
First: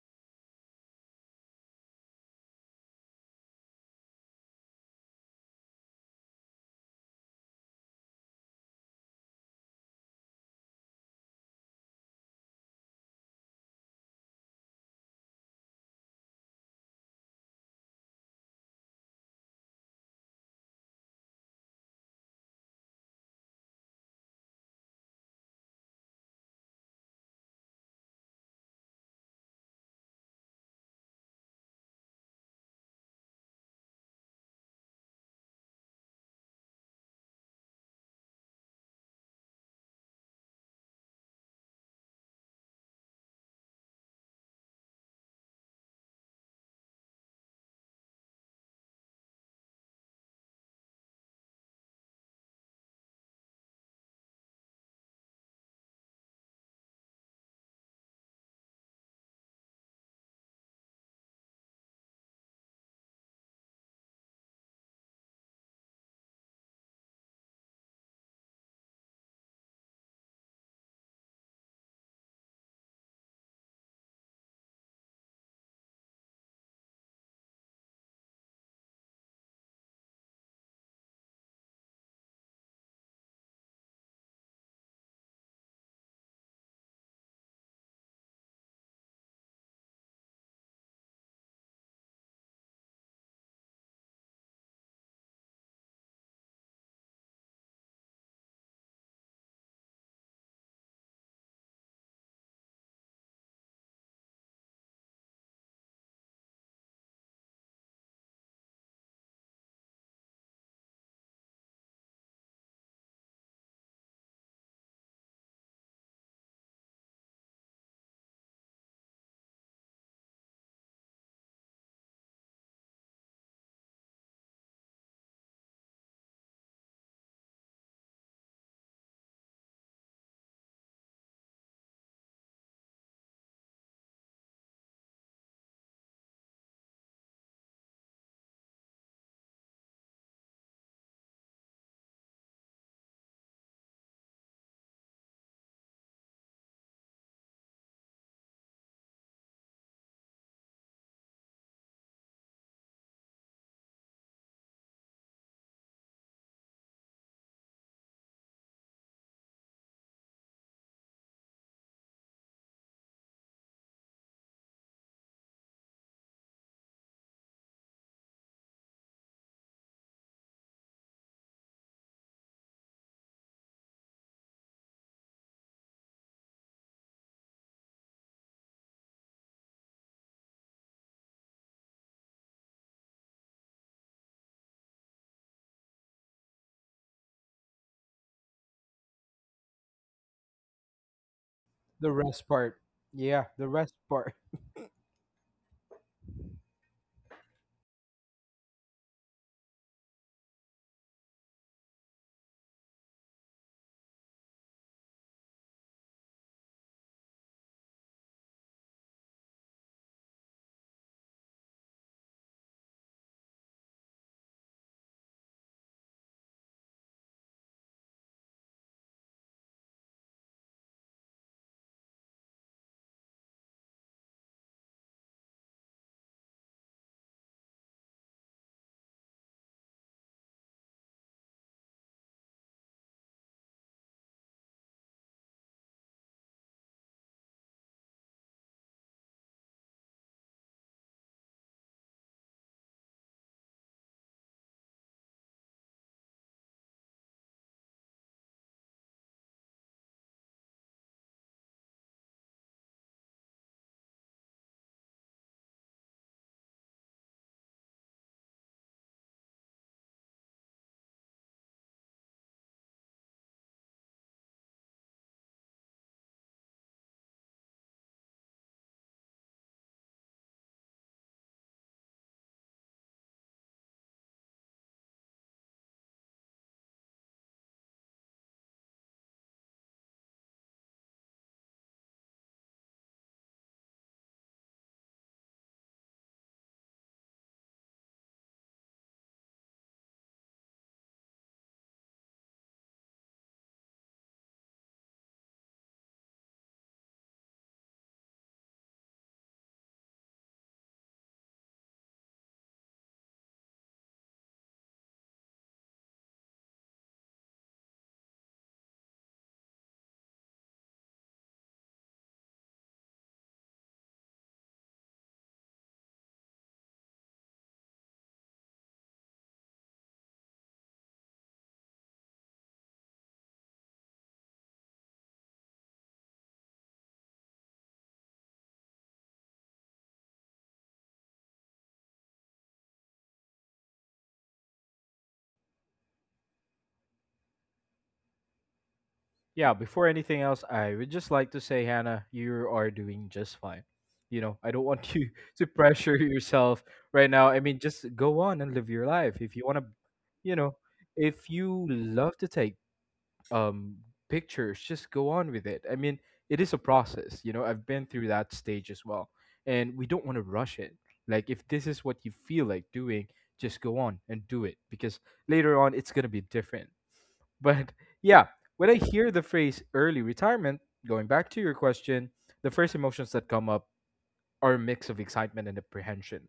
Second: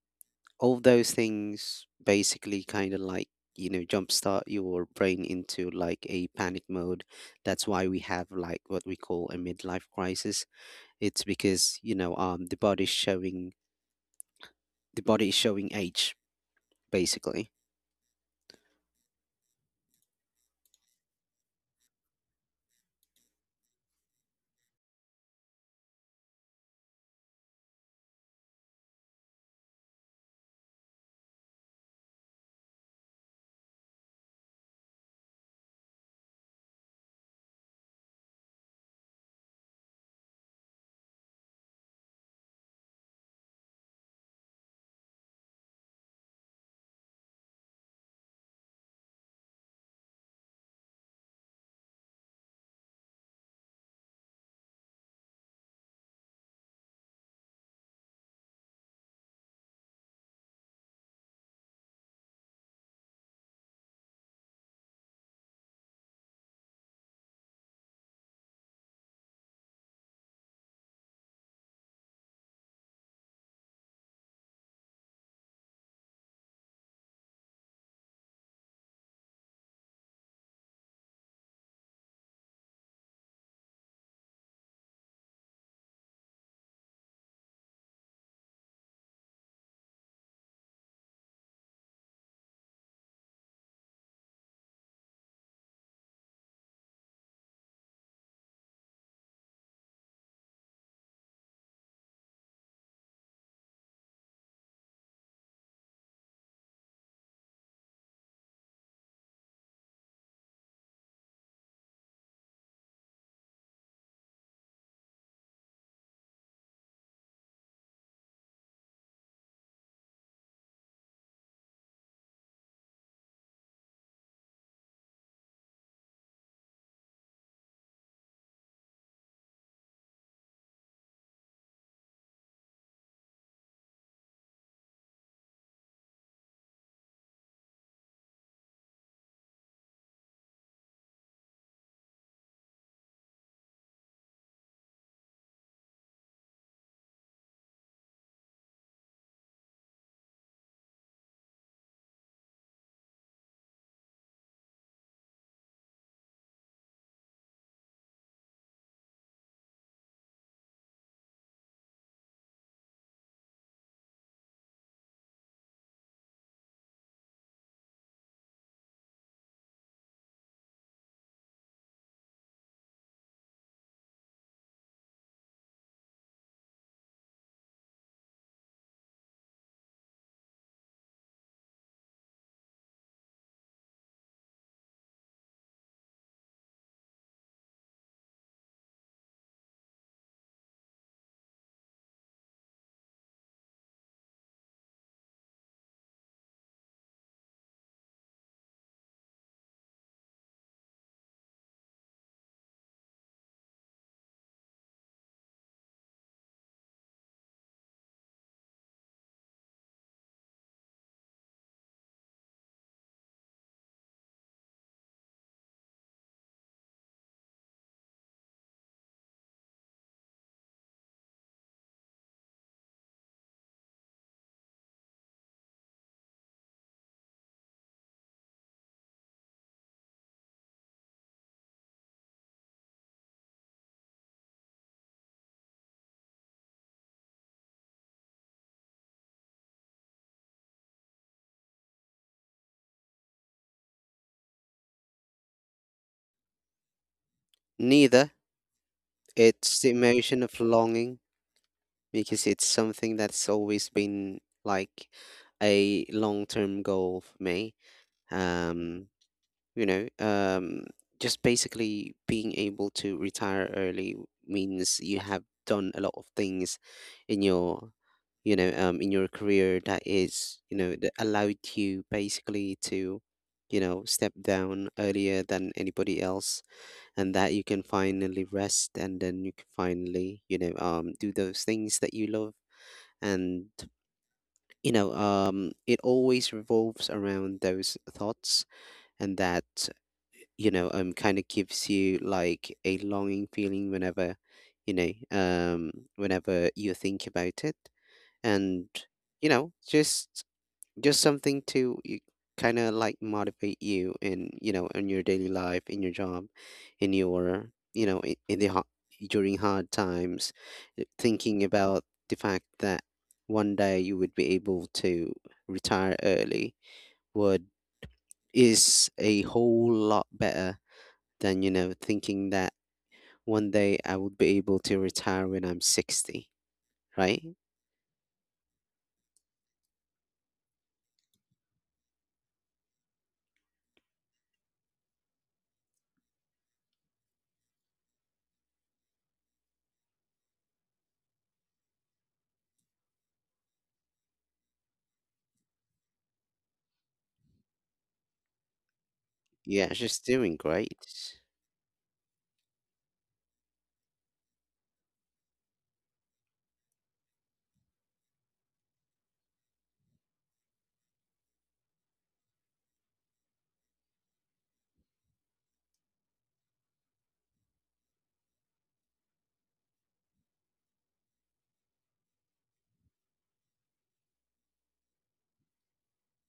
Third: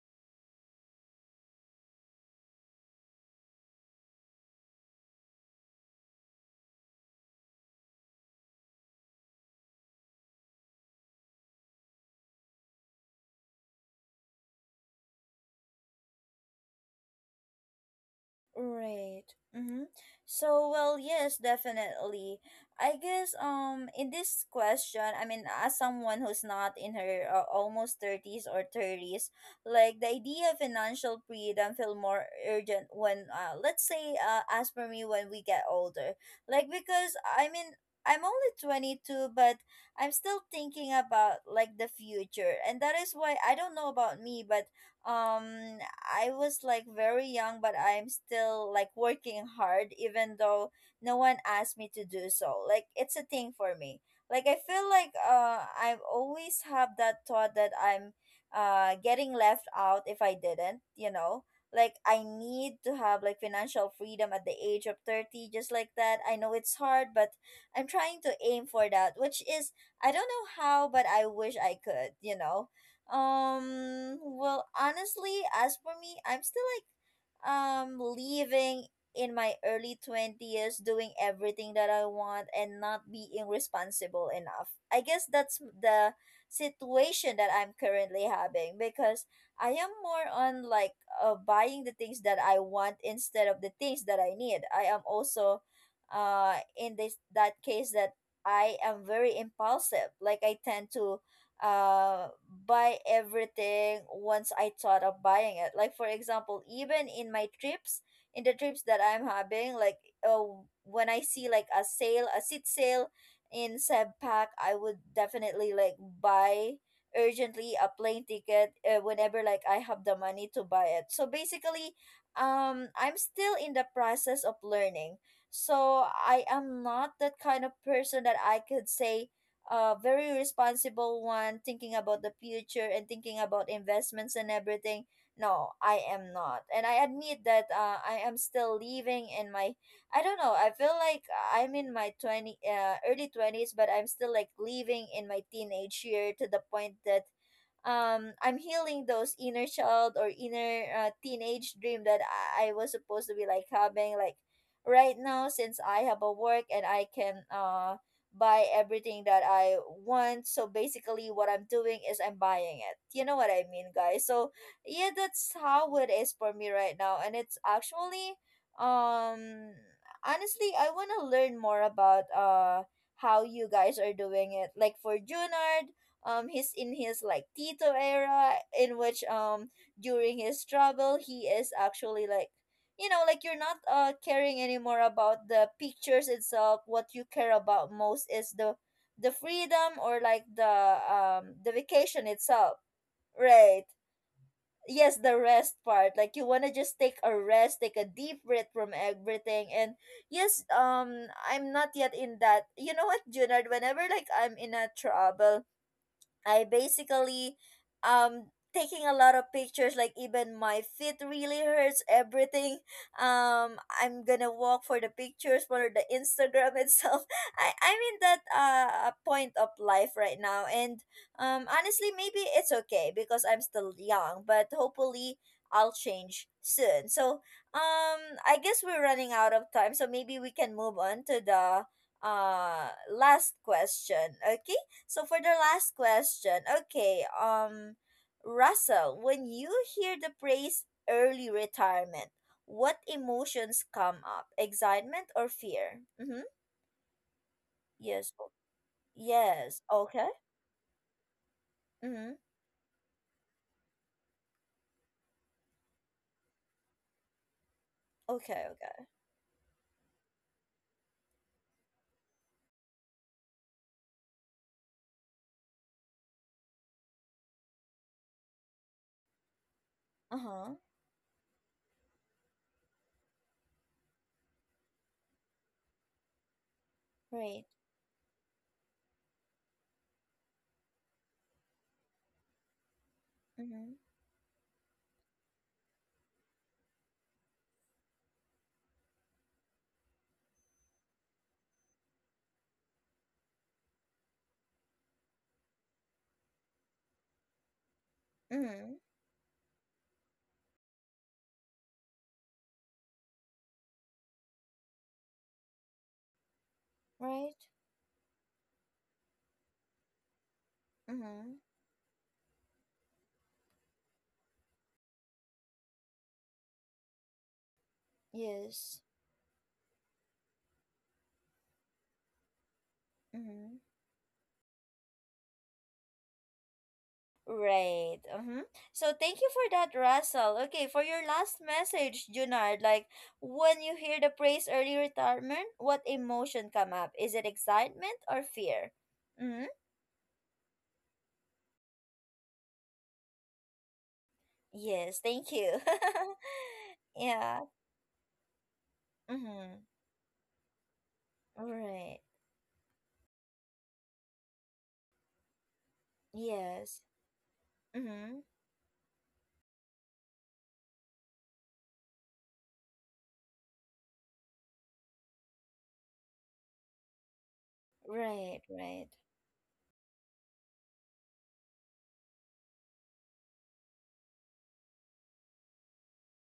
B: all those things basically kind of like, you know, jumpstart your brain into like a panic mode. That's why we have like what we call a midlife crisis. It's because, the body's showing, the body is showing age basically.
A: Right. Mm-hmm. So, well, yes, definitely. I guess in this question, I mean, as someone who's not in her almost 30s or 30s, like the idea of financial freedom feel more urgent when let's say as for me, when we get older. Like because I mean, I'm only 22, but I'm still thinking about like the future. And that is why, I don't know about me, but um I was like very young, but I'm still like working hard, even though no one asked me to do so. Like it's a thing for me. Like I feel like I've always have that thought that I'm getting left out if I didn't, you know. Like I need to have like financial freedom at the age of 30, just like that. I know it's hard, but I'm trying to aim for that, which is, I don't know how, but I wish I could, you know. Well, honestly, as for me, I'm still like living in my early 20s, doing everything that I want and not being responsible enough. I guess that's the situation that I'm currently having, because I am more on like buying the things that I want instead of the things that I need. I am also in this that case that I am very impulsive. Like I tend to uh buy everything once I thought of buying it. Like for example, even in my trips, in the trips that I'm having, like uh, when I see like a sale, a seat sale in Pack, I would definitely like buy urgently a plane ticket whenever like I have the money to buy it. So basically, I'm still in the process of learning. So I am not that kind of person that I could say a very responsible one, thinking about the future and thinking about investments and everything. No, I am not. And I admit that I am still living in my I don't know. I feel like I'm in my 20 early 20s, but I'm still like living in my teenage year to the point that I'm healing those inner child or inner teenage dream that I was supposed to be like having like right now since I have a work and I can buy everything that I want. So basically what I'm doing is I'm buying it you know what I mean guys. So yeah, that's how it is for me right now. And it's actually um honestly, I want to learn more about how you guys are doing it. Like for Junard, he's in his like Tito era, in which during his trouble he is actually like, you know, like you're not caring anymore about the pictures itself. What you care about most is the freedom, or like the
C: The
A: vacation
C: rest
A: itself.
C: part. Yeah, the
A: Right,
C: rest part.
A: yes, the rest part. Like you want to just take a rest, take a deep breath from everything. And yes, I'm not yet in that. You know what, Junard, whenever like I'm in a trouble, I basically, um taking a lot of pictures, like even my feet really hurts, everything. I'm gonna walk for the pictures for the Instagram itself. I'm in that point of life right now. And honestly, maybe it's okay because I'm still young, but hopefully I'll change soon. So um I guess we're running out of time, so maybe we can move on to the last question. Okay, so for the last question, okay, Russell, when you hear the phrase early retirement, what emotions come up? Excitement or fear? Mm-hmm.
B: Neither.
A: Yes.
B: It's
A: Yes.
B: the
A: Okay.
B: emotion of longing,
A: Mm-hmm.
B: because it's something that's always been like a long-term goal for me.
A: Okay.
B: Um,
A: Okay.
B: you know, just basically being able to retire early means you have done a lot of things in your, you know, in your career that is,
A: Uh-huh.
B: you know, that allowed you basically to, you know, step down earlier than anybody else, and that you
A: Right.
B: can finally rest, and then you can finally, you know, do those things that you love. And
A: Mm-hmm.
B: it always revolves around those thoughts. And that, kind of gives you like a longing feeling whenever, whenever you think about it. And
A: Mm-hmm.
B: you know, just something to kind of like motivate you in, you know, in your daily life, in your job, in
A: Right.
B: your, you know, in the hot, during hard times.
A: Mm-hmm.
B: Thinking about the fact that one day you would be able to retire early would,
A: Yes.
B: is a whole lot better than, you know, thinking that one
A: Mm-hmm.
B: day I would be able to retire when I'm 60, right?
A: Right. Mm-hmm. So thank you for that, Russell. Okay, for your last message, Junard, like when you hear the praise early retirement, what emotion come up? Is it excitement or fear? Mm-hmm.
C: Yeah, before anything else, I would just like to say, Hannah, you are doing just fine. You know, I don't want
A: Yes,
C: you
A: thank
C: to
A: you.
C: pressure yourself right now. I
A: Yeah.
C: mean, just go on and live your life. If you want
A: Mm-hmm.
C: to,
B: Yeah, just doing
C: you know,
B: great.
C: if you
A: Right.
C: love to take um pictures, just go on with it. I mean, it is a
A: Yes.
C: process, you know. I've been through
A: Mm-hmm.
C: that stage as well. And we don't want to rush it. Like if this is what you feel like doing, just go on and do it because later on it's going to be different. But yeah,
A: Right,
C: when I
A: right.
C: hear the phrase early retirement, going back to your question, the first emotions that come up are a mix of excitement and apprehension.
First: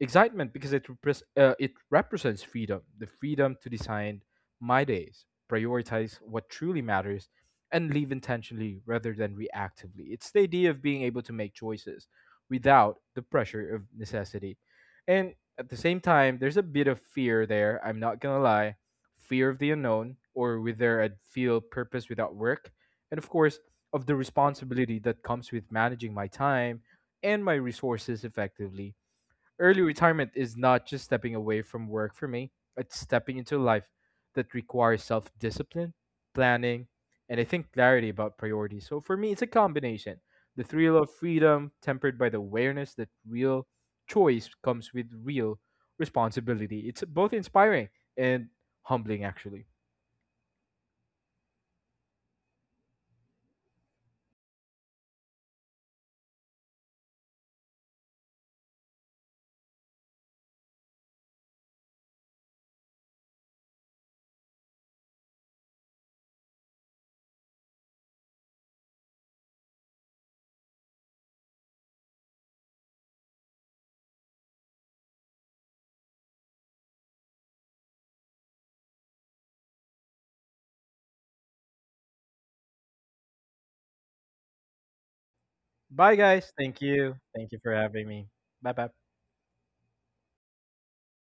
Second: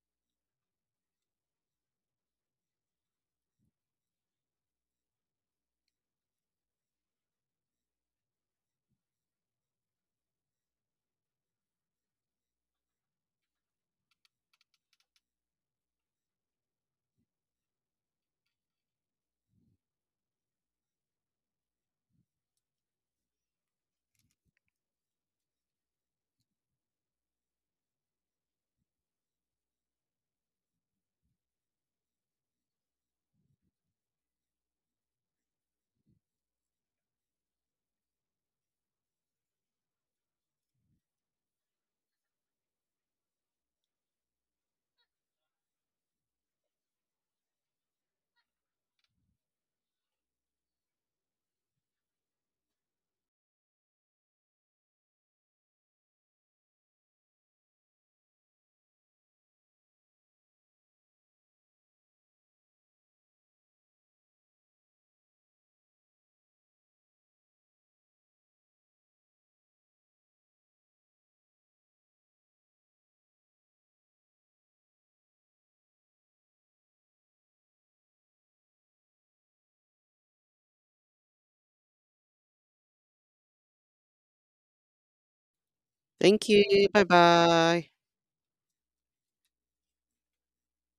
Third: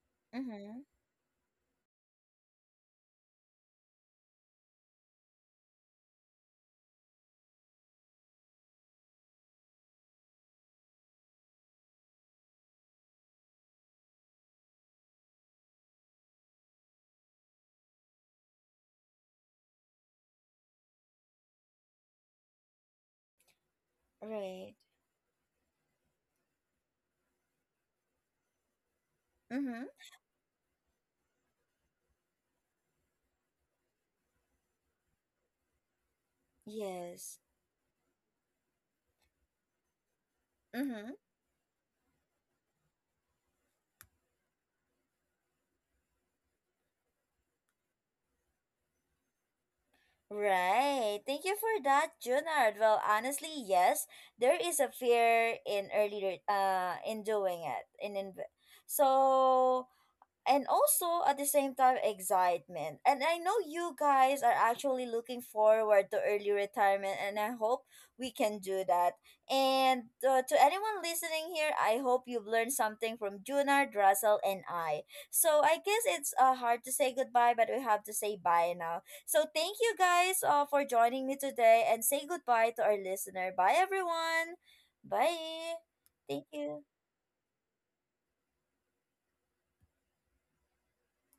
C: Excitement because
A: Mm-hmm.
C: it repres it represents freedom, the freedom to design my days, prioritize what truly matters, and live intentionally rather than reactively. It's the idea of being able to make choices without the pressure of necessity. And at the same time, there's a bit of fear there, I'm not gonna lie. Fear of the unknown, or whether I'd feel purpose without work, and of course, of the
A: Right.
C: responsibility that comes with managing my time and my resources effectively. Early
A: Mm-hmm.
C: retirement is not just stepping away from work for me, it's stepping into a life that requires self discipline, planning, and
A: Yes.
C: I think clarity about priorities. So for me, it's a combination, the thrill of
A: Mm-hmm.
C: freedom tempered by the awareness that real choice comes with real responsibility. It's both inspiring and humbling, actually.
A: Right. Thank you for that, Junard. Well, honestly, yes, there is a fear in early in doing it, in so, and also at the same time excitement. And I know you guys are actually looking forward to early retirement, and I hope we can do that. And to anyone listening here, I hope you've learned something from Junard, Russell, and I. So I guess it's hard to say goodbye, but we have to say bye now. So thank you guys for joining me today, and say goodbye to our listener. Bye everyone. Bye.
C: Bye,
A: Thank
B: Thank
C: guys.
B: you.
C: Thank
A: you.
B: Bye
C: you. Thank you for
B: bye.
C: having me. Bye bye.